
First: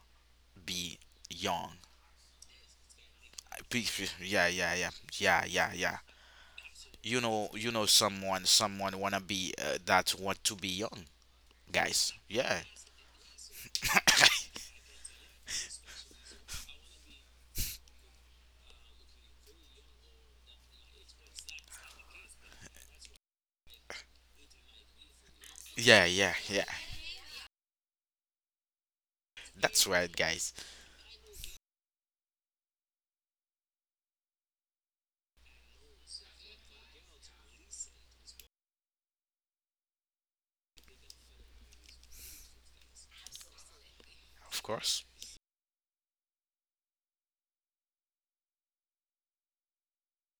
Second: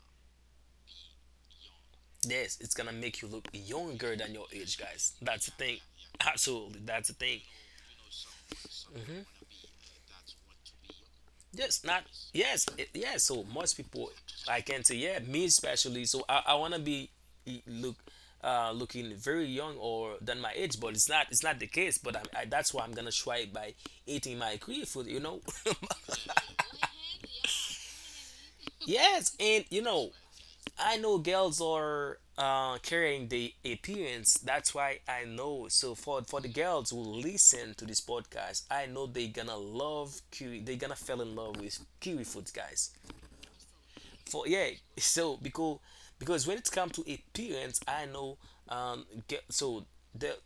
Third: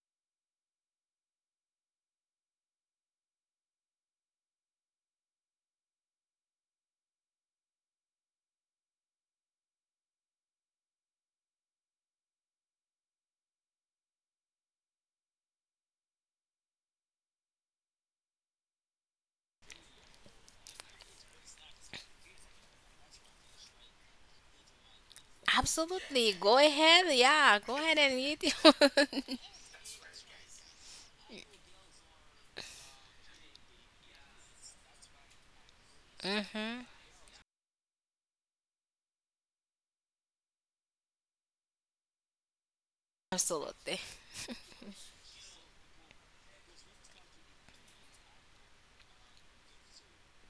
Speaker 3: be young.
Speaker 1: Yes, it's gonna make you look
Speaker 3: Be-
Speaker 1: younger than your
Speaker 3: Yeah, yeah,
Speaker 1: age,
Speaker 3: yeah,
Speaker 1: guys.
Speaker 3: yeah,
Speaker 1: That's the
Speaker 3: yeah,
Speaker 1: thing.
Speaker 3: yeah.
Speaker 1: Absolutely, that's the thing.
Speaker 3: You know, someone, someone wanna
Speaker 1: Mm-hmm.
Speaker 3: be that want to be young,
Speaker 1: Yes, not
Speaker 3: guys. Yeah,
Speaker 1: yes, yeah. So most people,
Speaker 3: [coughs]
Speaker 1: I can say, yeah, me especially. So I wanna be look, looking very young or than my age, but it's not the case. But that's why I'm gonna try it by eating my Korean food. You know,
Speaker 3: yeah,
Speaker 2: Absolutely.
Speaker 3: yeah,
Speaker 2: Go
Speaker 3: yeah.
Speaker 2: ahead. Yeah. Go ahead and eat
Speaker 1: [laughs]
Speaker 2: it. [laughs]
Speaker 1: yes, and you
Speaker 3: That's
Speaker 1: know,
Speaker 3: right, guys.
Speaker 1: I know girls are carrying the appearance. That's why I know. So for the
Speaker 2: Hmm.
Speaker 1: girls who listen to this podcast, I know they gonna love kiwi. They gonna fall in love with kiwi foods, guys.
Speaker 2: Absolutely.
Speaker 1: For, yeah.
Speaker 3: Of course,
Speaker 1: So because when it comes to appearance, I know so the,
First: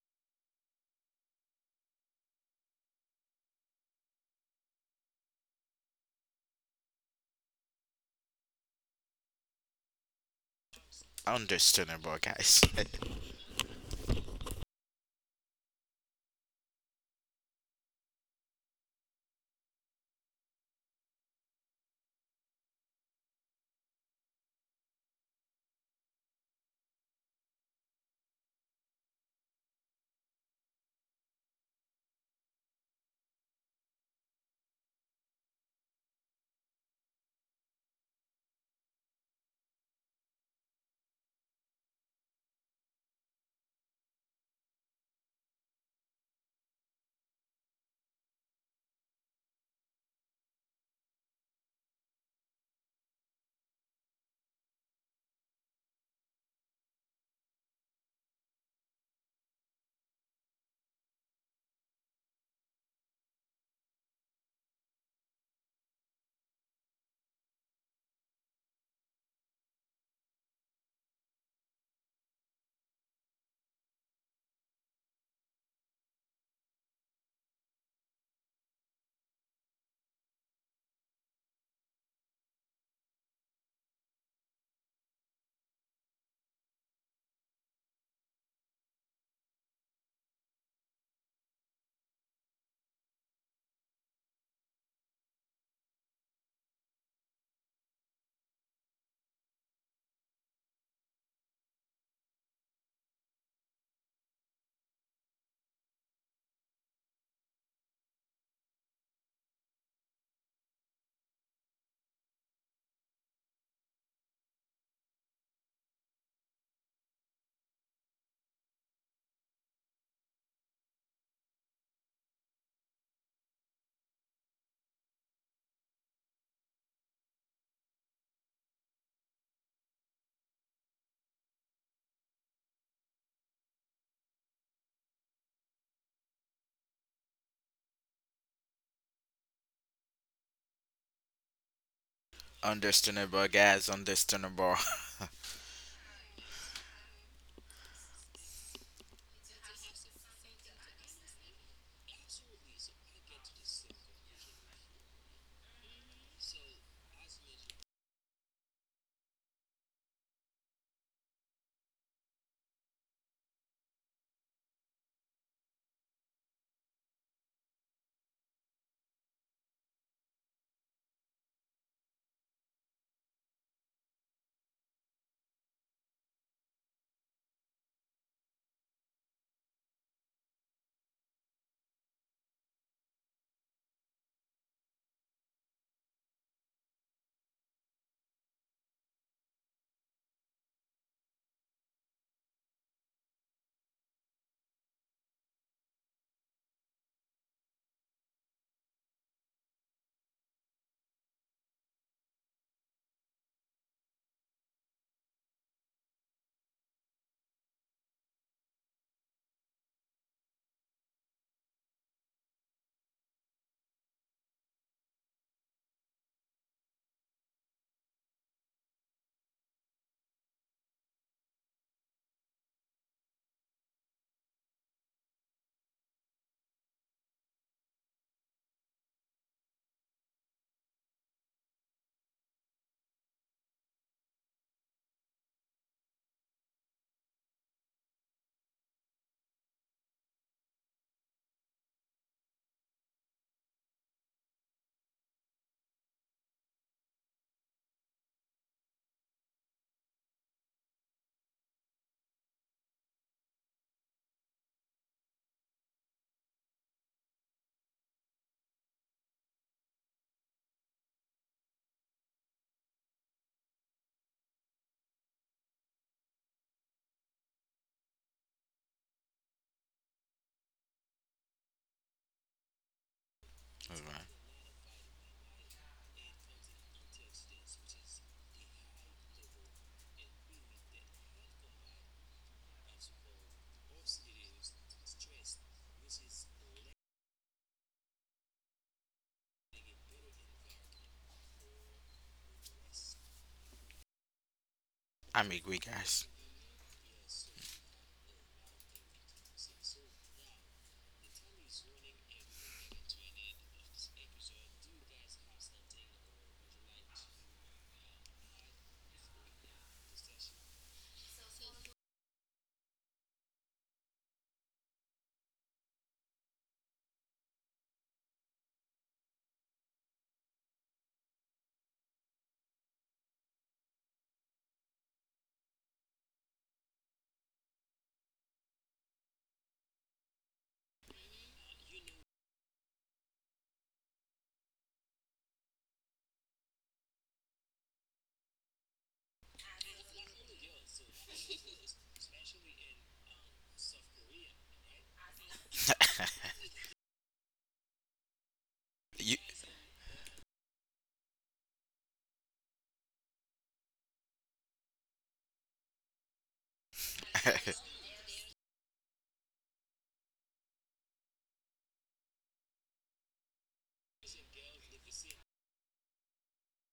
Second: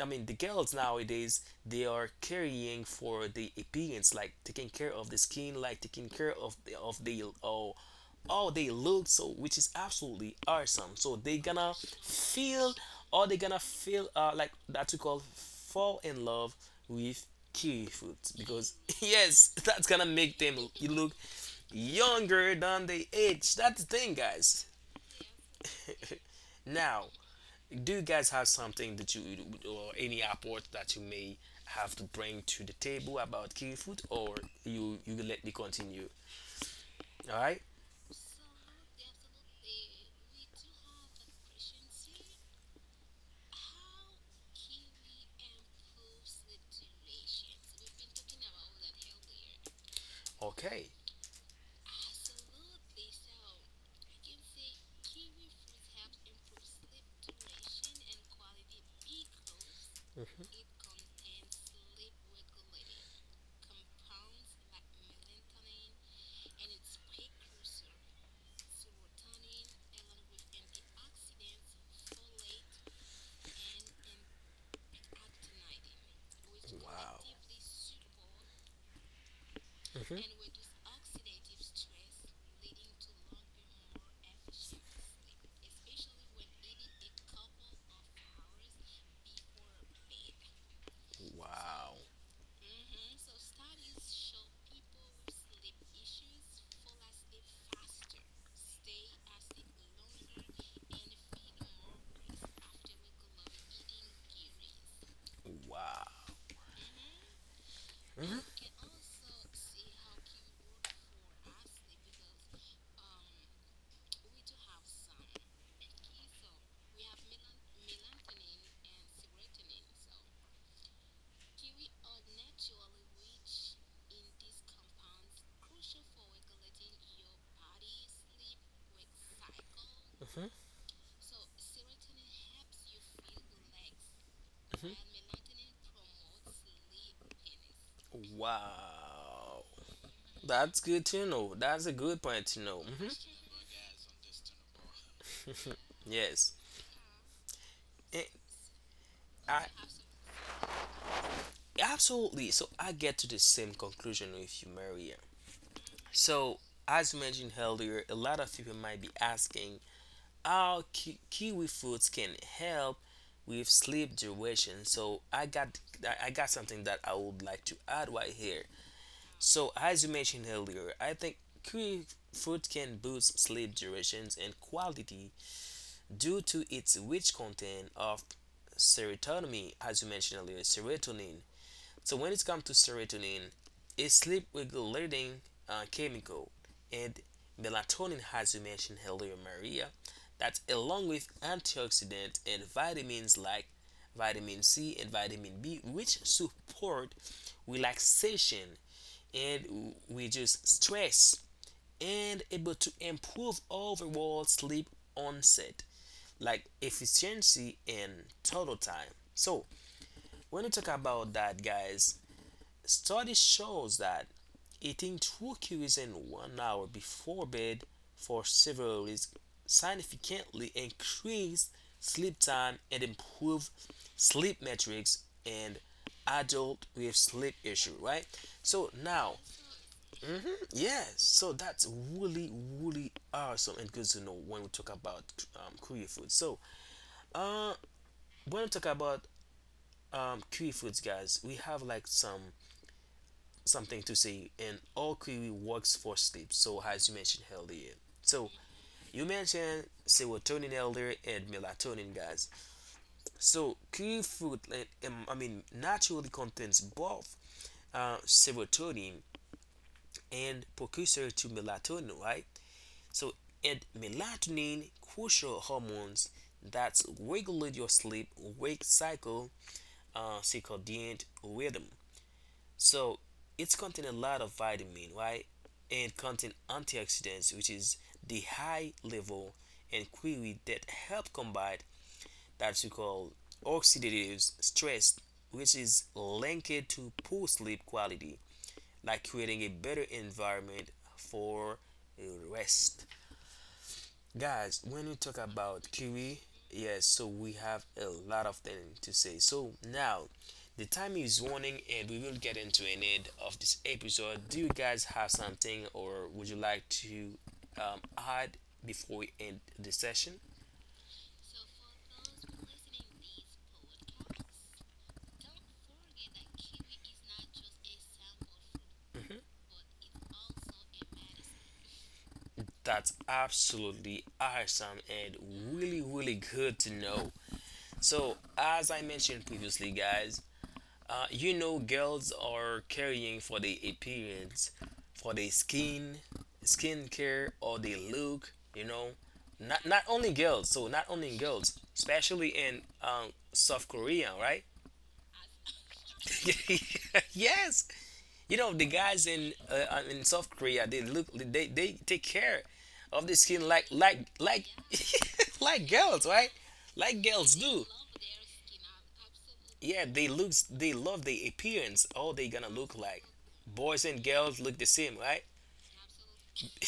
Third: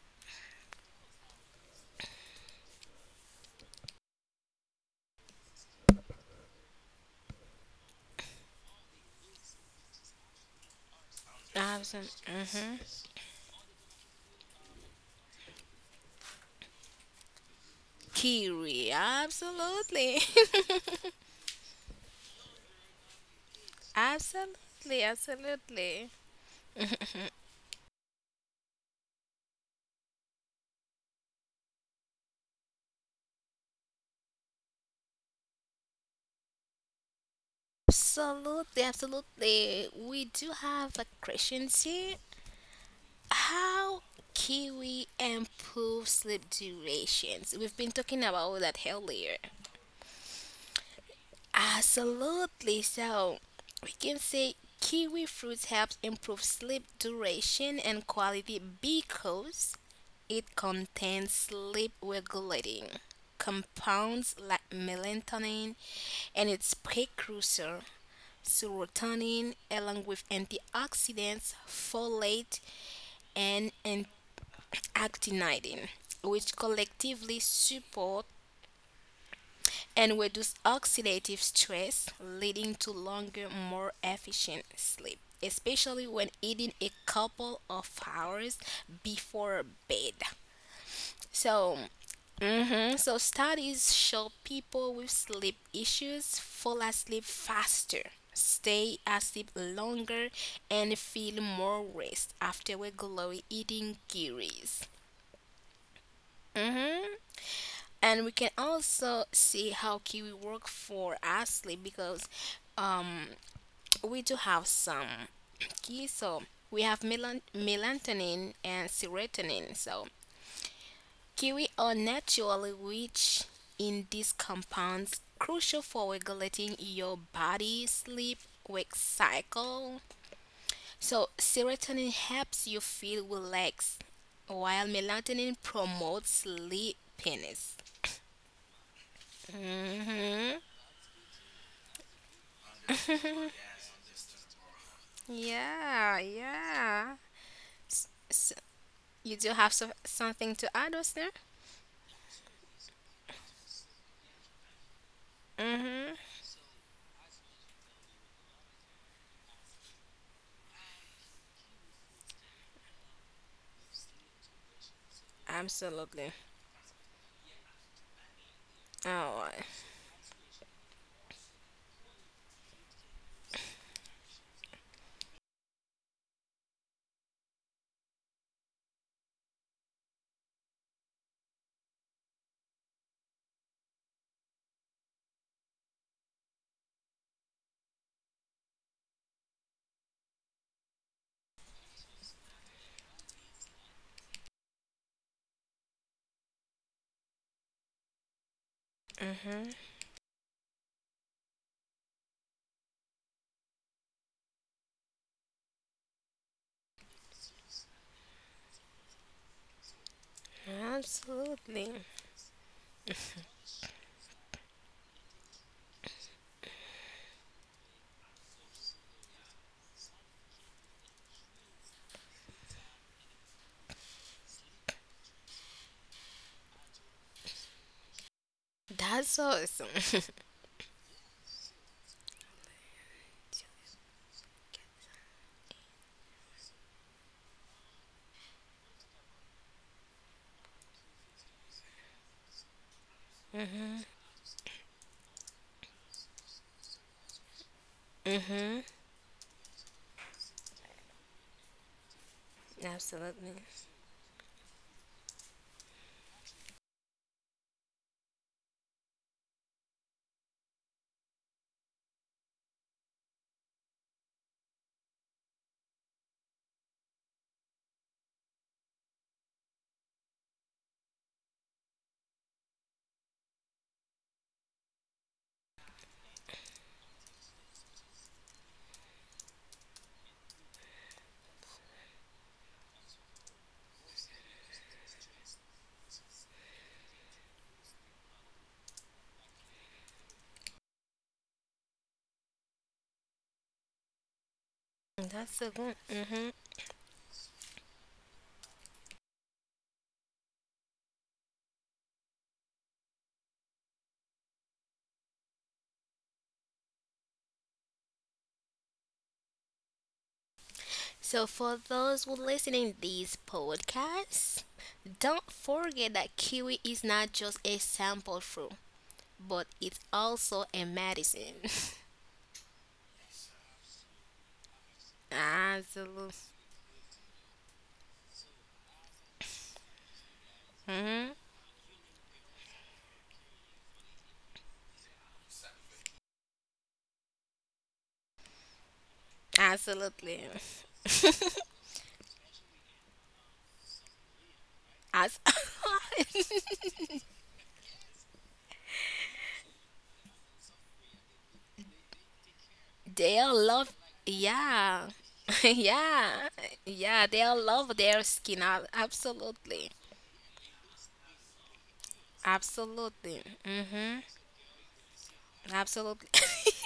Speaker 1: I mean the girls nowadays, they are carrying for the appearance, like taking care of the skin, like taking care of the oh, oh, they look so, which is absolutely awesome. So they gonna
Speaker 3: understandable,
Speaker 2: Absolutely.
Speaker 3: guys.
Speaker 1: feel
Speaker 2: Hmm.
Speaker 1: or they gonna feel like that we call fall in love with kiwi fruits because
Speaker 2: Kiwi.
Speaker 1: [laughs] yes, that's gonna
Speaker 2: Absolutely.
Speaker 1: make them you look younger than the age. That's the
Speaker 2: [laughs]
Speaker 1: thing, guys.
Speaker 2: absolutely. Absolutely.
Speaker 1: [laughs] Now, do you guys have something that you or any apport that you may have to bring to the table about kiwi food, or you let me continue? All right.
Speaker 2: Absolutely, absolutely. We do have a question here. How kiwi improve sleep durations? We've been talking about that earlier.
Speaker 1: Okay.
Speaker 2: Absolutely. So we can say kiwi fruits helps improve sleep duration and quality because it contains sleep regulating compounds like melatonin and its precursor serotonin, along with antioxidants, folate, and actinidine, which
Speaker 1: Wow.
Speaker 2: collectively support and
Speaker 1: Mhm.
Speaker 2: reduce oxidative stress, leading to longer, more efficient sleep, especially when eating a couple of hours before bed. So,
Speaker 1: Wow.
Speaker 2: mhm, so studies show people with sleep issues fall asleep faster, stay asleep longer, and feel more rest after we glowy eating kiwis.
Speaker 1: Wow.
Speaker 2: Mm-hmm. And we
Speaker 1: Mhm.
Speaker 2: can also see how kiwi work for asleep because um, we do have some [clears throat] key. So we have melatonin and serotonin. So kiwi are naturally rich in these compounds crucial for regulating your body sleep wake cycle.
Speaker 1: Mhm.
Speaker 2: So, serotonin helps you feel relaxed, while
Speaker 1: Mhm.
Speaker 2: melatonin promotes sleepiness.
Speaker 1: Wow,
Speaker 2: Hmm.
Speaker 1: that's good to know. That's a good point
Speaker 3: [laughs]
Speaker 1: to know. Hmm.
Speaker 3: understandable, guys. Understandable.
Speaker 2: Yeah,
Speaker 1: Yes,
Speaker 2: yeah. S-
Speaker 1: Eh,
Speaker 2: s- you do
Speaker 1: I
Speaker 2: have something to add, Osner?
Speaker 1: absolutely. So I get to the same conclusion with you, Maria.
Speaker 2: Mm-hmm.
Speaker 1: So as you mentioned earlier, a lot of people might be asking how kiwi fruits can help with sleep duration. So I
Speaker 2: Absolutely.
Speaker 1: I got something that I would like to add right here.
Speaker 2: Oh, right.
Speaker 1: So, as you mentioned earlier, I think kiwi fruit can boost sleep durations and quality due to its rich content of serotonin, as you mentioned earlier, serotonin. So, when it comes to serotonin, it's sleep regulating chemical, and melatonin, as you mentioned earlier, Maria, that along with antioxidants and vitamins like vitamin C and vitamin B, which support relaxation
Speaker 2: Mm-hmm.
Speaker 1: and reduce stress and able to improve overall sleep onset like efficiency and total time. So when we talk about that,
Speaker 2: Absolutely.
Speaker 1: guys, study shows that eating 2 kiwis in 1 hour before bed for several weeks significantly increase sleep time and improve sleep metrics in adult with sleep issue, right? So now
Speaker 2: That's awesome.
Speaker 1: hmm. Yes, so that's really, really awesome and good to know when we talk about Korean food. So, uh, when we talk about Korean foods, guys, we have like some
Speaker 2: [laughs]
Speaker 1: something
Speaker 2: Mhm.
Speaker 1: to say, and all Korean works for sleep. So, as you mentioned earlier, so
Speaker 2: Mm-hmm.
Speaker 1: you mentioned serotonin earlier and melatonin, guys.
Speaker 2: Absolutely.
Speaker 1: So, Korean food, like, naturally contains both serotonin and precursor to melatonin, right? So it melatonin, crucial hormones that regulate your sleep wake cycle, circadian rhythm. So it's contain a lot
Speaker 3: [laughs]
Speaker 1: of vitamin, right? And contain antioxidants, which is the high level and query that help combat that we call oxidative stress, which is linked to poor sleep quality, like creating a better environment for rest. Guys, when we talk
Speaker 3: I'm
Speaker 2: That's so
Speaker 3: agree,
Speaker 1: about
Speaker 2: good.
Speaker 3: guys.
Speaker 1: Kiwi,
Speaker 2: Mm-hmm.
Speaker 1: yes, so we have a lot of things to say. So now, the time is warning, and we will get into an end of this episode. Do you guys have something, or would you like to add before we end the session?
Speaker 2: So for those who listening these podcasts, don't forget that kiwi is not just a sample fruit,
Speaker 1: Mhm.
Speaker 2: but it's also a medicine.
Speaker 1: That's absolutely awesome
Speaker 2: [laughs]
Speaker 1: and really,
Speaker 2: Absolutely.
Speaker 1: really good to know. So, as I mentioned previously, guys,
Speaker 2: Mm-hmm.
Speaker 1: you know, girls are caring for their appearance, for their skin, skincare, or their look. You know, not only
Speaker 2: Absolutely.
Speaker 1: girls. So not
Speaker 2: [laughs]
Speaker 1: only girls, especially in South Korea, right?
Speaker 2: As-
Speaker 3: [laughs]
Speaker 1: [laughs]
Speaker 2: [laughs]
Speaker 1: Yes, you know the guys
Speaker 3: you.
Speaker 1: in South Korea, they look, they take care of the
Speaker 2: they'll
Speaker 1: skin like
Speaker 2: love, yeah.
Speaker 1: [laughs]
Speaker 2: [laughs]
Speaker 1: like girls, right?
Speaker 2: Yeah,
Speaker 1: Like
Speaker 2: yeah,
Speaker 1: girls
Speaker 2: they'll
Speaker 1: do.
Speaker 3: [laughs]
Speaker 2: love their skin out absolutely.
Speaker 1: Yeah, they love the appearance, all they gonna look like
Speaker 2: Absolutely.
Speaker 1: boys
Speaker 2: Mm-hmm.
Speaker 1: and girls look the same, right?
Speaker 2: Absolutely.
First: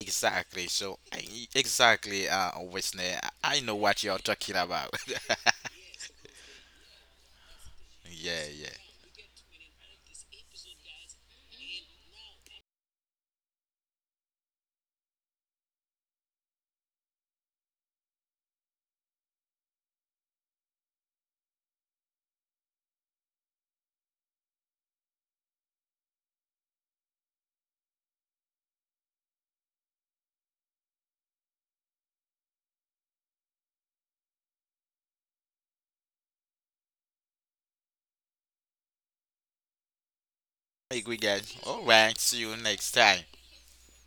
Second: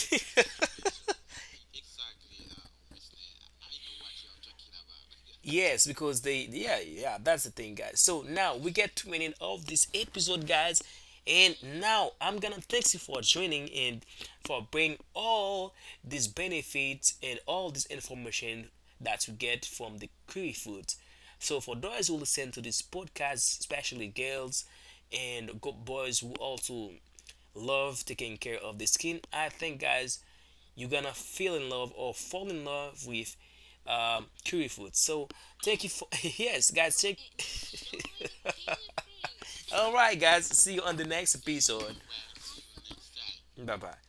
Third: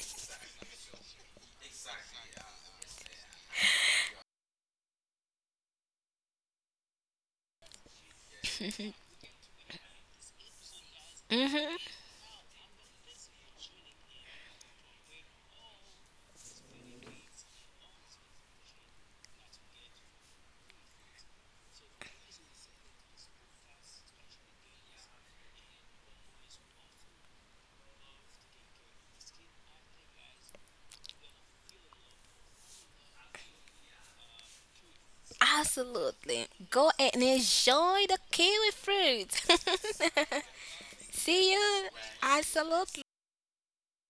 Speaker 3: Exactly. So, exactly, Wesley, I know what you're talking about. [laughs]
Speaker 1: Yes, because they, yeah, yeah, that's the thing, guys. So
Speaker 3: yeah,
Speaker 1: now we
Speaker 3: yeah.
Speaker 1: get to an end of this episode, guys,
Speaker 2: [laughs]
Speaker 1: and
Speaker 2: Hmm.
Speaker 1: now I'm gonna thank you for joining and for bringing all these benefits and all this information that you get from the curry foods. So for those who listen to this podcast, especially girls and boys who also love taking care of the skin, I think, guys, you're gonna feel in love or fall in love with curry food. So thank you for [laughs]
Speaker 2: Absolutely.
Speaker 1: yes,
Speaker 2: Go
Speaker 1: guys, take
Speaker 2: and enjoy the kiwi fruit.
Speaker 1: [laughs] all right, guys, see you on
Speaker 3: I
Speaker 1: the
Speaker 2: [laughs]
Speaker 3: agree,
Speaker 1: next
Speaker 2: See
Speaker 3: guys. All
Speaker 2: you.
Speaker 1: episode.
Speaker 3: right. See you next
Speaker 2: Absolutely.
Speaker 3: time.
Speaker 1: Bye bye.